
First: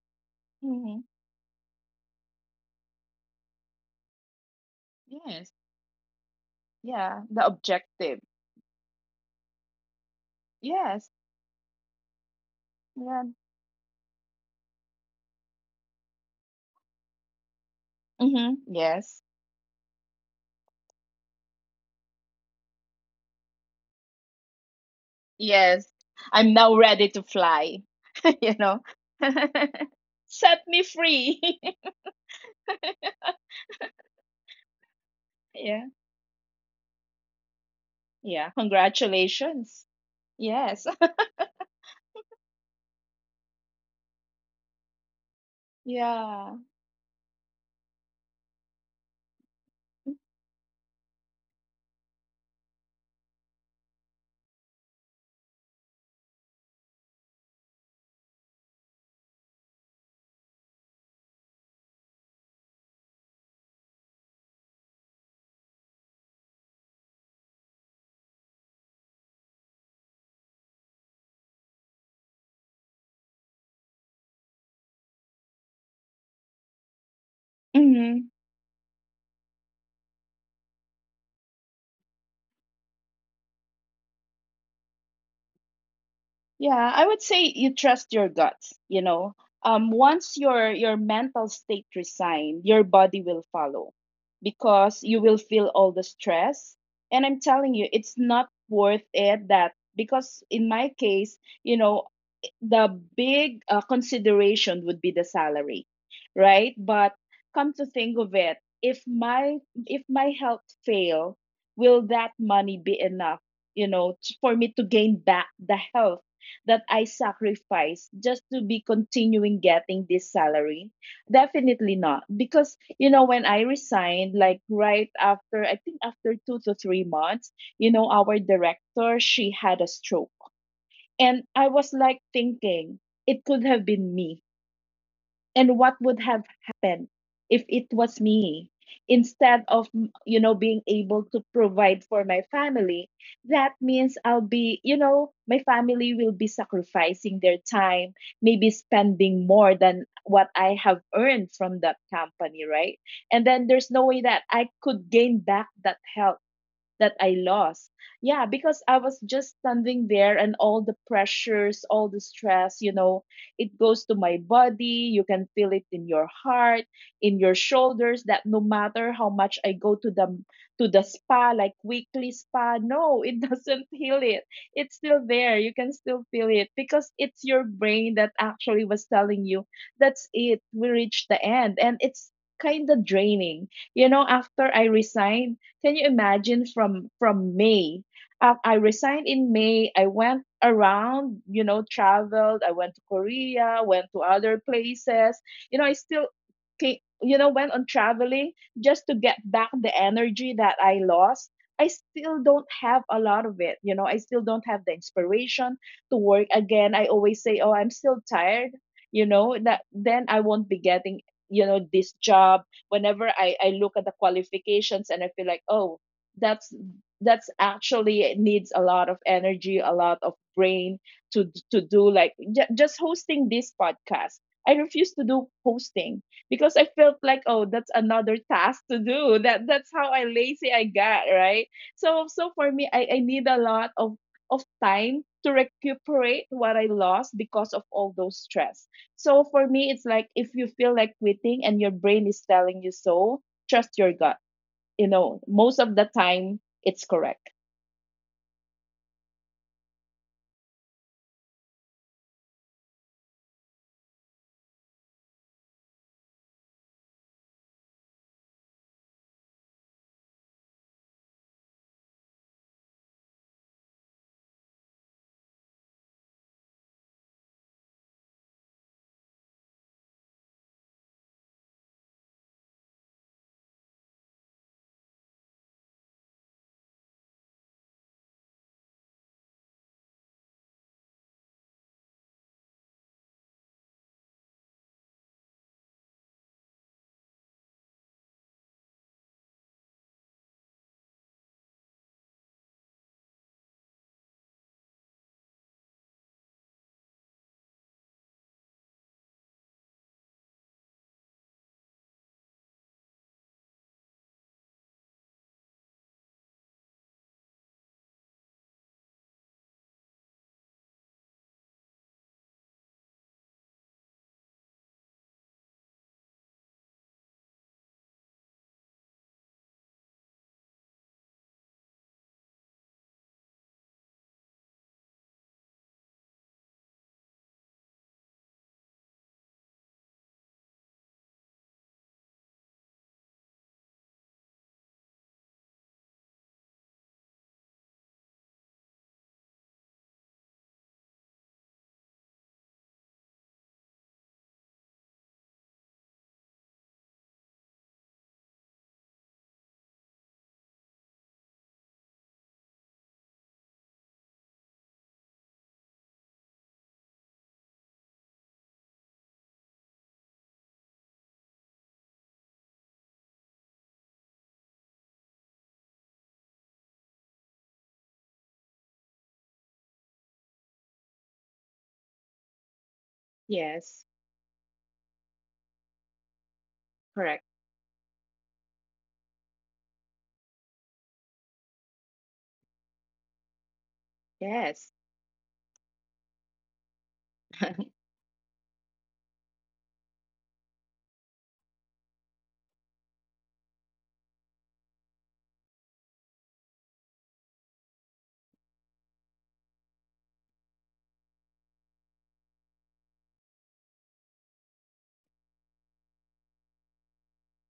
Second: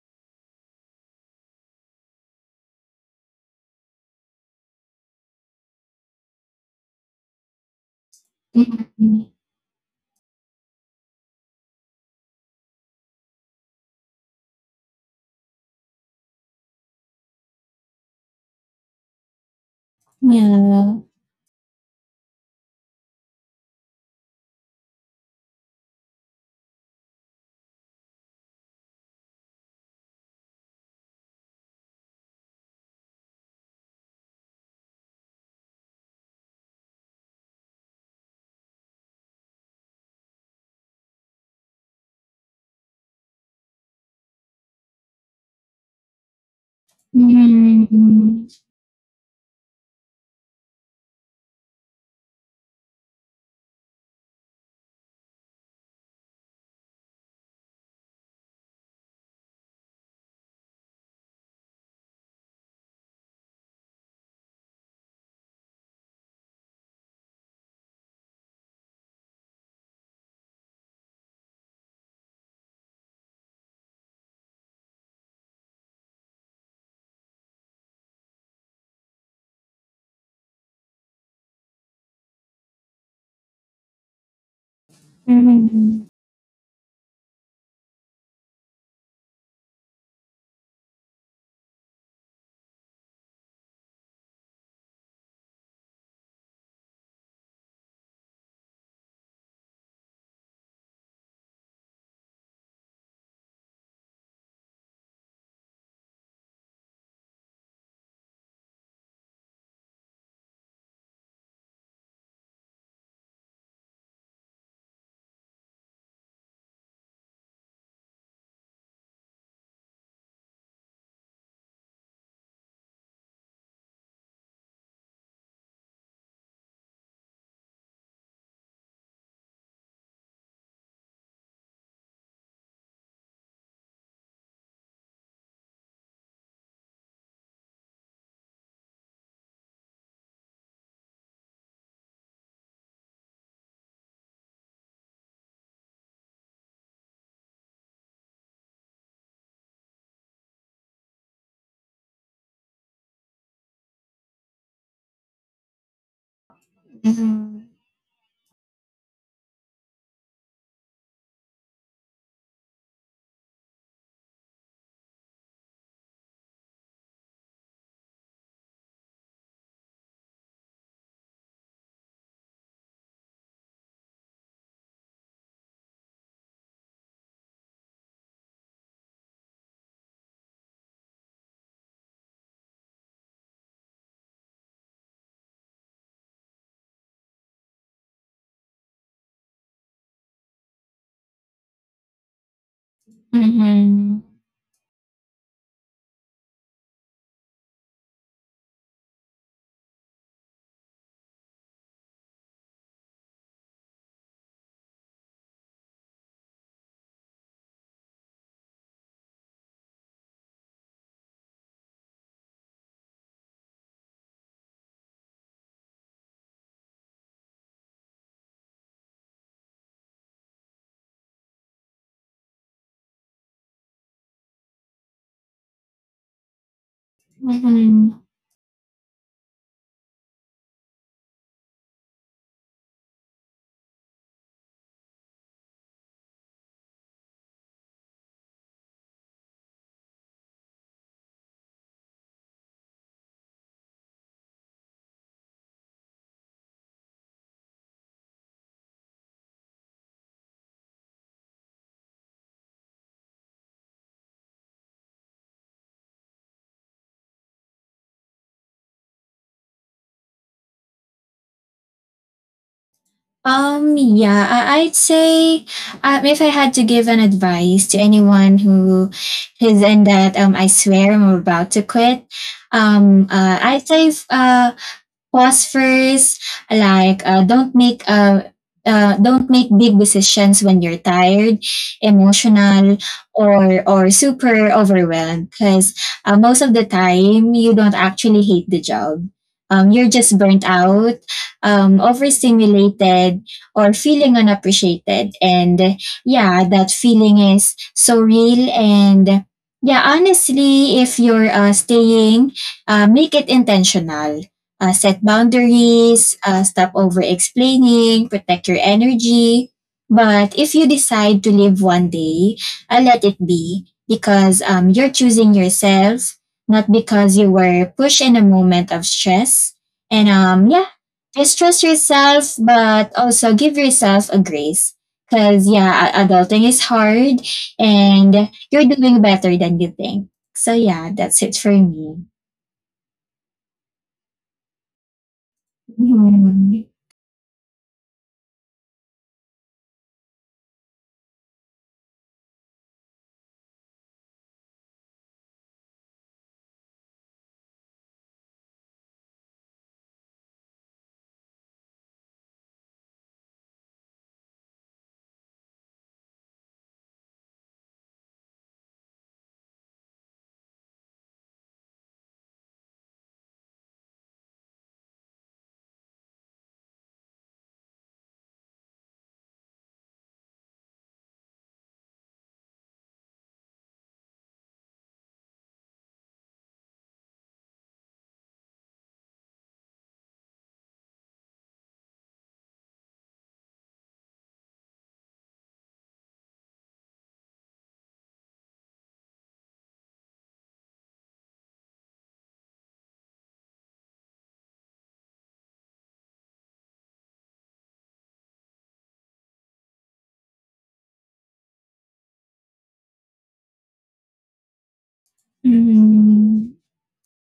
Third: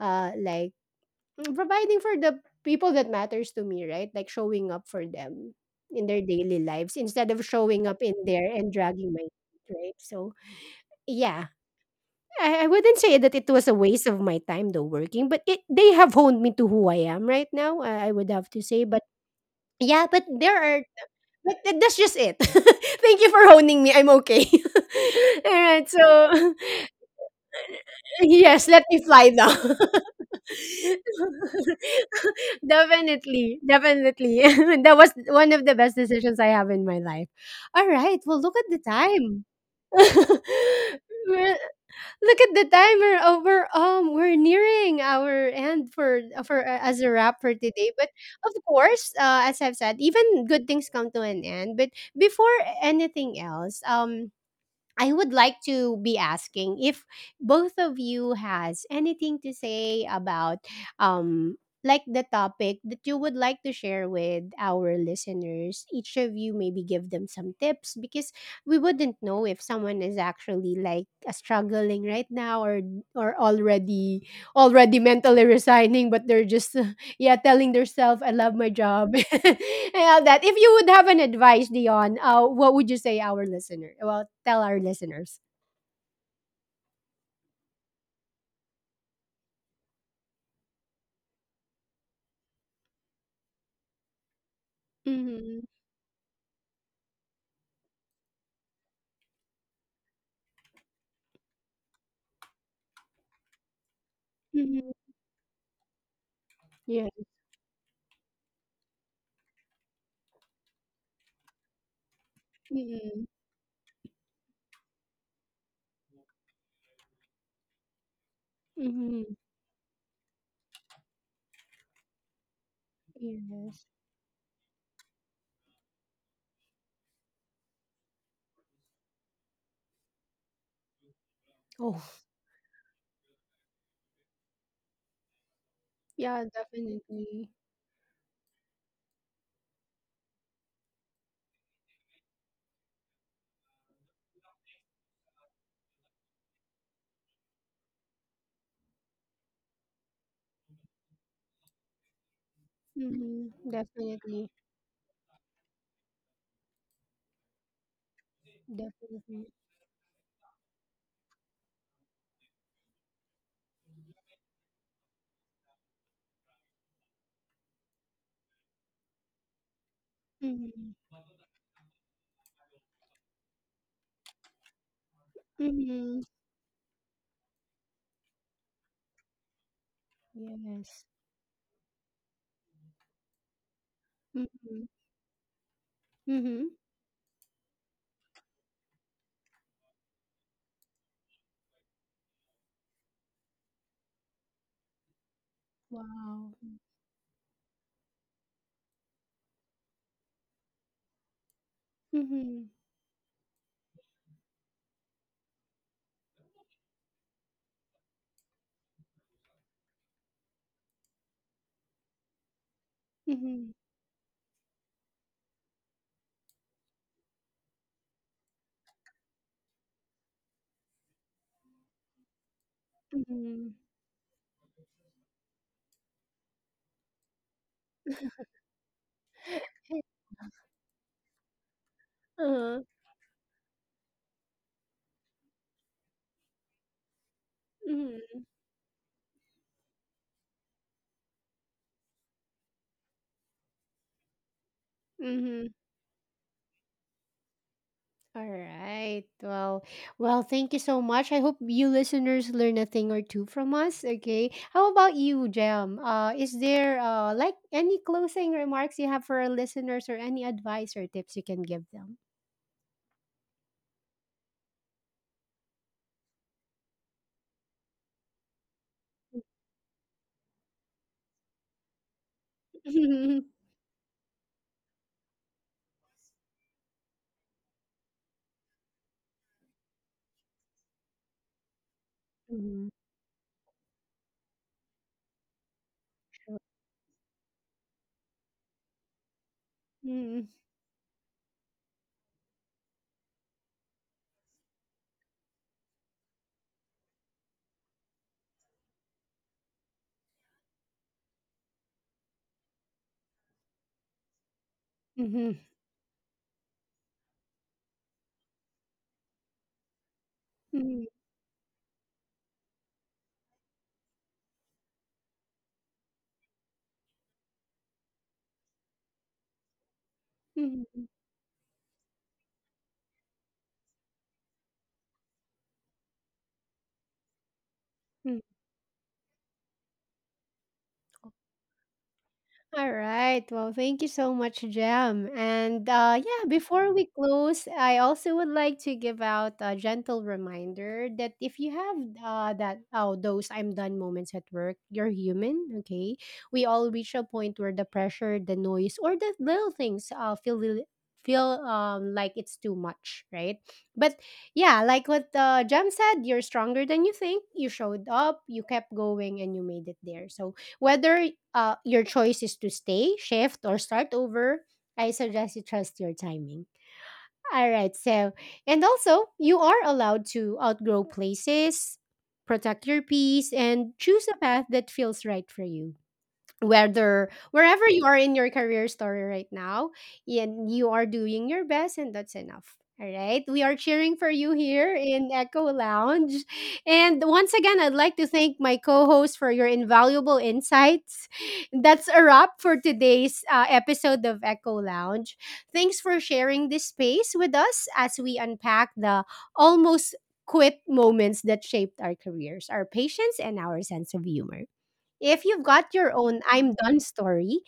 S1: like
S2: Hmm.
S1: Providing for the people that matters to me, right? Like showing up for
S2: Yes.
S1: them in their daily lives
S2: Yeah,
S1: instead of
S2: the
S1: showing up in
S2: objective.
S1: there and dragging my feet, right? So
S2: Yes.
S1: yeah, I wouldn't say
S2: Yeah.
S1: that it was a waste of my time though working, but it they have honed me to who I am right now. I would have
S2: Hmm.
S1: to say. But
S2: Yes.
S1: yeah, but there are, but that's just it. (laughs) Thank you for honing me. I'm okay. (laughs) All right,
S2: Yes.
S1: so
S2: I'm now ready to fly,
S1: (laughs)
S2: (laughs) you
S1: yes,
S2: know.
S1: let me fly
S2: (laughs)
S1: now. (laughs)
S2: Set me free. (laughs)
S1: (laughs) Definitely, definitely. (laughs) That was one of the
S2: Yeah.
S1: best decisions I have in my life. All right. Well,
S2: Yeah.
S1: look at the time.
S2: Congratulations. Yes.
S1: (laughs) We're- Look at the time. We're over. We're nearing our end for for
S2: Yeah.
S1: uh, as a wrap for today. But of course, as I've said, even good things come to an end. But before anything else, I would like to be asking if both of you has anything to say about um like the topic that you would like to share with our listeners. Each of you maybe give them some tips because we wouldn't know if someone is actually like struggling right now, or or already already mentally resigning, but they're just (laughs) yeah, telling themselves, "I
S2: Hmm.
S1: love my job." (laughs) And all that. If you would have an advice, Dion, what would you say our listener? Well, tell our listeners.
S2: Yeah, I would say you trust your guts, you know. Once your— your mental state resigned, your body will follow, because you will
S1: Mm-hmm.
S2: feel all the stress. And I'm telling you, it's not worth it. That because in my case, you know, the big
S1: Mm-hmm.
S2: consideration would be the salary, right?
S1: Yeah.
S2: But come to think of it, if my— if my health fail, will that money be
S1: Mm-hmm.
S2: enough, you know, for me to gain back the health that I sacrificed just to be
S1: Mm-hmm.
S2: continuing getting this salary? Definitely not. Because, you know, when I
S1: Yes.
S2: resigned, like right after, I think after 2 to 3 months, you know, our director, she had a stroke. And I was
S1: Oh.
S2: like thinking, it could have been me. And what would
S1: Yeah,
S2: have happened
S1: definitely.
S2: if it was me? Instead of, you know, being able to provide for my family. That means I'll be, you know, my family will be sacrificing their time, maybe spending more than what I have earned from that company, right? And
S1: Mm-hmm.
S2: then there's no way that
S1: Definitely.
S2: I could gain back that help that I lost. Yeah, because I was
S1: Definitely.
S2: just standing there and all the pressures, all the stress, you know, it goes to my body. You can feel it in your heart, in your shoulders, that no matter how much I go to the— to the
S1: Mm-hmm.
S2: spa, like weekly spa, no, it (laughs) doesn't heal it. It's still there. You can
S1: Mm-hmm.
S2: still feel it, because it's your brain that actually was telling you that's it. We
S1: Yes.
S2: reached the end, and it's kind of draining. You know, after
S1: Mm-hmm.
S2: I resigned, can you
S1: Mm-hmm.
S2: imagine, from— from May? I resigned in May. I went around, you know, traveled. I went to Korea, went to other places. You know, I still—
S1: Wow.
S2: you know, went on traveling just to get back the energy that I lost. I still
S1: Mm-hmm.
S2: don't have a lot of it. You know, I still don't have the inspiration to work again. I always say, oh, I'm still tired. You know, that then I won't be getting, you know, this job. Whenever I
S1: Mm-hmm.
S2: look at the qualifications and I feel like, oh, that's— that's actually— it needs a lot of energy, a lot of brain, to— to do like just hosting
S1: Mm-hmm.
S2: this podcast. I refuse to do hosting because I felt like, oh, that's another task to do. That— that's how I lazy I got, right? So, so for
S1: Uh-huh.
S2: me, I need a lot of— of time to recuperate what I lost because of all
S1: Mm-hmm.
S2: those stress. So for me, it's like, if you feel like quitting and your brain is telling you so, trust your gut. You know,
S1: Mm-hmm.
S2: most of the time, it's correct.
S1: All right. Well, thank you so much. I hope you listeners learn a thing or two from us. Okay, how about you, Jam? Is there like any closing remarks you have for our listeners or any advice or tips you can give them?
S3: Yeah, I'd say if I had to give an advice to anyone who is in that, I swear I'm about to quit,
S1: (laughs)
S3: I'd say pause first, like don't make big decisions when you're tired,
S1: Mhm.
S3: emotional, or super overwhelmed, because most of the time you don't actually hate the job, you're just
S1: Mhm.
S3: burnt out, overstimulated, or feeling unappreciated, and yeah, that feeling is so real. And yeah, honestly, if you're staying, make it intentional. Set
S1: Mhm.
S3: boundaries, stop over explaining, protect your energy. But if you
S1: Mhm.
S3: decide to live one day, let it be because you're choosing yourself, not because you were pushed in a moment of stress. And yeah,
S1: Mhm.
S3: just trust yourself, but also give yourself a grace. Because yeah, adulting is hard
S1: Mhm.
S3: and you're doing better than you think. So yeah, that's it for me.
S1: All right. Well, thank you so much, Jam. And yeah, before we
S3: (laughs)
S1: close, I also would like to give out a gentle reminder that if you have that oh those "I'm done" moments at work, you're human. Okay, we all reach a point where the pressure, the noise, or the little things feel like it's too much, right? But yeah, like what Jam said, you're stronger than you think. You showed up, you kept going, and you made it there. So whether your choice is to stay, shift, or start over, I suggest you trust your timing. All right, so, and also, you are allowed to outgrow places, protect your peace,
S2: Yes,
S1: and choose a path that feels right for you, whether
S2: correct.
S1: wherever you are in your career story right now. And you are doing your best, and that's enough. All right, we are cheering for you
S2: Yes.
S1: here in Echo Lounge. And once again, I'd
S2: (laughs)
S1: like to thank my co-host for your invaluable insights. That's a wrap for today's episode of Echo Lounge. Thanks for sharing this space with us as we unpack the almost quit moments that shaped our careers, our patience, and our sense of humor. If you've got your own "I'm
S3: Mm.
S1: done" story,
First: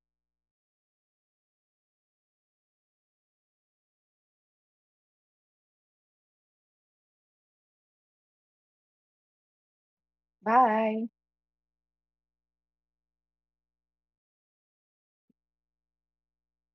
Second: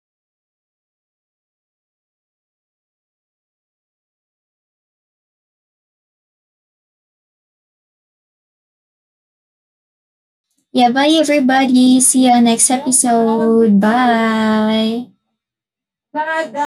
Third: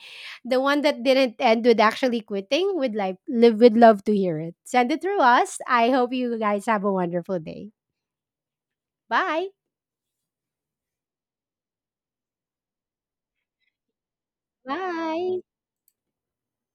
S1: the one that didn't end with actually quitting, would like live would love to hear it. Send it through us. I hope you guys have a wonderful day. Bye.
S3: Yeah,
S2: Bye.
S3: bye everybody. See you on next episode. Bye.
S1: Bye.
S3: Bye.